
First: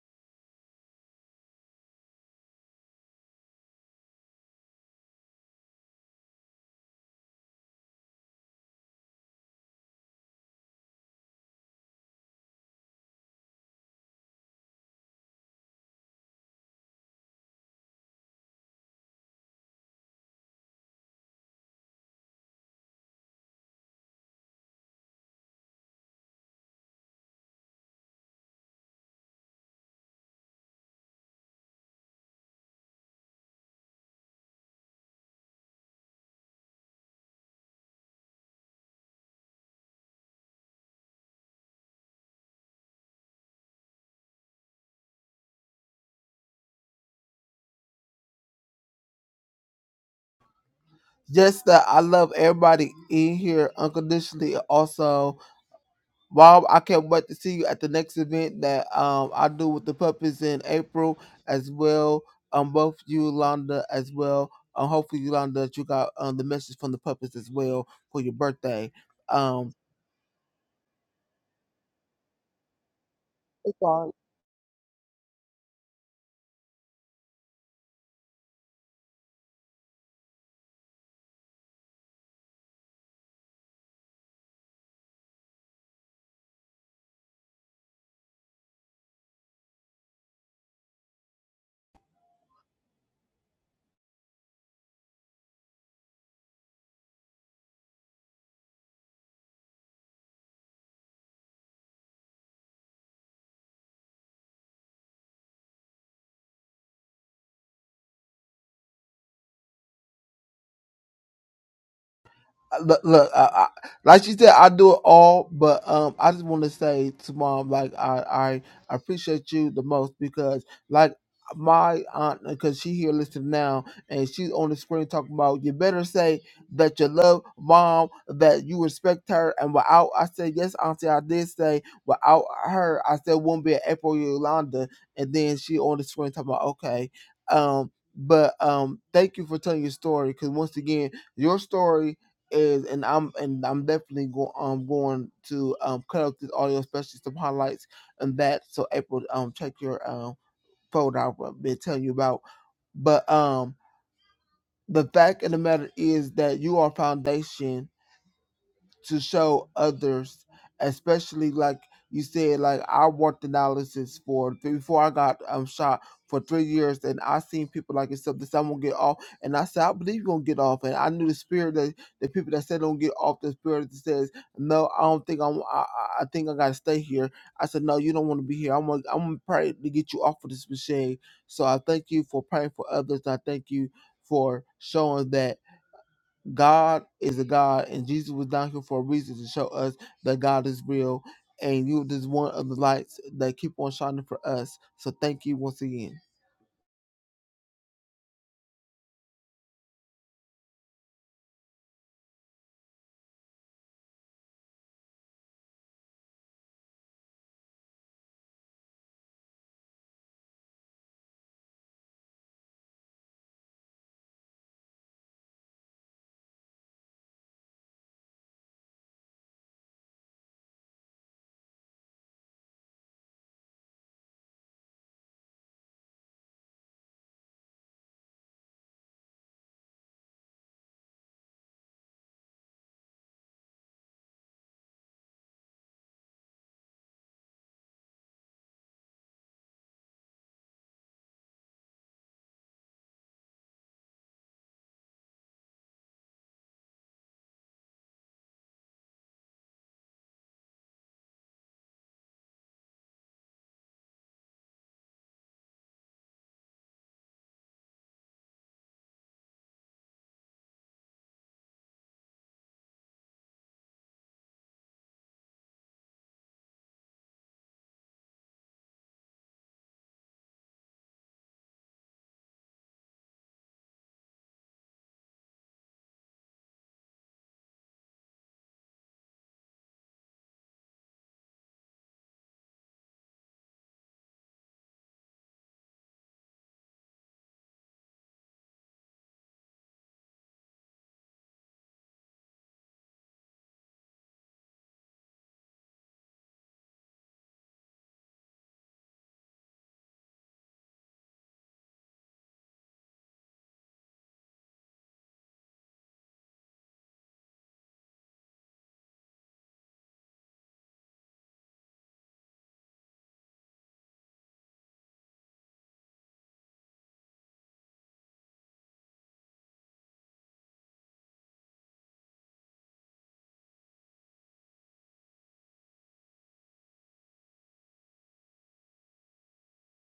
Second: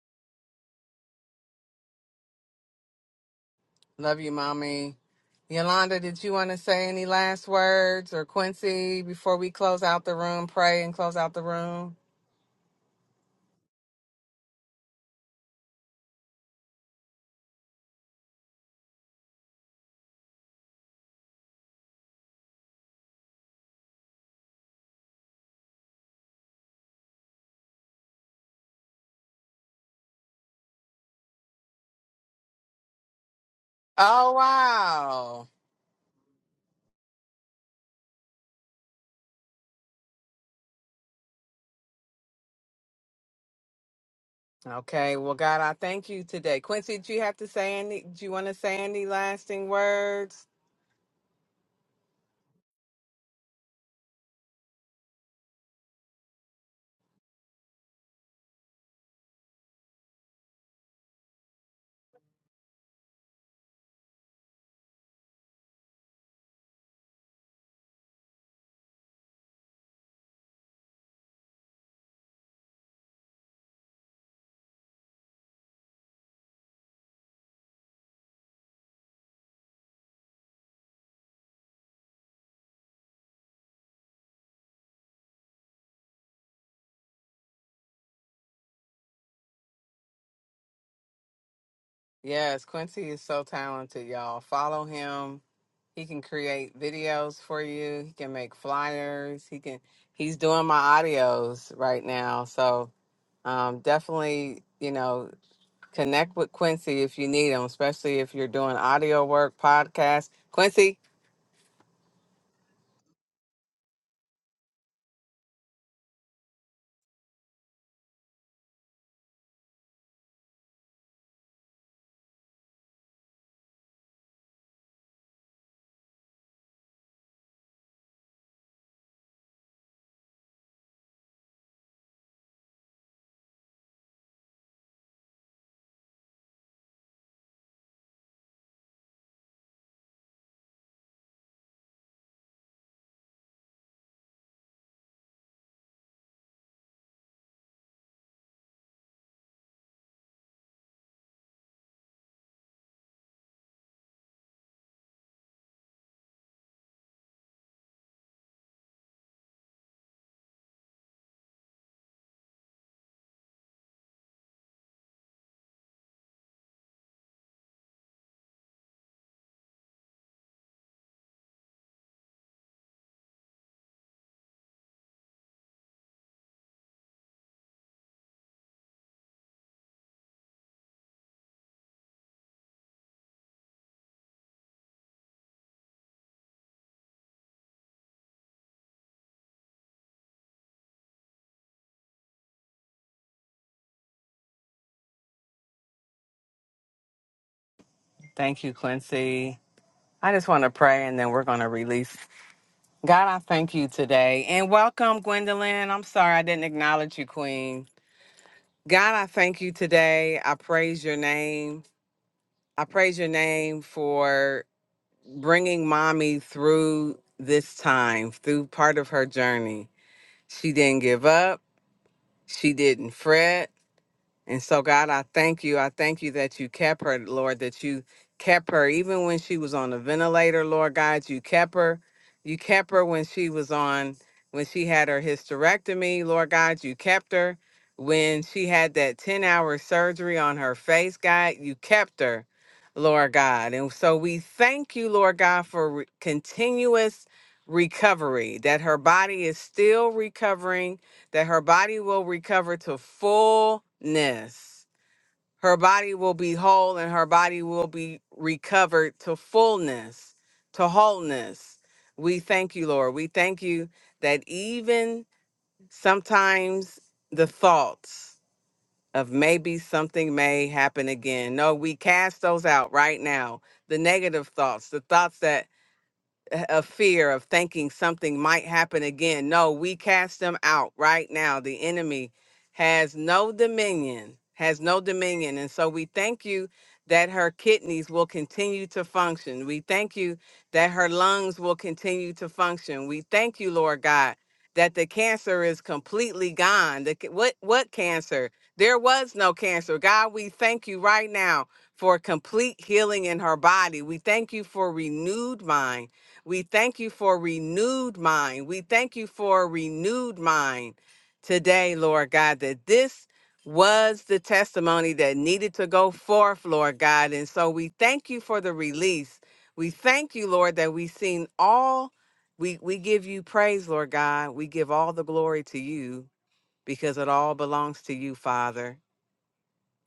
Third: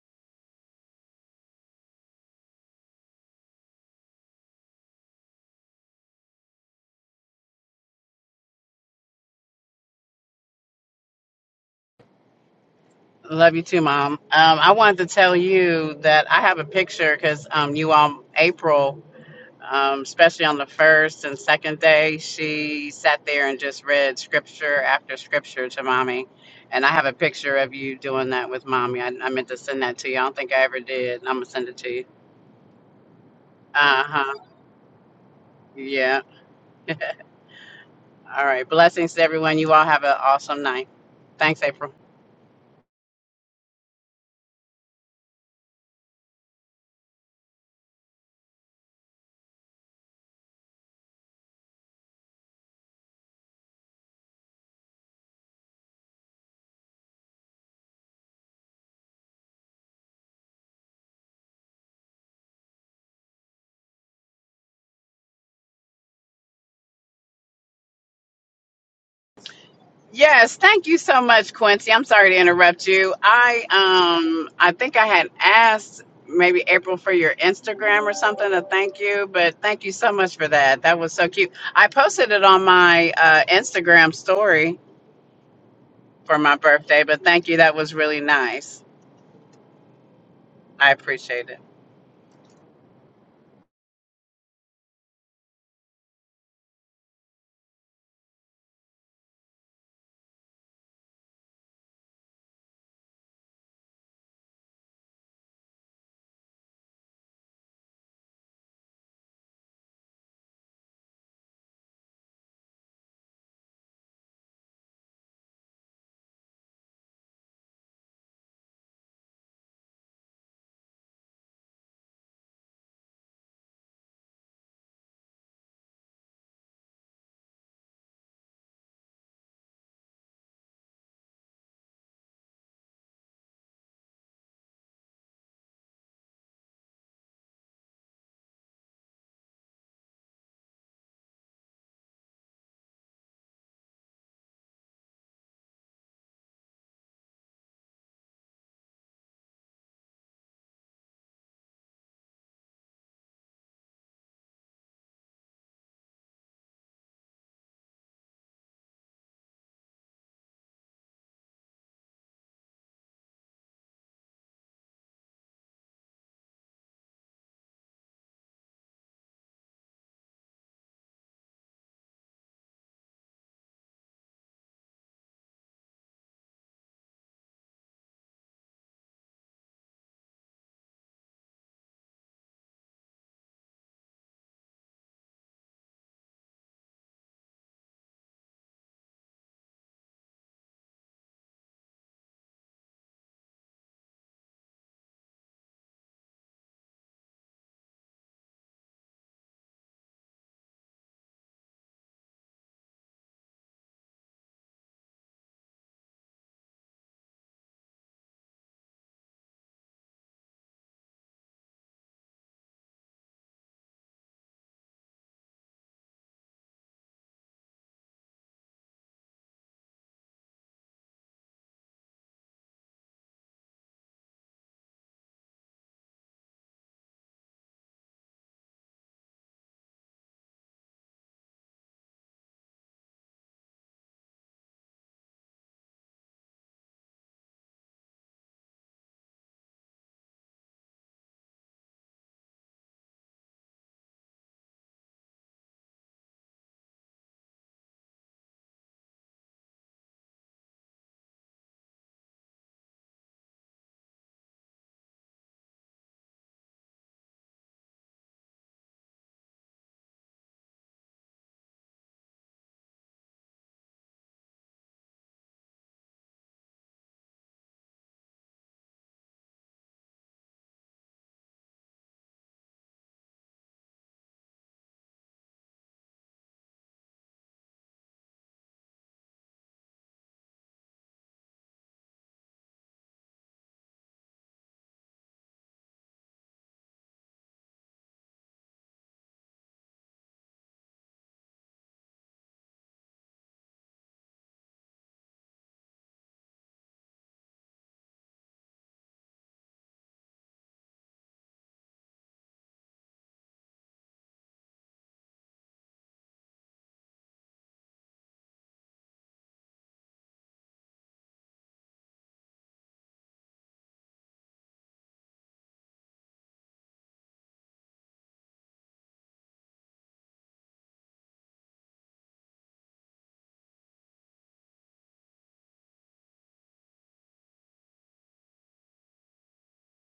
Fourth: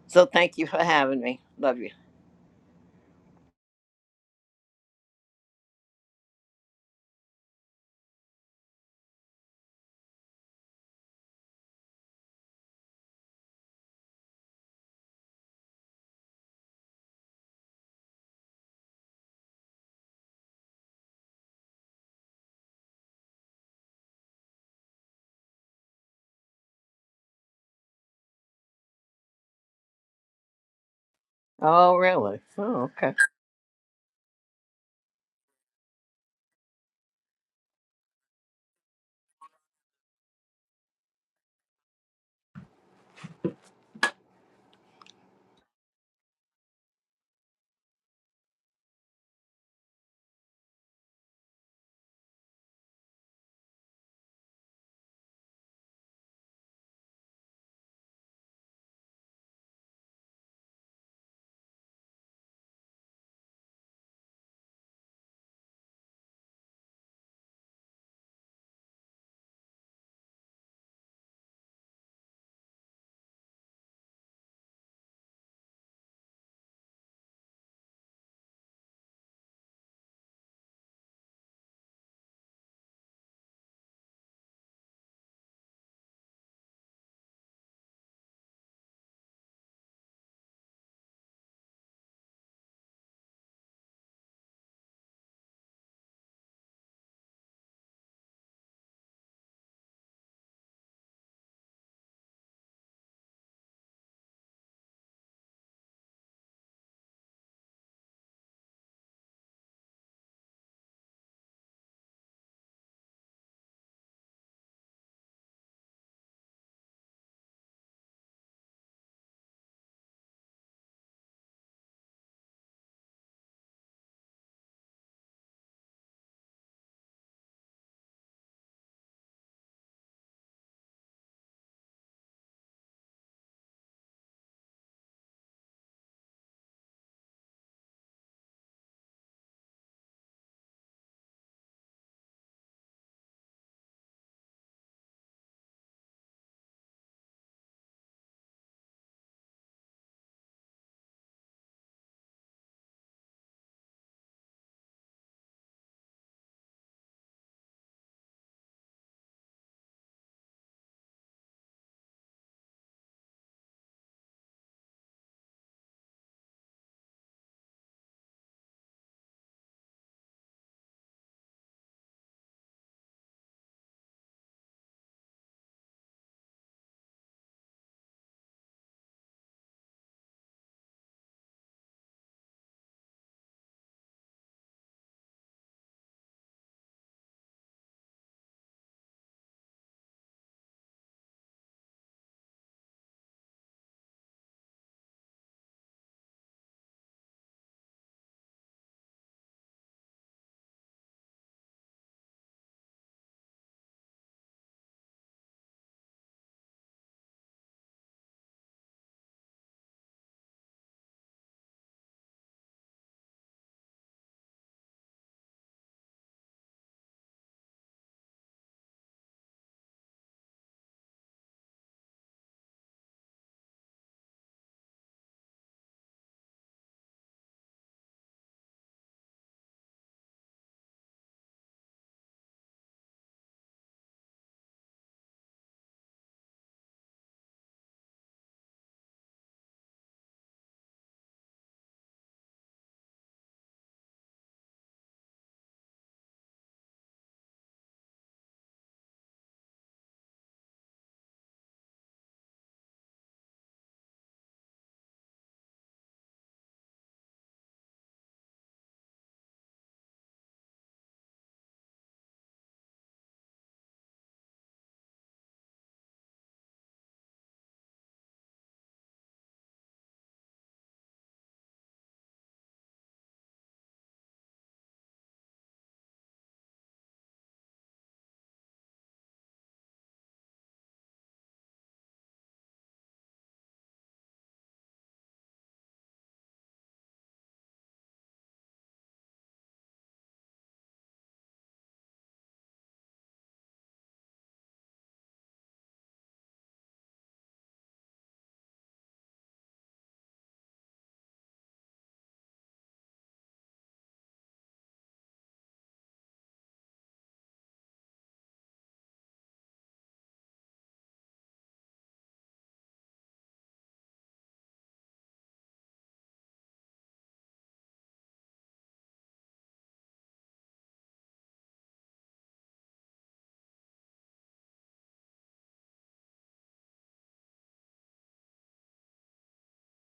B: So thank you for having me. Love you.
A: Love you, mommy. Yolanda, did you want to say any last words or Quincy before we close out the room? Pray and close out the room.
C: Love you too, Mom. Um, I wanted to tell you that I have a picture because um, you all, April, um, especially on the first and second day, she sat there and just read scripture after scripture to mommy. And I have a picture of you doing that with mommy. I, I meant to send that to you. I don't think I ever did. I'm going to send it to
B: Oh,
C: you.
B: really? Oh, okay.
C: Uh huh.
A: Oh wow.
C: Yeah. All right. Blessings to everyone. You all have an awesome night. Thanks, April.
A: Okay, well, God, I thank you today. Quincy, do you have to say any? Do you want to say any lasting words?
D: Just that I love everybody in here unconditionally. Also, Bob, I can't wait to see you at the next event that um I do with the puppies in April as well. Um, both you, Londa, as well. Um, hopefully, Yolanda, that you got um the message from the puppies as well for your birthday. Um,
C: Yes, thank you so much, Quincy. I'm sorry to interrupt you. I
D: it's all right.
C: um I think I had asked maybe April for your Instagram or something to thank you, but thank you so much for that. That was so cute. I posted it on my uh, Instagram story for my birthday, but thank you. That was really nice. I appreciate it.
A: Yes, Quincy is so talented, y'all. Follow him. He can create videos for you. He can make flyers. He can. He's doing my audios right now, so um, definitely, you know, connect with Quincy if you need him, especially if you're doing audio work, podcast. Quincy,
D: look, look I, I, like she said, I do it all, but um, I just want to say to mom, like I, I appreciate you the most because like my aunt, because she here listening now, and she's on the screen talking about you better say that you love mom, that you respect her, and without I said yes, auntie, I did say without her, I said wouldn't be an April Yolanda, and then she on the screen talking about okay, um. But um, thank you for telling your story. Because once again, your story is and I'm and I'm definitely go, um, going to um, cut out this audio, especially some highlights and that. So April, um, check your um folder. I've been telling you about, but um, the fact of the matter is that you are foundation to show others, especially like you said, like I worked analysis for before I got um shot for three years, and I seen people like yourself that said I'm gonna get off, and I said I believe you're gonna get off, and I knew the spirit that the people that said don't get off, the spirit that says no, I don't think I'm, I, I I think I gotta stay here. I said no, you don't want to be here. I'm gonna, I'm gonna pray to get you off of this machine. So I thank you for praying for others. I thank you for showing that. God is a God, and Jesus was down here for a reason to show us that God is real. And you this is one of the lights that keep on shining for us. So thank you once again.
A: thank you, Quincy. I just want to pray, and then we're going to release. God, I thank you today. And welcome, Gwendolyn. I'm sorry I didn't acknowledge you, Queen. God, I thank you today. I praise your name. I praise your name for bringing mommy through this time, through part of her journey. She didn't give up, she didn't fret. And so, God, I thank you. I thank you that you kept her, Lord, that you kept her even when she was on the ventilator, Lord God. You kept her. You kept her when she was on, when she had her hysterectomy, Lord God. You kept her. When she had that 10 hour surgery on her face, God, you kept her, Lord God. And so we thank you, Lord God, for re- continuous recovery, that her body is still recovering that her body will recover to fullness. Her body will be whole and her body will be recovered to fullness, to wholeness. We thank you, Lord. We thank you that even sometimes the thoughts of maybe something may happen again. No, we cast those out right now. The negative thoughts, the thoughts that a fear of thinking something might happen again. No, we cast them out right now. The enemy has no dominion, has no dominion. And so we thank you that her kidneys will continue to function. We thank you that her lungs will continue to function. We thank you, Lord God, that the cancer is completely gone. The, ca- what what cancer? There was no cancer. God, we thank you right now for complete healing in her body. We thank you for renewed mind. We thank you for renewed mind. We thank you for a renewed mind today, Lord God, that this was the testimony that needed to go forth, Lord God. And so we thank you for the release. We thank you, Lord, that we've seen all. We, we give you praise, Lord God. We give all the glory to you because it all belongs to you, Father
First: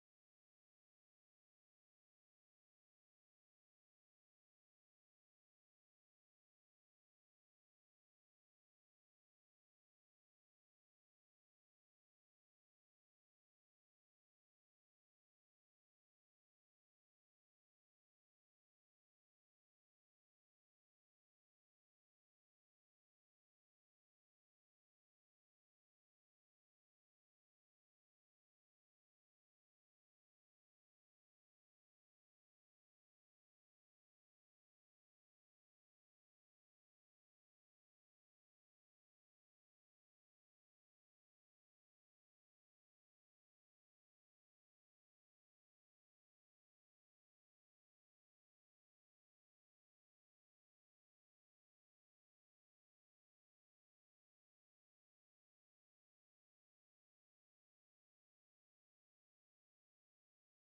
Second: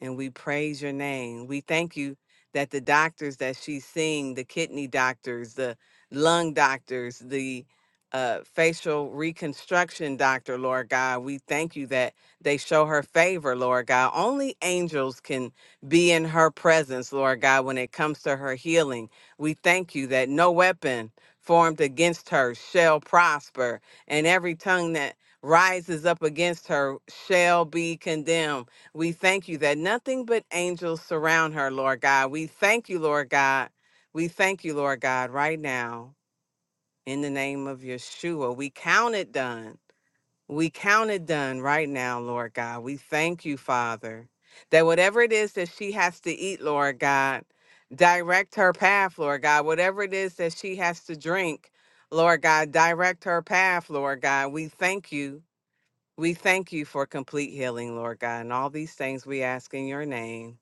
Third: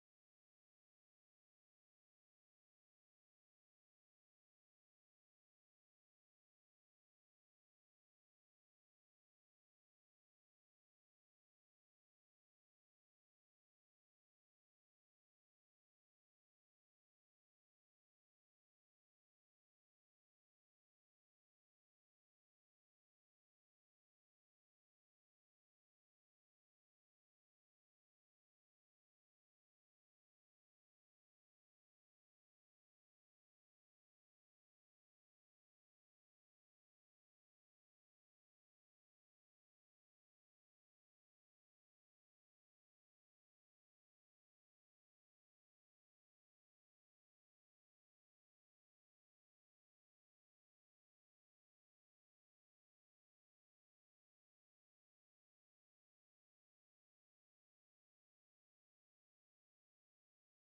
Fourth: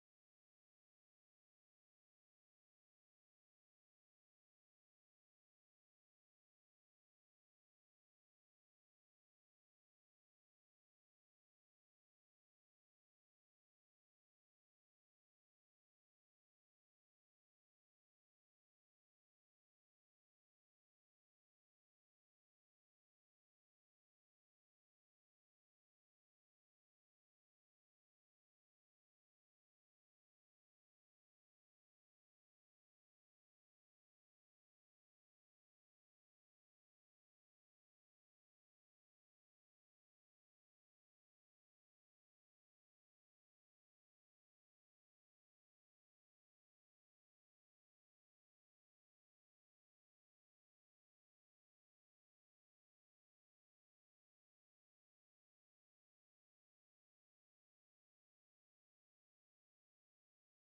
A: and we praise your name. We thank you that the doctors that she's seeing, the kidney doctors, the lung doctors, the uh, facial reconstruction doctor, Lord God, we thank you that they show her favor, Lord God. Only angels can be in her presence, Lord God, when it comes to her healing. We thank you that no weapon formed against her shall prosper, and every tongue that rises up against her shall be condemned. We thank you that nothing but angels surround her, Lord God. We thank you, Lord God. We thank you, Lord God, right now in the name of Yeshua. We count it done. We count it done right now, Lord God. We thank you, Father, that whatever it is that she has to eat, Lord God, direct her path, Lord God. Whatever it is that she has to drink, Lord God, direct her path, Lord God. We thank you. We thank you for complete healing, Lord God, and all these things we ask in your name.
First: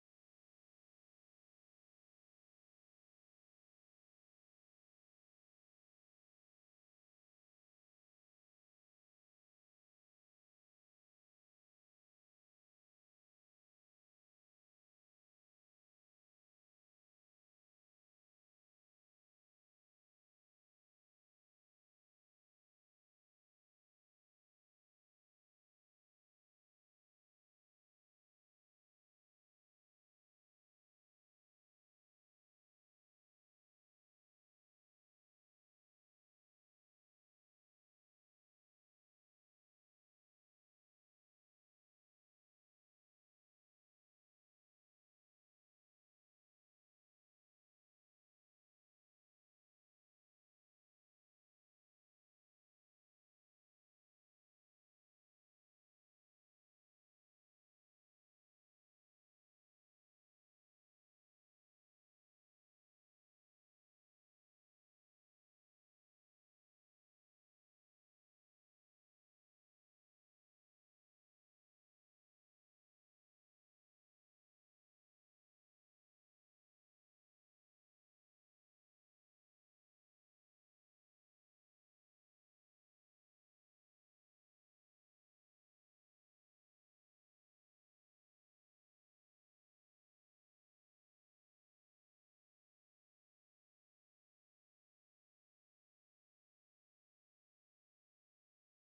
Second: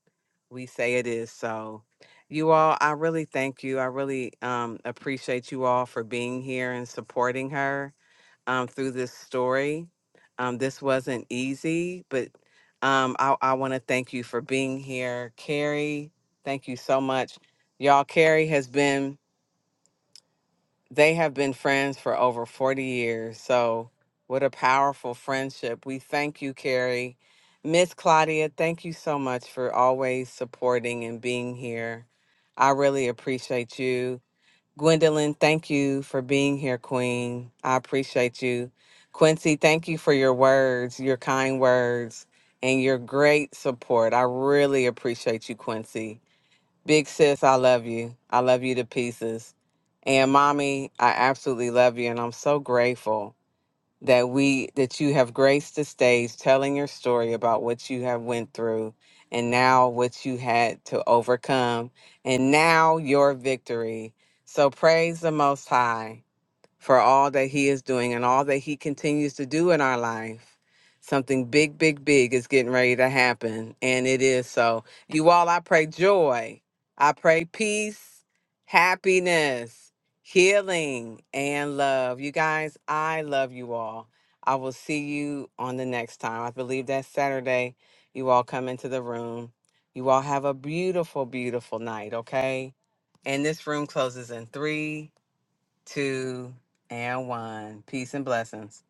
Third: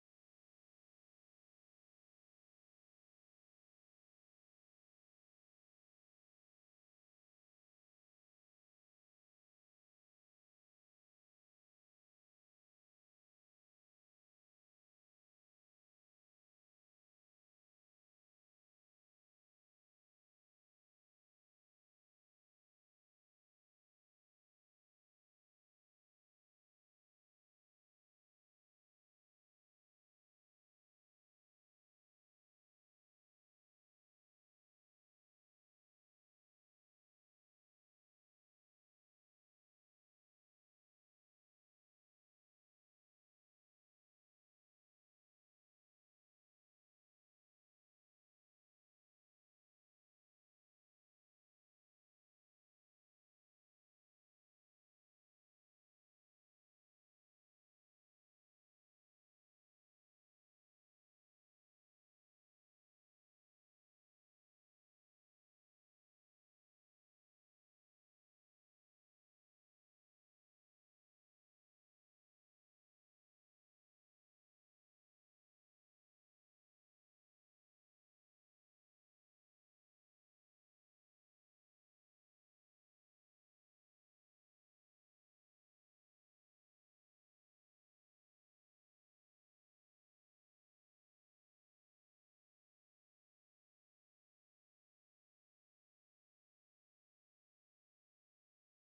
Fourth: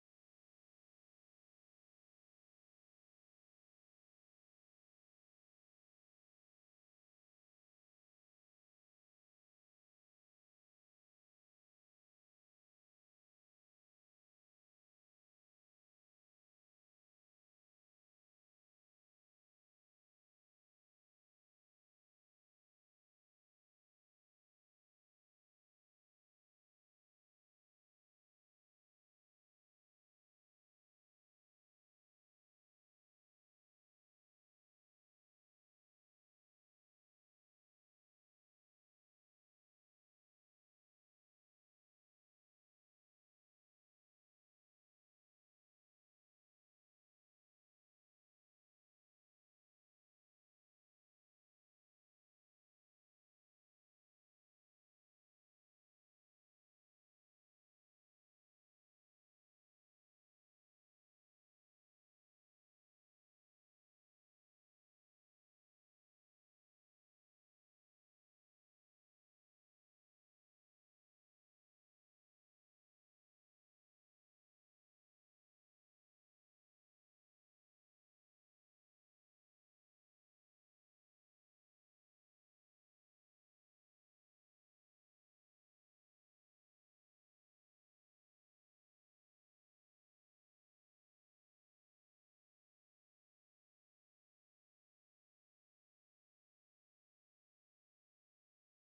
A: We say it is so. You all, I really thank you. I really um, appreciate you all for being here and supporting her um, through this story. Um, this wasn't easy, but um, I, I want to thank you for being here. Carrie, thank you so much. Y'all, Carrie has been they have been friends for over 40 years. So, what a powerful friendship. We thank you, Carrie. Miss Claudia, thank you so much for always supporting and being here. I really appreciate you. Gwendolyn, thank you for being here, Queen. I appreciate you. Quincy, thank you for your words, your kind words, and your great support. I really appreciate you, Quincy. Big sis, I love you. I love you to pieces. And mommy, I absolutely love you. And I'm so grateful that we that you have graced the stage telling your story about what you have went through and now what you had to overcome and now your victory. So praise the most high for all that He is doing and all that He continues to do in our life. Something big, big, big is getting ready to happen, and it is so. You all, I pray joy, I pray peace, happiness, healing, and love. You guys, I love you all. I will see you on the next time. I believe that's Saturday. You all come into the room. You all have a beautiful, beautiful night, okay? And this room closes in three two, and one. Peace and blessings.